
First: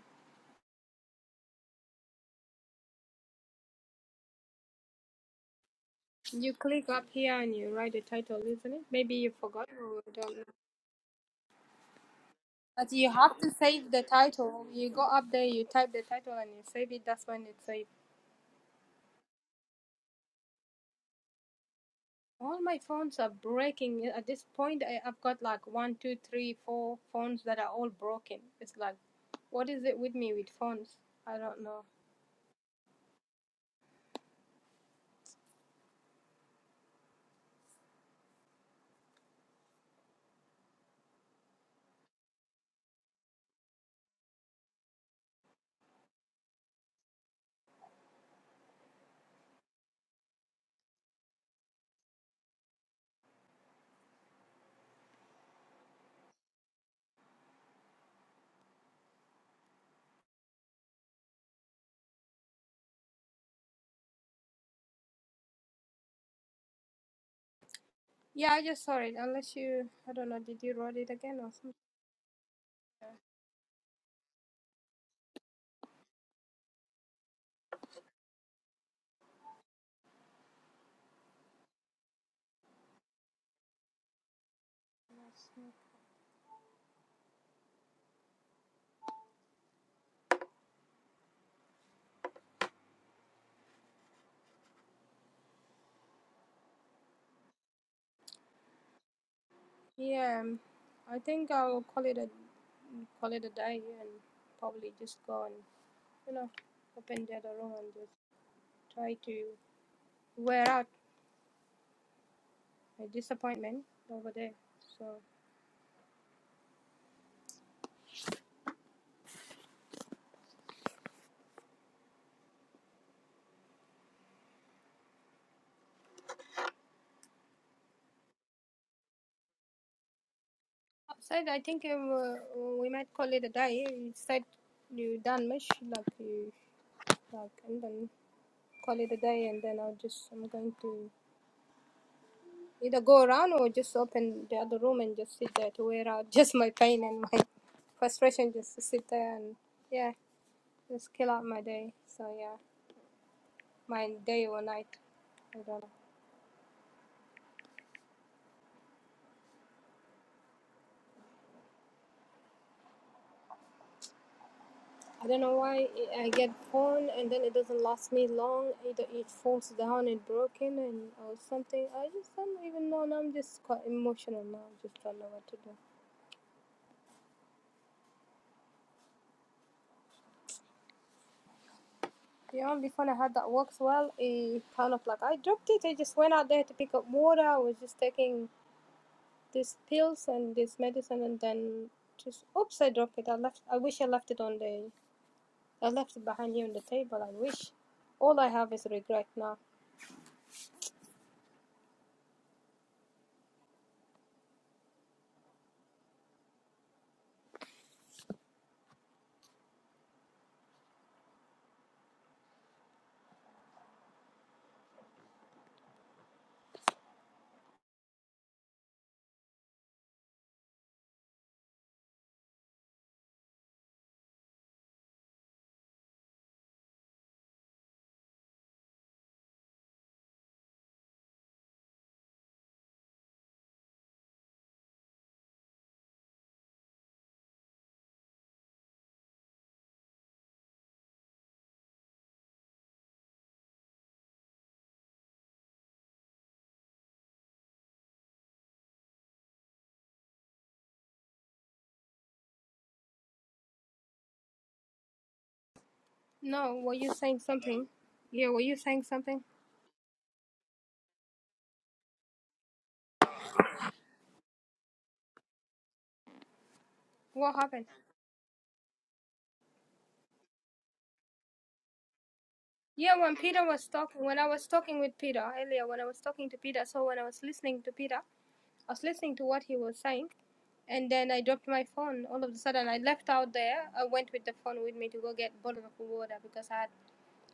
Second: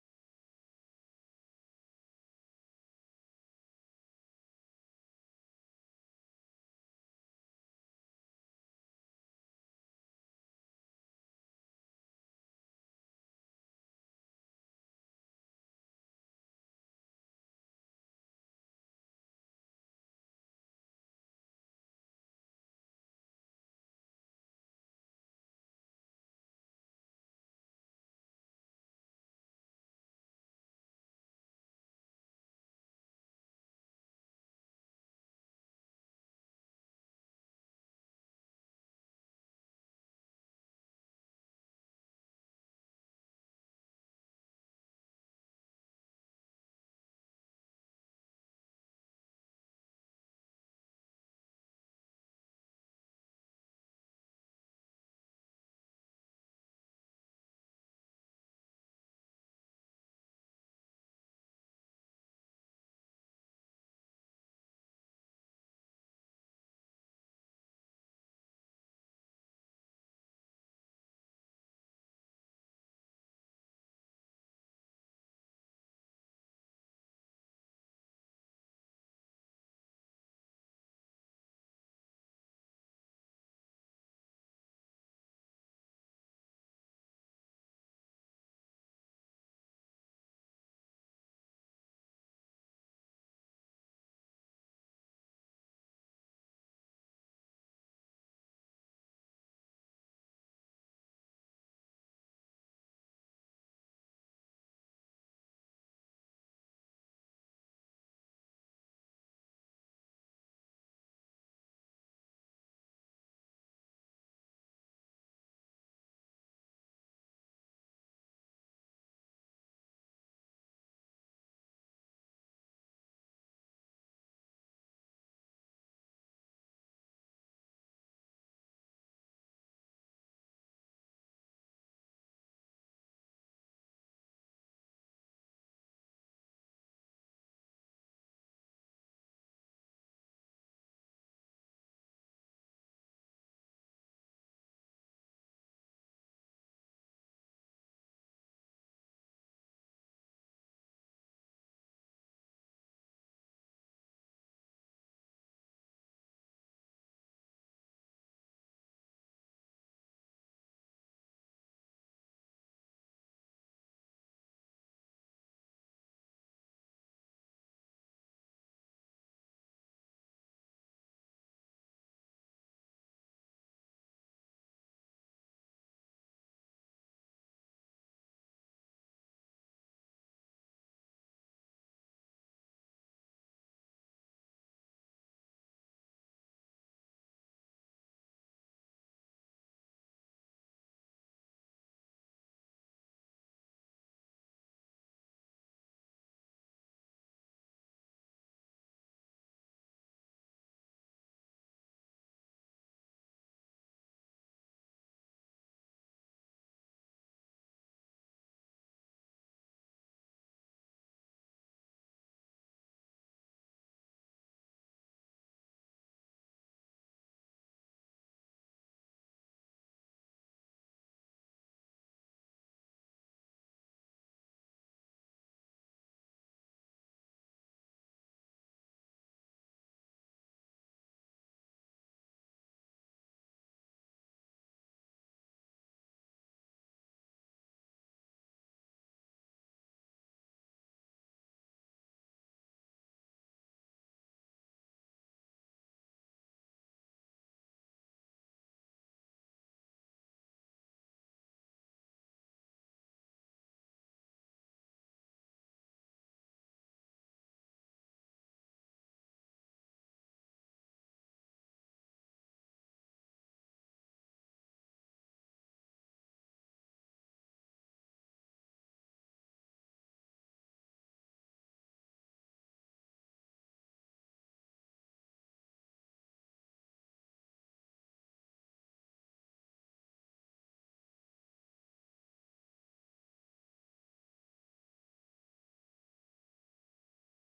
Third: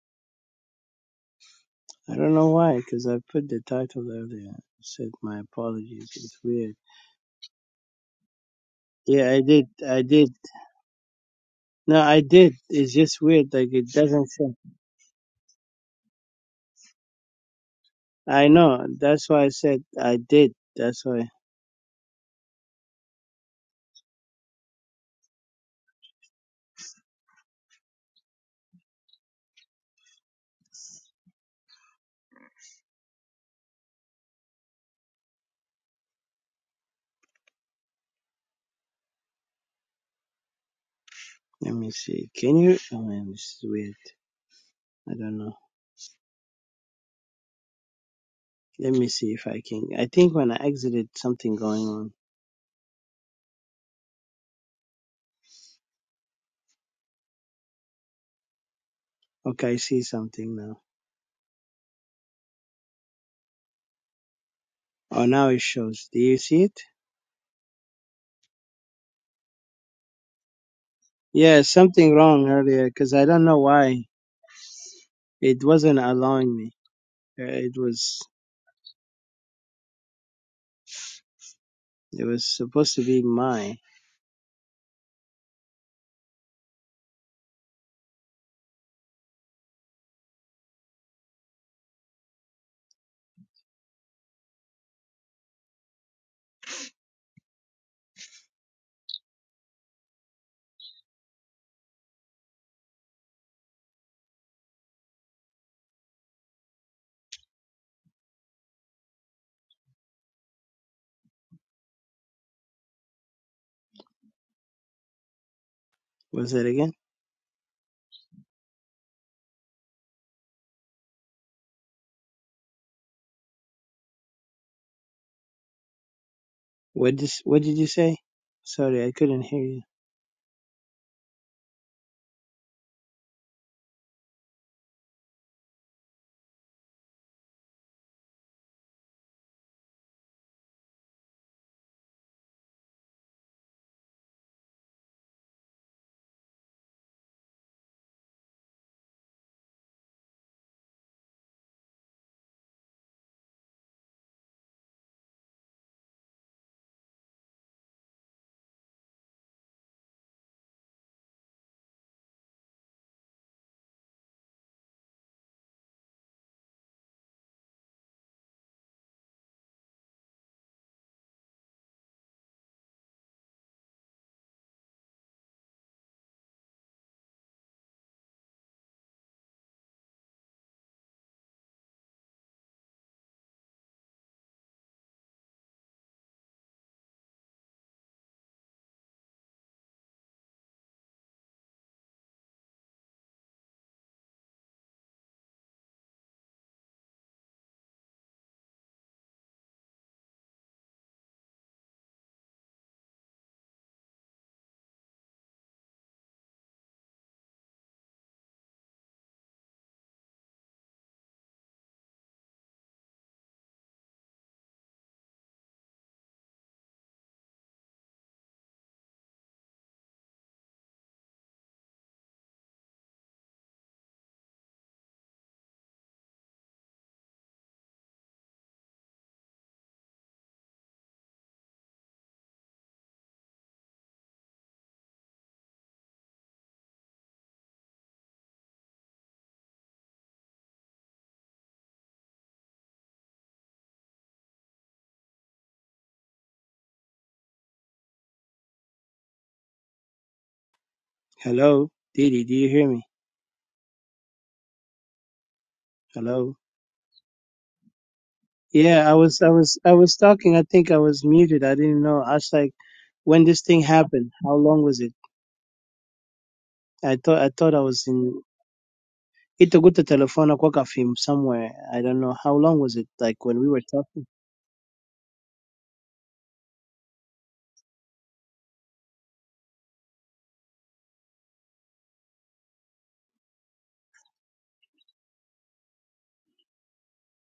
I don't know why. Because I put the title earlier. I said my apologies. It's You weird. click up here and you write the title, isn't it? Maybe Yeah, you I did. forgot I or did. don't know. No, I did. But It's you just have to weird. Like it save the doesn't show. title. You go up there, you type the title and you save it, that's when it's saved. I know. That's why I said I did. That's why. All my phones are breaking. At this point I, I've got like one, two, three, four phones that are all broken. It's like What is it with me with phones? I don't know. Let me see. Can you? Oh man, this is weird. I don't know. Let me see if I can. I think when I exited, something going on. Okay, I see something now. Oh, now it shows. Do you see it? Yeah, I just saw it. Unless you, I don't know, did you write it again or Yeah, something? something wrong earlier because I don't know why it wasn't allowing me. Uh, It was it was supposed to be my. Yeah, um, I think I'll call it a call it a day and probably just go and you know open the other room and just try to wear out my disappointment over there. So Was it again? What did what did you say? Sorry, I couldn't hear you. outside, I think um, uh, we might call it a day. You said you done much like you like and then call it a day and then I'll just I'm going to Either go around or just open the other room and just sit there to wear out (laughs) just my pain and my frustration. Just to sit there and yeah, just kill out my day. So yeah, my day or night. I don't know. I don't know why I I get phone and then it doesn't last me long. Either it falls down and broken and or something. I just don't even know. Now I'm just quite emotional now. I just don't know what to do. The only phone I had that works well, it kind of like I dropped it. I just went out there to pick up water. I was just taking these pills and this medicine and then just oops I dropped it. I left I wish I left it on the I left it behind here on the table. I wish. All I have is regret now. Hello, Didi, do you hear me? Hello. No, were you saying something? Yeah, were you saying Yeah, I was something? I was I was talking. I think I was muted. I didn't know. I was like, when this thing happened, how long was it? I thought I What thought I happened? was in. Itaguta telephone kwaka film somewhere. I don't know how long was it. Yeah, when Like when Peter we were was talking. talking when I was talking with Peter earlier, when I was talking to Peter, so when I was listening to Peter, I was listening to what he was saying, and then I dropped my phone. All of a sudden, I left out there. I went with the phone with me to go get a bottle of water because I had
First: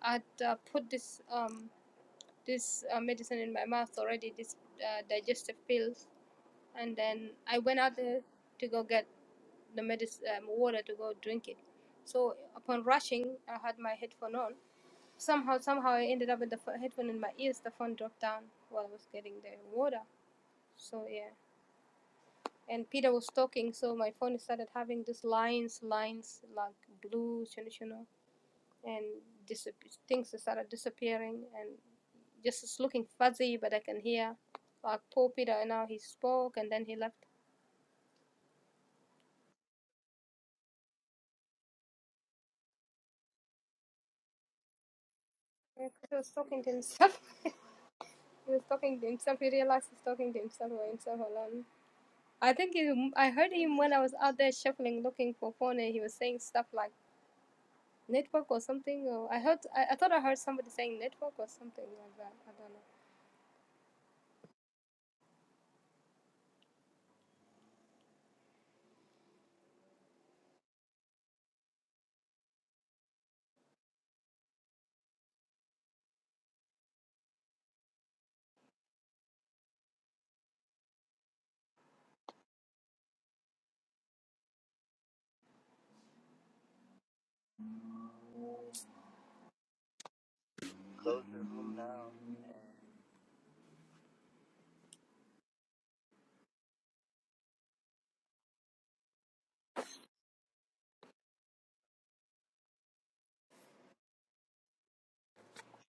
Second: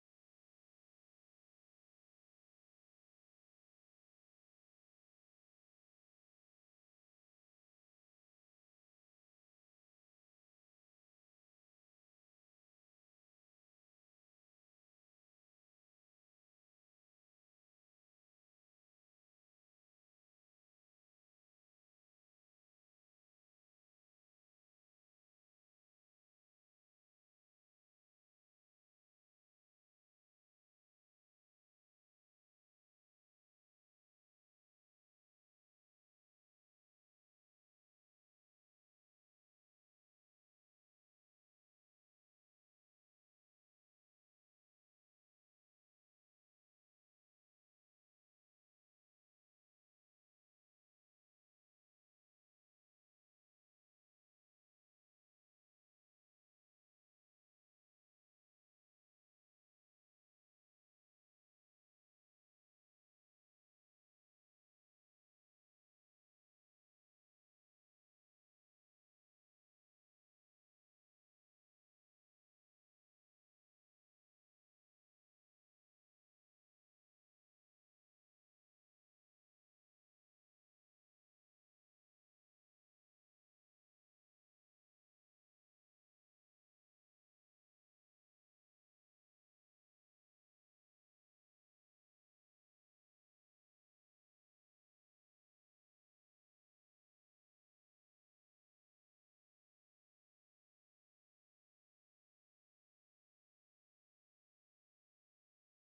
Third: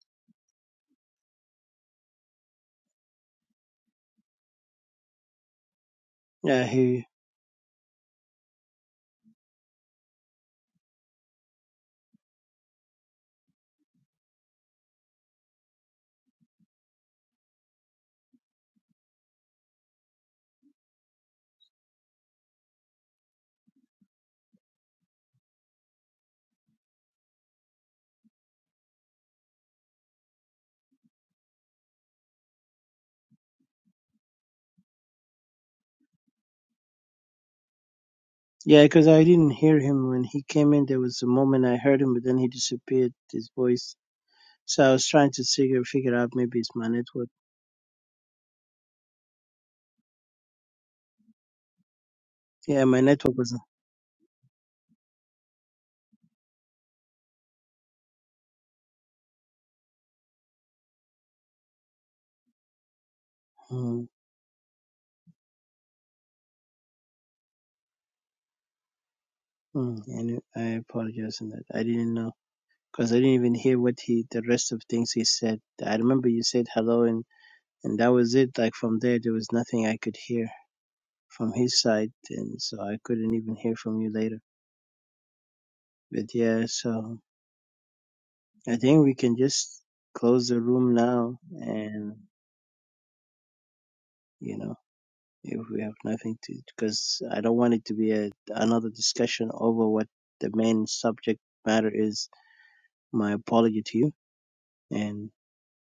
I had uh, put this um this uh, medicine in my mouth already, this uh, digestive pills, Yeah, he. and then I went out there to go get the medicine um, water to go drink it. So upon rushing, I had my headphone on. Somehow, somehow, I ended up with the ph- headphone in my ears. The phone dropped down while I was getting the water. So yeah and Peter was talking, so my phone started having these lines, lines like blue, you know, and things started disappearing and just it's looking fuzzy, but I can hear like poor Peter. And now he spoke, and then he left. Yeah, because I didn't hear him when he came in. There was a moment I heard him, but then he disappeared, his voice. So I was trying to figure, Yeah, 'cause figure he out was maybe talking to it's my himself. network. (laughs) he was talking to himself. He realized he's talking to himself or himself alone. I think Yeah, my he, I network heard was. him when I was out there shuffling, looking for phone, and he was saying stuff like network or something. Or I heard, I, I thought I heard somebody saying network or something like that. I don't know. Mm, mm, yeah, I, knew- I apologize on that. I didn't know because I didn't even hear what he, the rest of things he said. I remember you said hello, and and that was it. Like from there, there was nothing I could hear from his side, and so I couldn't even hear from you later. But yeah, so I think we can just close the room now and you know, if we have nothing to, because I don't want it to be a, another discussion over what the main subject matter is. My apology to you, and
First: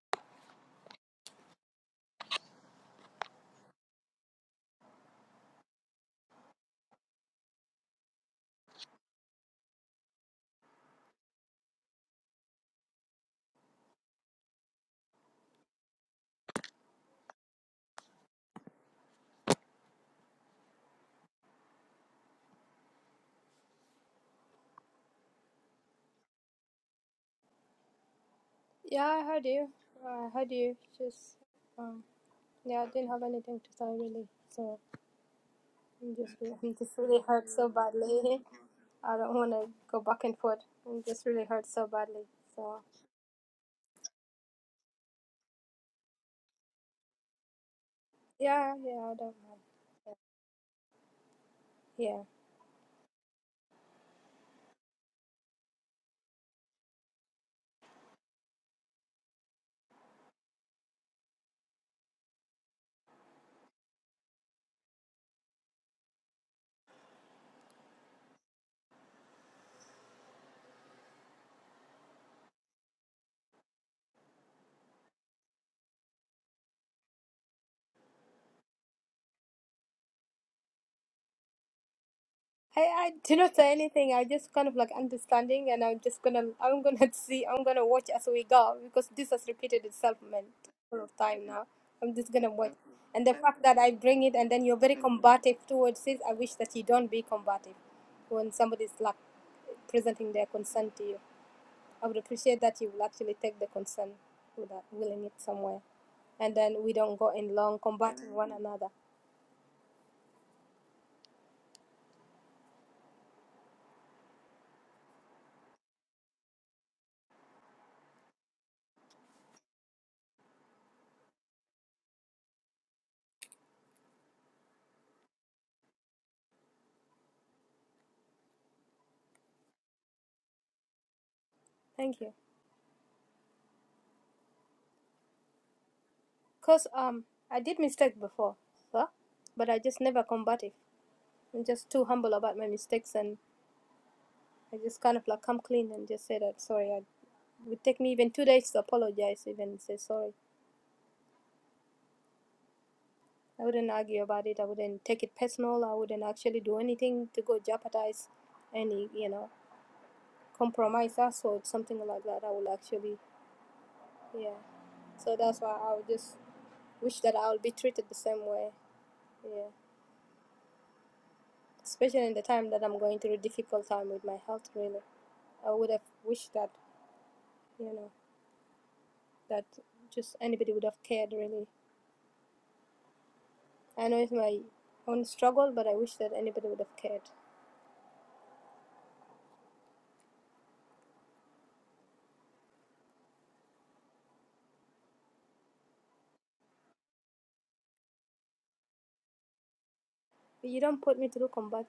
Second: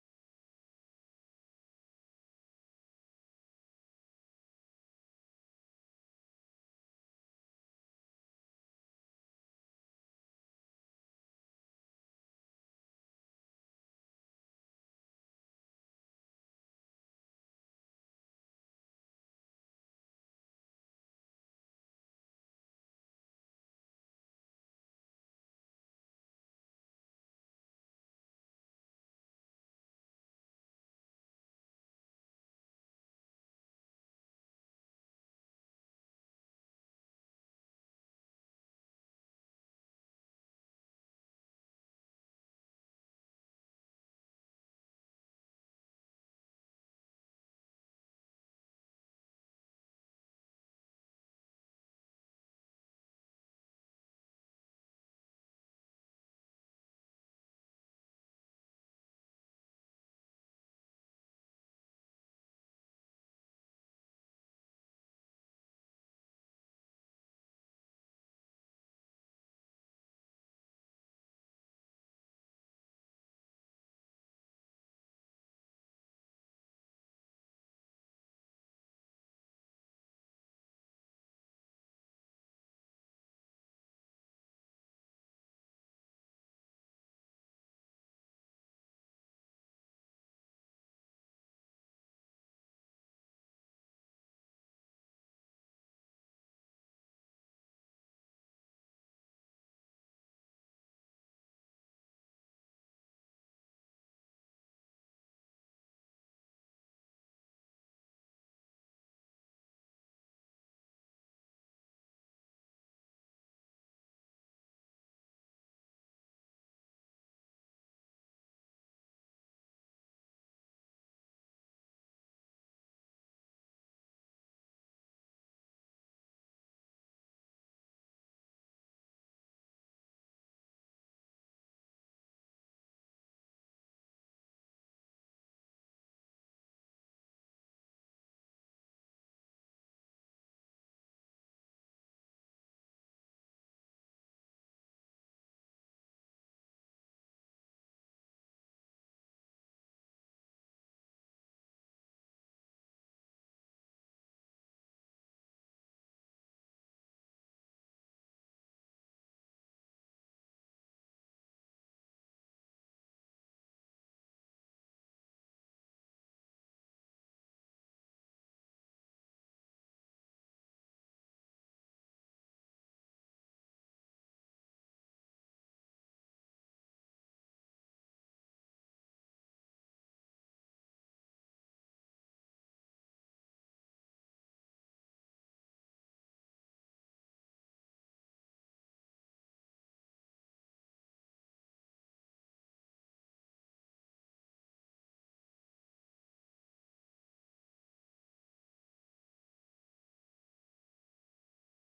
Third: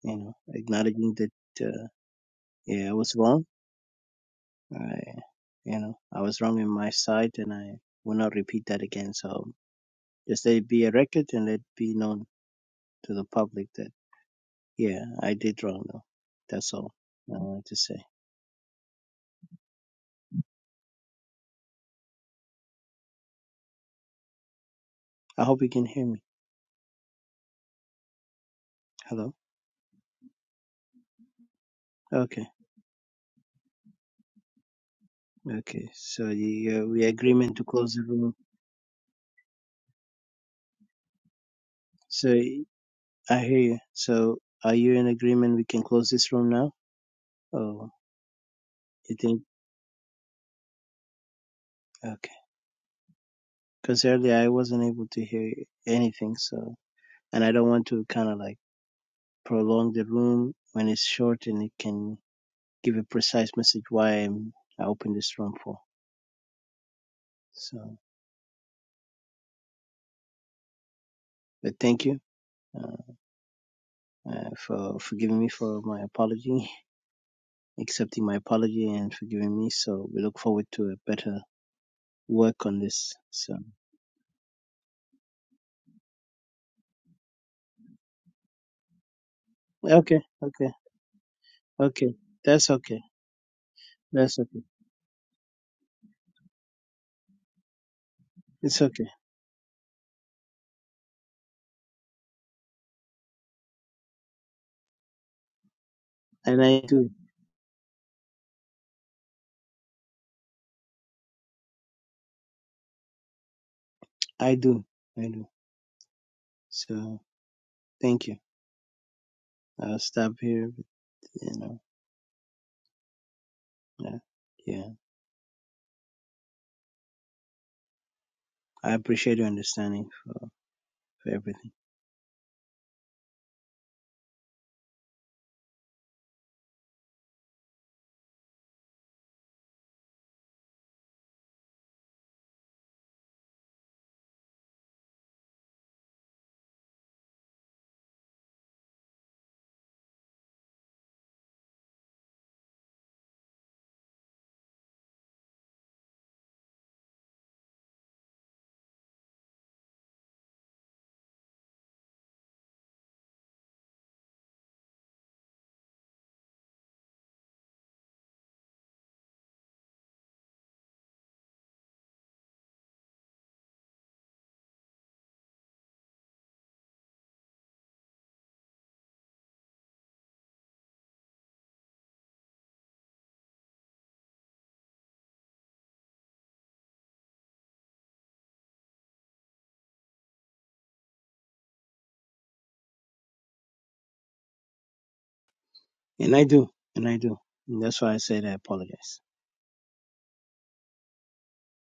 you know, acknowledging that uh, yeah, I was wrong. I, you know, I was wrong in my side, and I will not repeat that again. So just let it be a record, and let it be known to the public that yeah, I did wrong. Though that's all I wanted to say. I hope you can hear me. Yeah, I Hello. heard you. I heard you. Just um, Okay. yeah, I didn't have anything to say really. So Okay, I'm so just re- you, I'm uh, just we really hurt agreement to so close the room. badly. (laughs) I don't want to go back and forth. I'm just really hurt so badly. So y- So I hear you. So are you in agreement we can close this room now? Oh, yeah, yeah, I you don't think? mind. Yeah. Okay, because earlier I wasn't able to hear anything. So and I don't want to kind of like prolong the room when it's short and it can give a precise message why I'm, I opened this room for. So, but thank you uh, uh, for forgiving me for my apology, (laughs) accepting my apology, and forgiving me. So we look forward to a better work on I, I this. do So not say anything. I just kind of like understanding, and I'm just gonna, I'm gonna (laughs) see, I'm gonna watch as we go because this has repeated itself okay, man, okay, full of time now. I'm okay. just gonna That's watch, okay. and the fact that I bring it, That's and okay. then you're very combative towards it. I wish that you don't be combative when It's somebody's okay. like presenting their concern to you. I would appreciate that you will actually take the concern without willing it somewhere, and And then I we do. don't go in long combating one another. I do. I do. So thank you. I'll stop here. But, you know. Yeah. Yeah. I appreciate your understanding for, for everything. Thank you. Cause um I did mistake before, huh? but I just never combative. I'm just too humble about my mistakes, and I just kind of like come clean and just say that sorry. I, it would take me even two days to apologize, even say sorry. I wouldn't argue about it. I wouldn't take it personal. I wouldn't actually do anything to go jeopardize any, you know, compromise us or something like that. I would actually, yeah. So that's why I would just wish that I would be treated the same way. yeah. especially in the time that I'm going through a difficult time with my health really. I would have wished that, you know, that just anybody would have cared really. I know it's my own struggle but I wish that anybody would have cared. And I do. And I do. And that's why I said I apologize. But you don't put me through combat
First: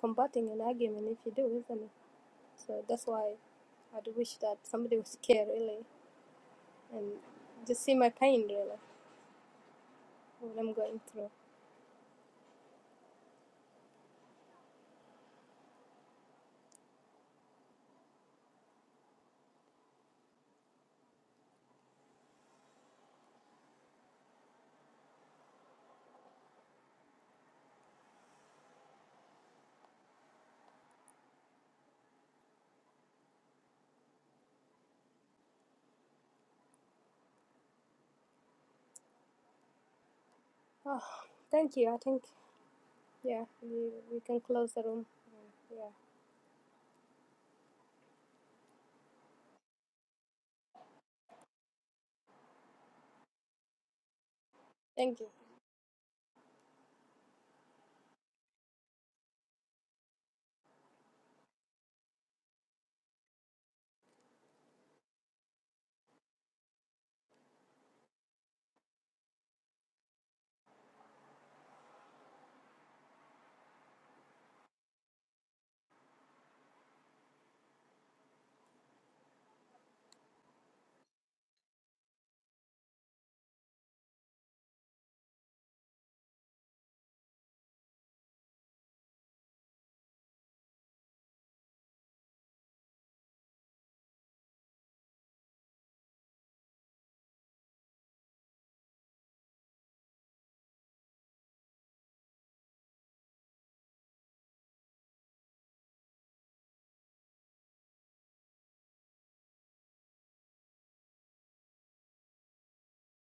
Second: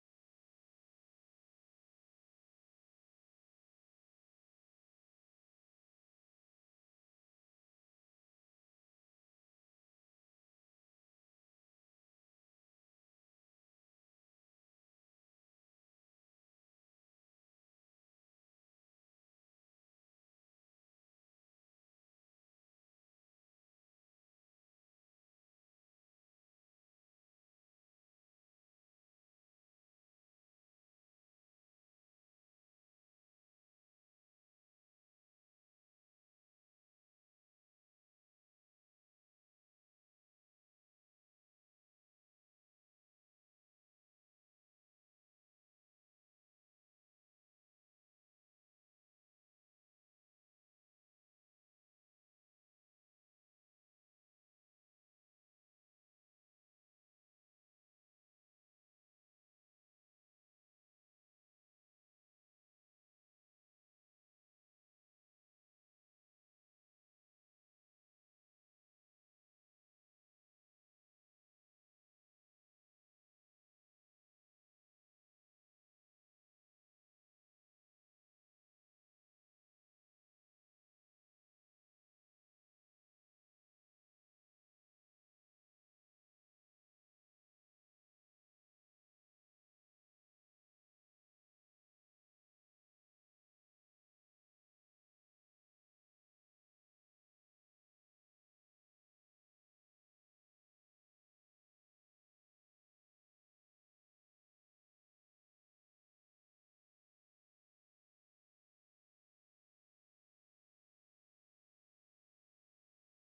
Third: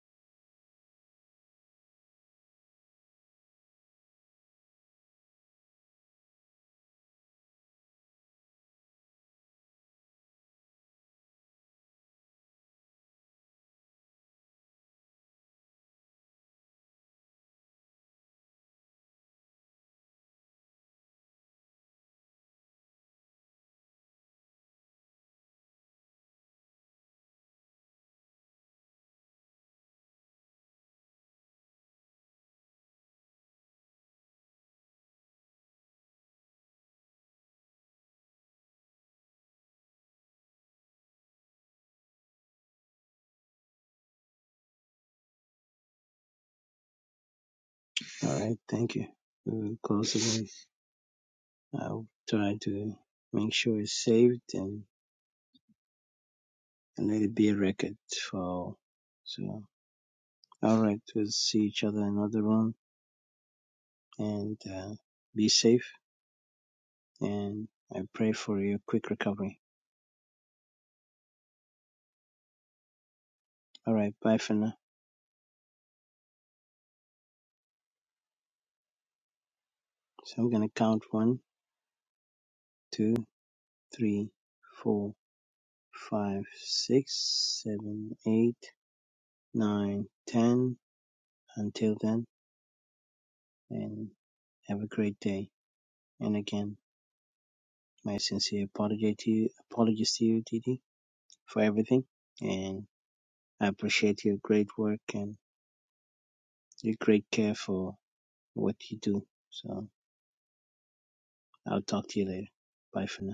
combating an argument if you do, isn't it? So that's why I'd wish that somebody would care really and just see my pain really what I'm going through. Oh, thank you. I think yeah, we, we can close the room. Yeah. All right. Thank you. We will close the room. I'll try to make sure it's saved and, Thank you. and let it be a record for all. So all right. We'll see each other in another room. and uh, be safe. And I pray for your quick recovery. All right, bye for now. So I'm gonna count one, two, three, four, five, six, seven, eight, nine, ten. Until then, and have a great day. And again, my sincere apology to you, apologies to you, Didi, for everything. And I appreciate your great work and your great care for what you do. So I'll talk to you later. Bye for now.